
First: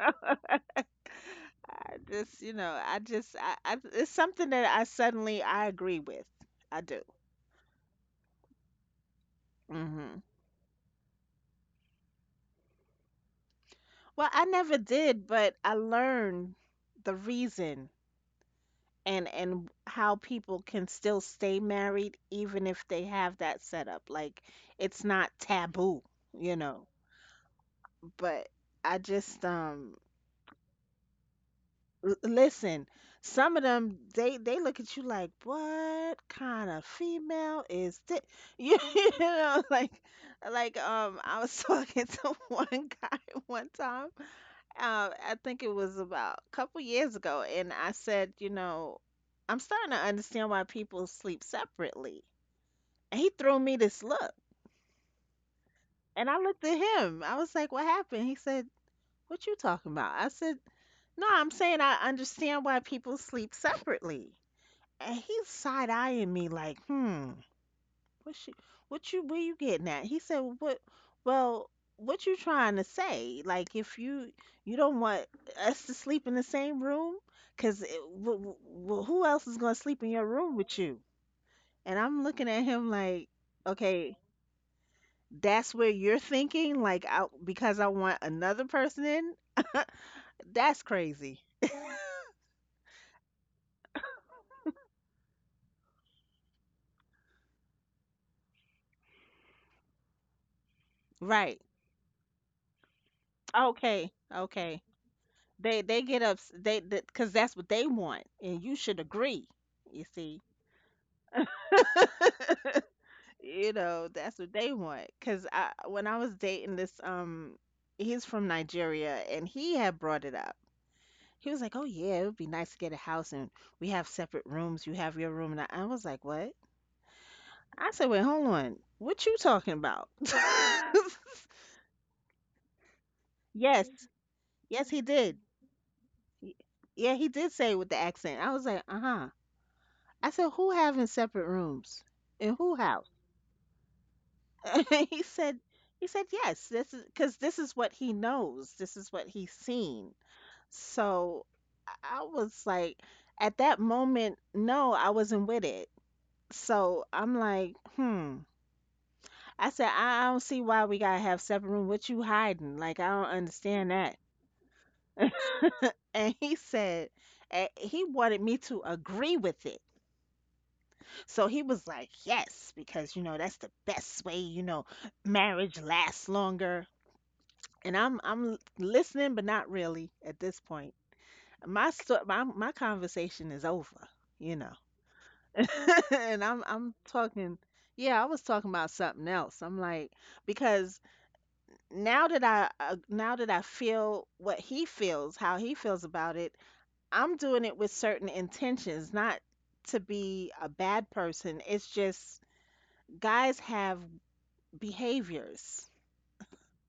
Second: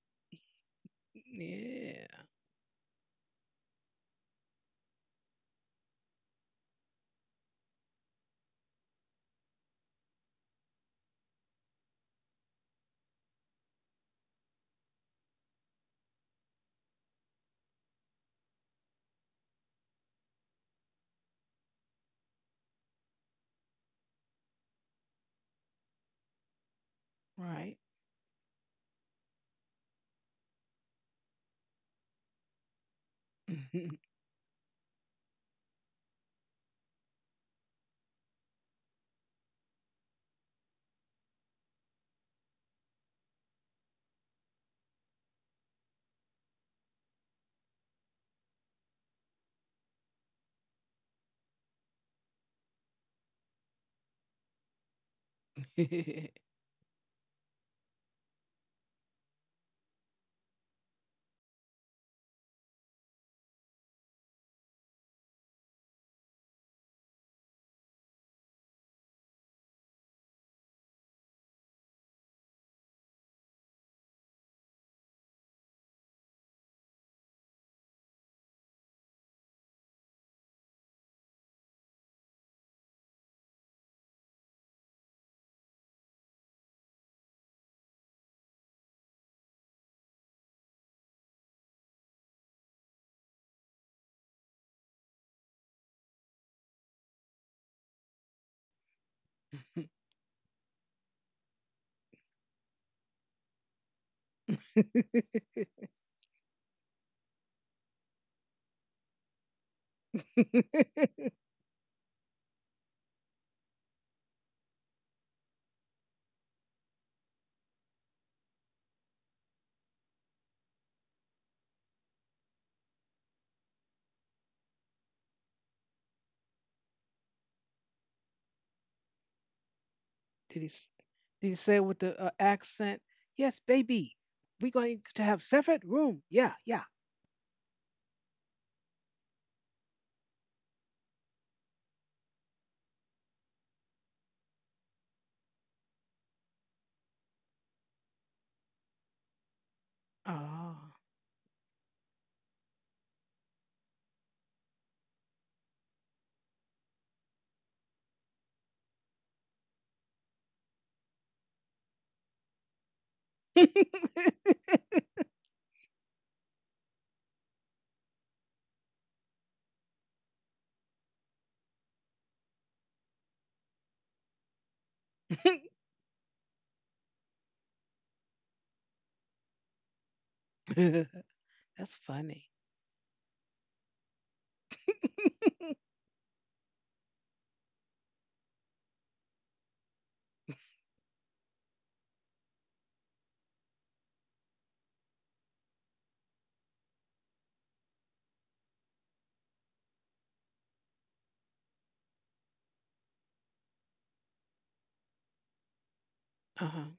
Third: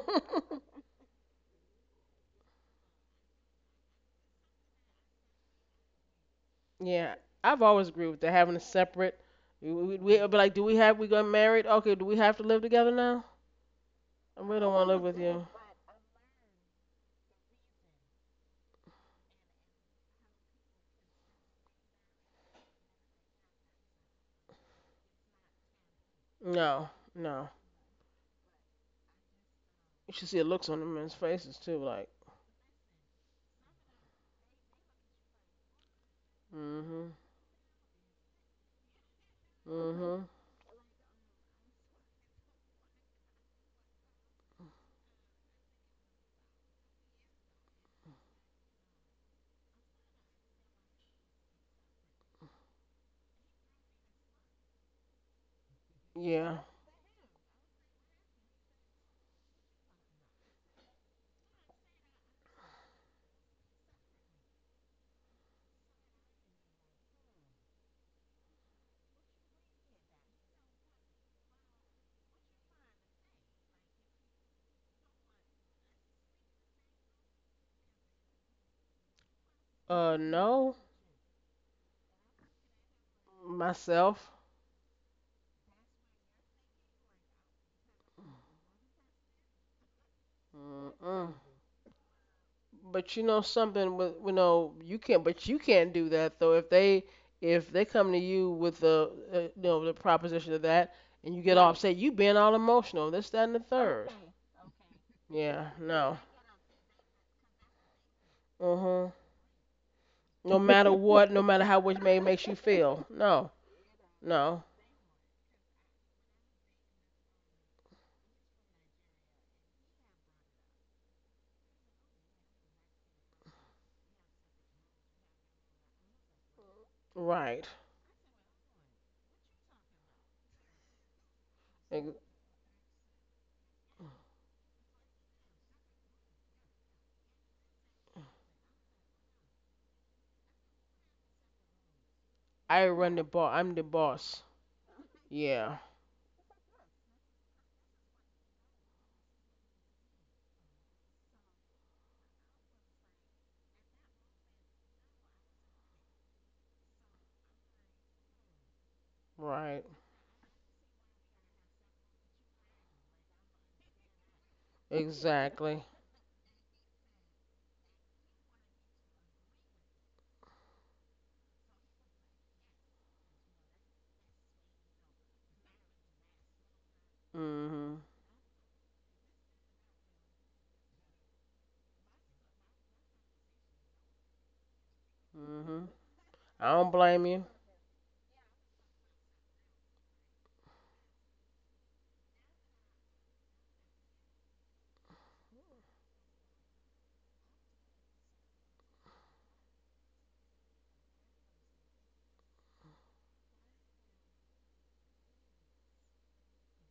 C: Yeah.
B: This, you know, I just, I, it's something that I suddenly I agree with. I do.
A: Yeah, I've always agreed with that. Having a separate, we
B: Hmm.
A: but like, do we have we got married? Okay, do we have to live together now?
B: Well,
A: I
B: I
A: really don't
B: never
A: want to live with
B: did,
A: you.
B: but I learned the reason and how people can still stay married even if they have that setup. Like it's not taboo, you know.
A: No, no.
C: Right.
B: But I just
A: You should see the looks on the men's faces too. Like,
B: L- listen, some of them they look at you like, what kind of
A: mm-hmm,
B: female is this? You know, like
A: mm-hmm.
B: I was talking to one guy one time. I think it was about a couple years ago, and I said, you know, I'm starting to understand why people sleep separately. And he threw me this look, and
C: did
B: I
A: Yeah.
B: looked at him. I was like, what happened? He said, what you talking about? I said, no, I'm saying I understand why people sleep separately. And he's side eyeing me like, hmm, what you, where you getting at? He said, what, well, what you trying to say? Like, if you, you don't want us to sleep in the same room, cause w- who else is gonna sleep in your room
A: No.
B: with you? And I'm looking at him like, okay,
A: Myself.
B: that's where you're thinking, like, I, because I want another person in. That's
A: Mm-mm.
B: crazy,
A: But you know something with you know you can't but you can't do that though if they come to you with the you know the proposition of that and you get
B: right?
A: all upset you being all emotional this that and the third
B: Okay, okay.
A: yeah
B: They
A: no
B: get up they because that's what they want, and you should
A: uh-huh
B: agree. You see,
A: no matter what no matter how which may makes you feel no
B: you know that's what
A: no
B: they want. Because I when I was dating this he's from Nigeria, and he had brought it up. He was like, "Oh yeah, it would be nice to get a house, and we have separate rooms. You have your room." And I was like, "What?"
A: right
B: I said, "Wait, hold on. What you talking about?"
C: he s- did he say with the
A: Ex-
C: accent? Yes,
B: Yes,
C: baby. We're
B: yes,
C: going
B: he
C: to have
B: did.
C: separate room. Yeah,
B: He-
C: yeah.
B: Yeah, he did say it with the accent. I was like, uh-huh. I said, "Who having separate rooms in who
A: I
B: house?"
A: run the boss I'm the boss
B: He said,
A: yeah
B: "He said yes. This is because this is what he knows. This is what he's seen."
C: Oh.
B: So I I was like, at that moment, no, I wasn't with it. So I'm like, hmm. I
A: right
B: said, I don't see why we gotta have separate room. What you hiding? Like I don't understand that.
A: exactly
B: And he said, he wanted me to agree with it. So he was like, "Yes, because you know that's the best way, you know, marriage lasts longer." And
A: mhm
B: I'm listening, but not really at this point.
C: That's
B: My sto-
C: funny.
B: my my conversation is over, you know,
A: mhm
B: and
A: I
B: I'm
A: don't
B: I'm
A: blame you.
B: talking. Yeah, I was talking about something else. I'm like, because now that I feel what he feels, how he feels about it, I'm doing it with certain intentions, not to be a bad person. It's just guys have behaviors.
C: Uh-huh.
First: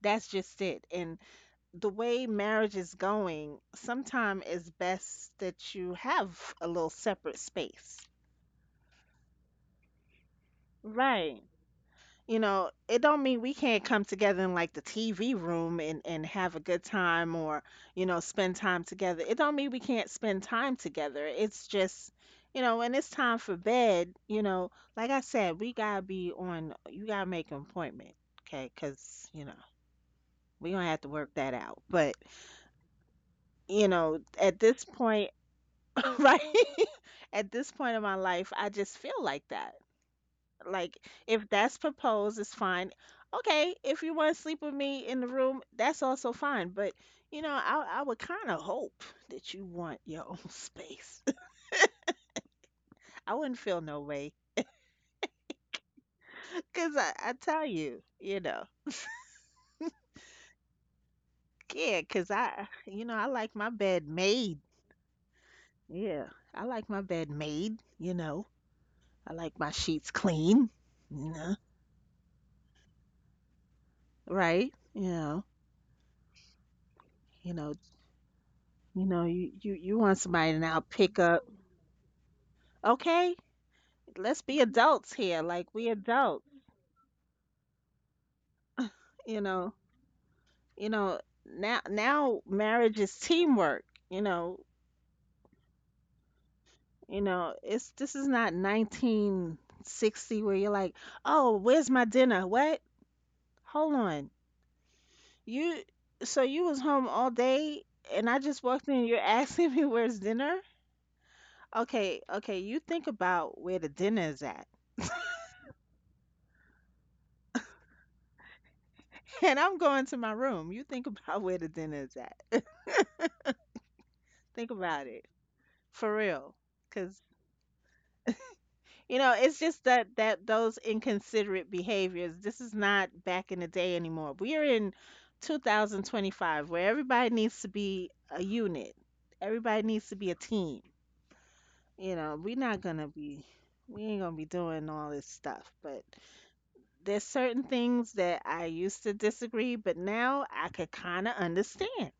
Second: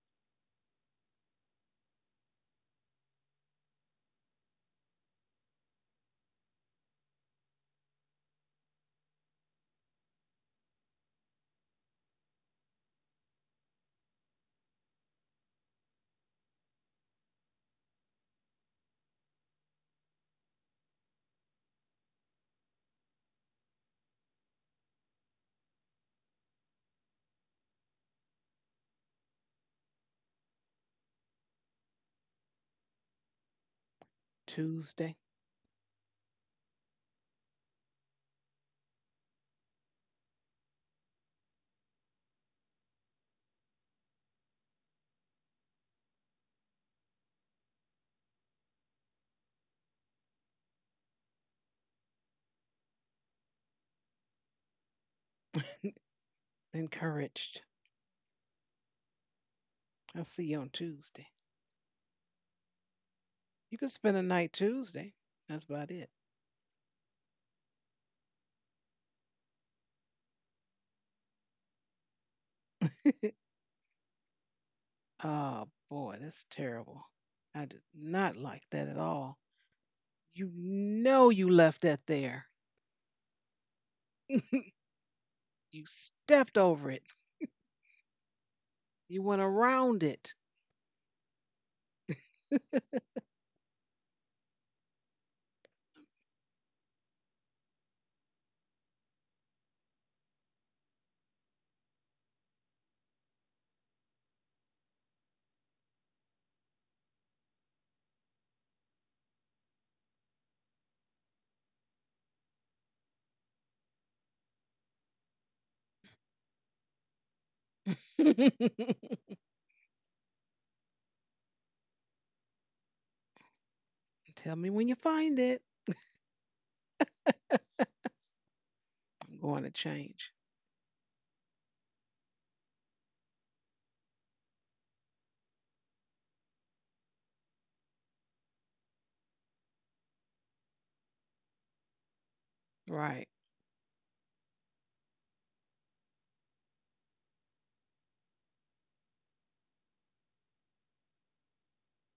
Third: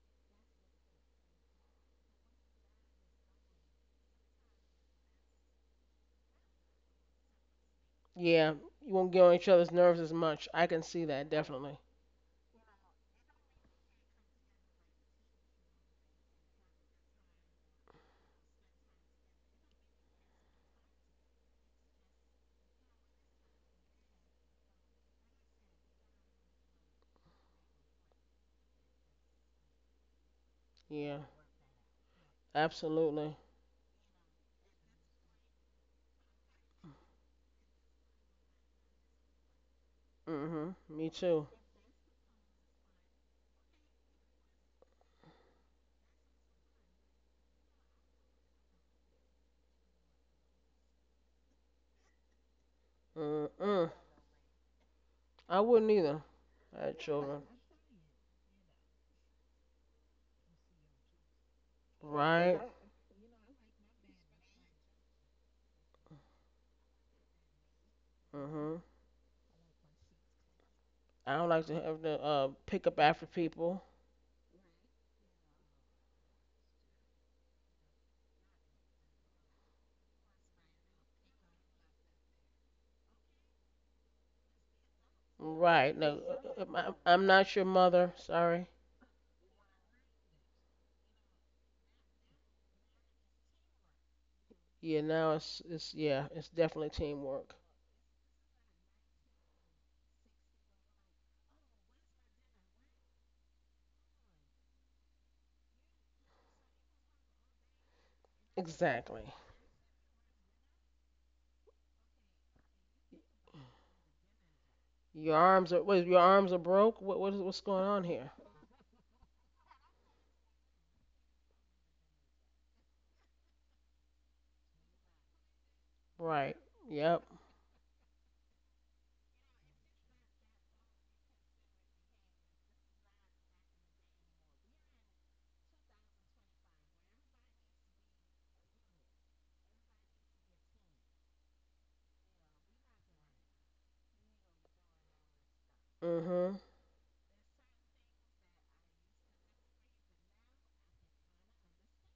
B: That's just it. And the way marriage is going, sometimes it's best that you have a little separate space.
A: Yeah, you won't get on each other's nerves as much. I can see that
B: Right.
A: definitely.
B: You know, it don't mean we can't come together in like the TV room and have a good time or, you know, spend time together. It don't mean we can't spend time together. It's just, you know, when it's time for bed, you know, like I said, we gotta be on, you gotta make an appointment, okay? 'Cause, you know, we gonna have to
A: Yeah,
B: work that out. But
A: absolutely.
B: you know, at this
C: Tuesday.
B: point, right? At this point in my life, I just feel like that.
A: Mhm.
B: Like,
A: Me too.
B: if that's proposed, it's fine. Okay, if you want to sleep with me in the room, that's also fine. But, you know, I would kind of hope that you want your own space. I wouldn't feel
A: Mm-mm.
B: no way.
A: I wouldn't either. I
B: Because
A: had
B: I
A: children.
C: Encouraged.
B: tell you, you know,
C: I'll see you on Tuesday.
B: yeah, because
A: Right.
B: I, you know, I like my
C: You can
B: bed
C: spend the night
B: made.
C: Tuesday. That's about it.
B: Yeah, I like my bed made, you know,
A: Mhm.
B: I like my sheets clean. You
A: I don't
B: know,
A: like to have to pick up after people.
B: right? Yeah.
C: Oh boy, that's terrible.
B: You
C: I
B: know,
C: did not like that at
B: you know,
C: all.
B: you want
C: You
B: somebody to now pick
C: know
B: up.
C: you left that there.
B: Okay, let's be adults here. Like
C: You
B: we
A: Right. No,
B: adults.
C: stepped over
A: I'm
C: it.
A: not your mother. Sorry.
C: You went
B: You know,
C: around it.
B: you know. Now marriage is teamwork. You know,
A: Yeah. Now it's yeah. It's definitely
B: you know.
A: teamwork.
B: It's this is not 1960 where you're like, oh, where's my dinner? What? Hold on. You so you was home all day and I just walked in. And you're
A: Exactly.
B: asking me where's dinner? Okay, okay. You think about where the dinner is at.
A: Your arms are what? Your arms are broke. What is what's going on here?
B: And I'm going to my room. You think about where the dinner is at.
C: Tell
B: Think
C: me when you
B: about it.
C: find it.
B: For real.
A: Right.
B: Cause
A: Yep.
B: you know,
C: I'm
B: it's
C: going to
B: just that
C: change.
B: those inconsiderate behaviors, this is not back in the day anymore. We are in 2025 where everybody needs to be a unit. Everybody needs to be a team. You know, we're not gonna
C: Right.
B: be we ain't gonna be doing all this stuff. But
A: Mhm.
B: there's certain things that I used to disagree, but now I could kinda understand.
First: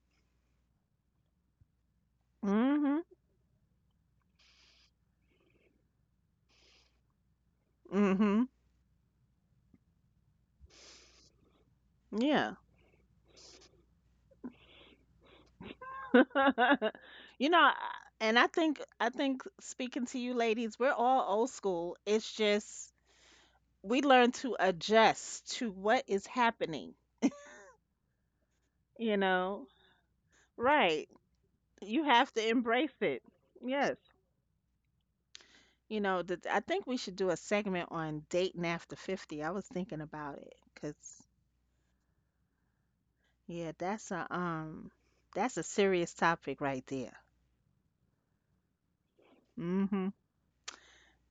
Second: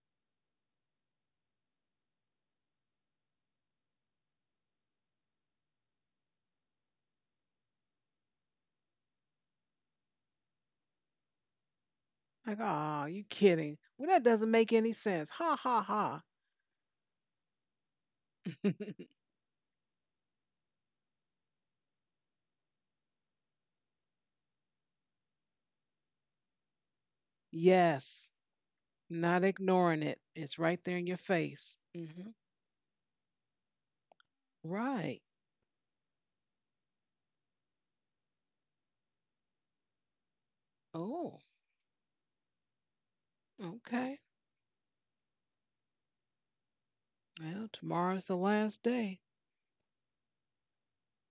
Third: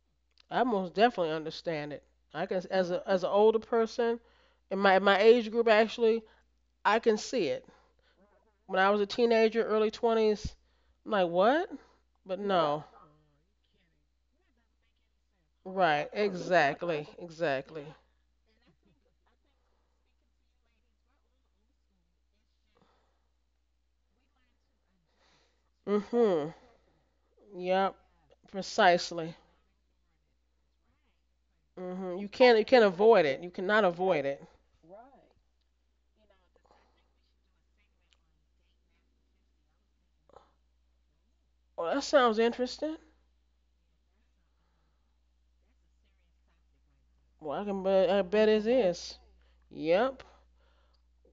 A: I most definitely understand it. I can as
B: Mm-hmm.
A: a as an older person in my age group actually, I can see it.
B: Mm-hmm.
A: When I was a teenager, early 20s, I'm like, "What?" But
B: Yeah.
C: Like,
A: no.
C: oh, you kidding. Well, that doesn't make any sense. Ha ha
A: Right.
C: ha.
A: Exactly.
B: you know, I-
A: Exactly.
B: and I think speaking to you ladies, we're all old school. It's just we learn to adjust to what is
A: Mhm.
B: happening,
A: Yep.
C: Yes.
B: you
A: Precisely.
C: Not
B: know.
C: ignoring it. It's right there in
B: Right.
C: your face.
B: You
A: Mhm.
C: Hmm.
B: have to
A: You can't
B: embrace it.
A: avoid it. You cannot
B: Yes.
A: avoid it.
C: Right.
B: You know, the, I think we should do a segment on dating after 50. I was thinking about it cuz
C: Oh,
A: Well, that sounds interesting.
B: yeah,
C: okay.
B: that's a serious topic right there.
A: Well,
C: Well,
A: I
C: tomorrow's the
A: bet it
C: last
A: is.
C: day.
B: Mhm.
A: Yep.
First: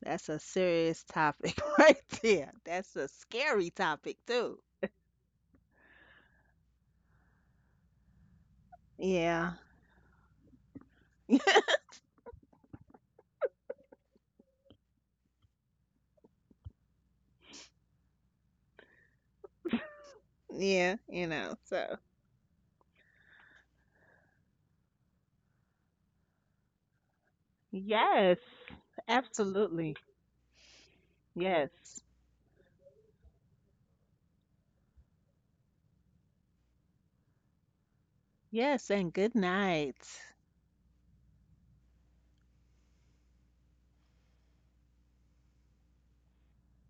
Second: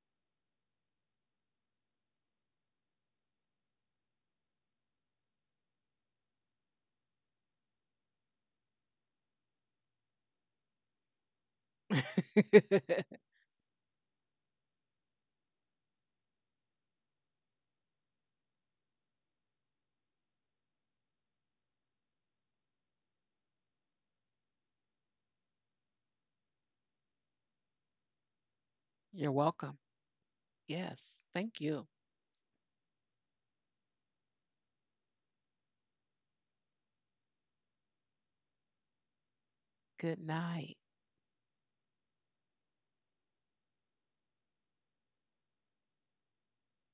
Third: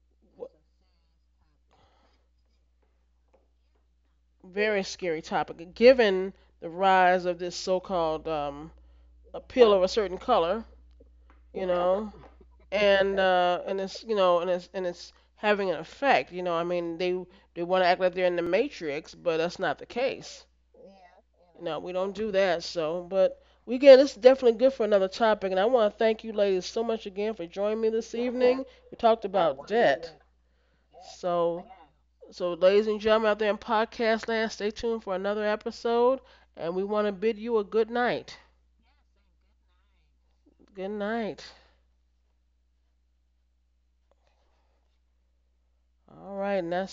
B: That's a serious topic right there. That's a scary topic too.
A: Very scary topic. Given the rise of this so-called
B: Yeah.
A: appeal of a certain color, you know. And and it's, you know, and it's having an effect, you know. I mean, they want to act like they're in the Matrix, but that's not the case.
B: Yeah, you know,
A: No, we
B: so
A: don't do that. So but we get this is definitely good for another topic, and I want to thank you ladies so much again for joining me this
B: yes,
A: evening. We talked
C: You're
A: about
C: welcome.
B: absolutely.
A: debt.
C: Yes. Thank
A: So,
C: you.
B: Yes.
A: so, ladies and gentlemen out there in podcast land, stay tuned for another episode. And we want to bid you a good night.
B: Yes, and good
C: Good
B: night.
C: night.
A: Good night. All right, and that's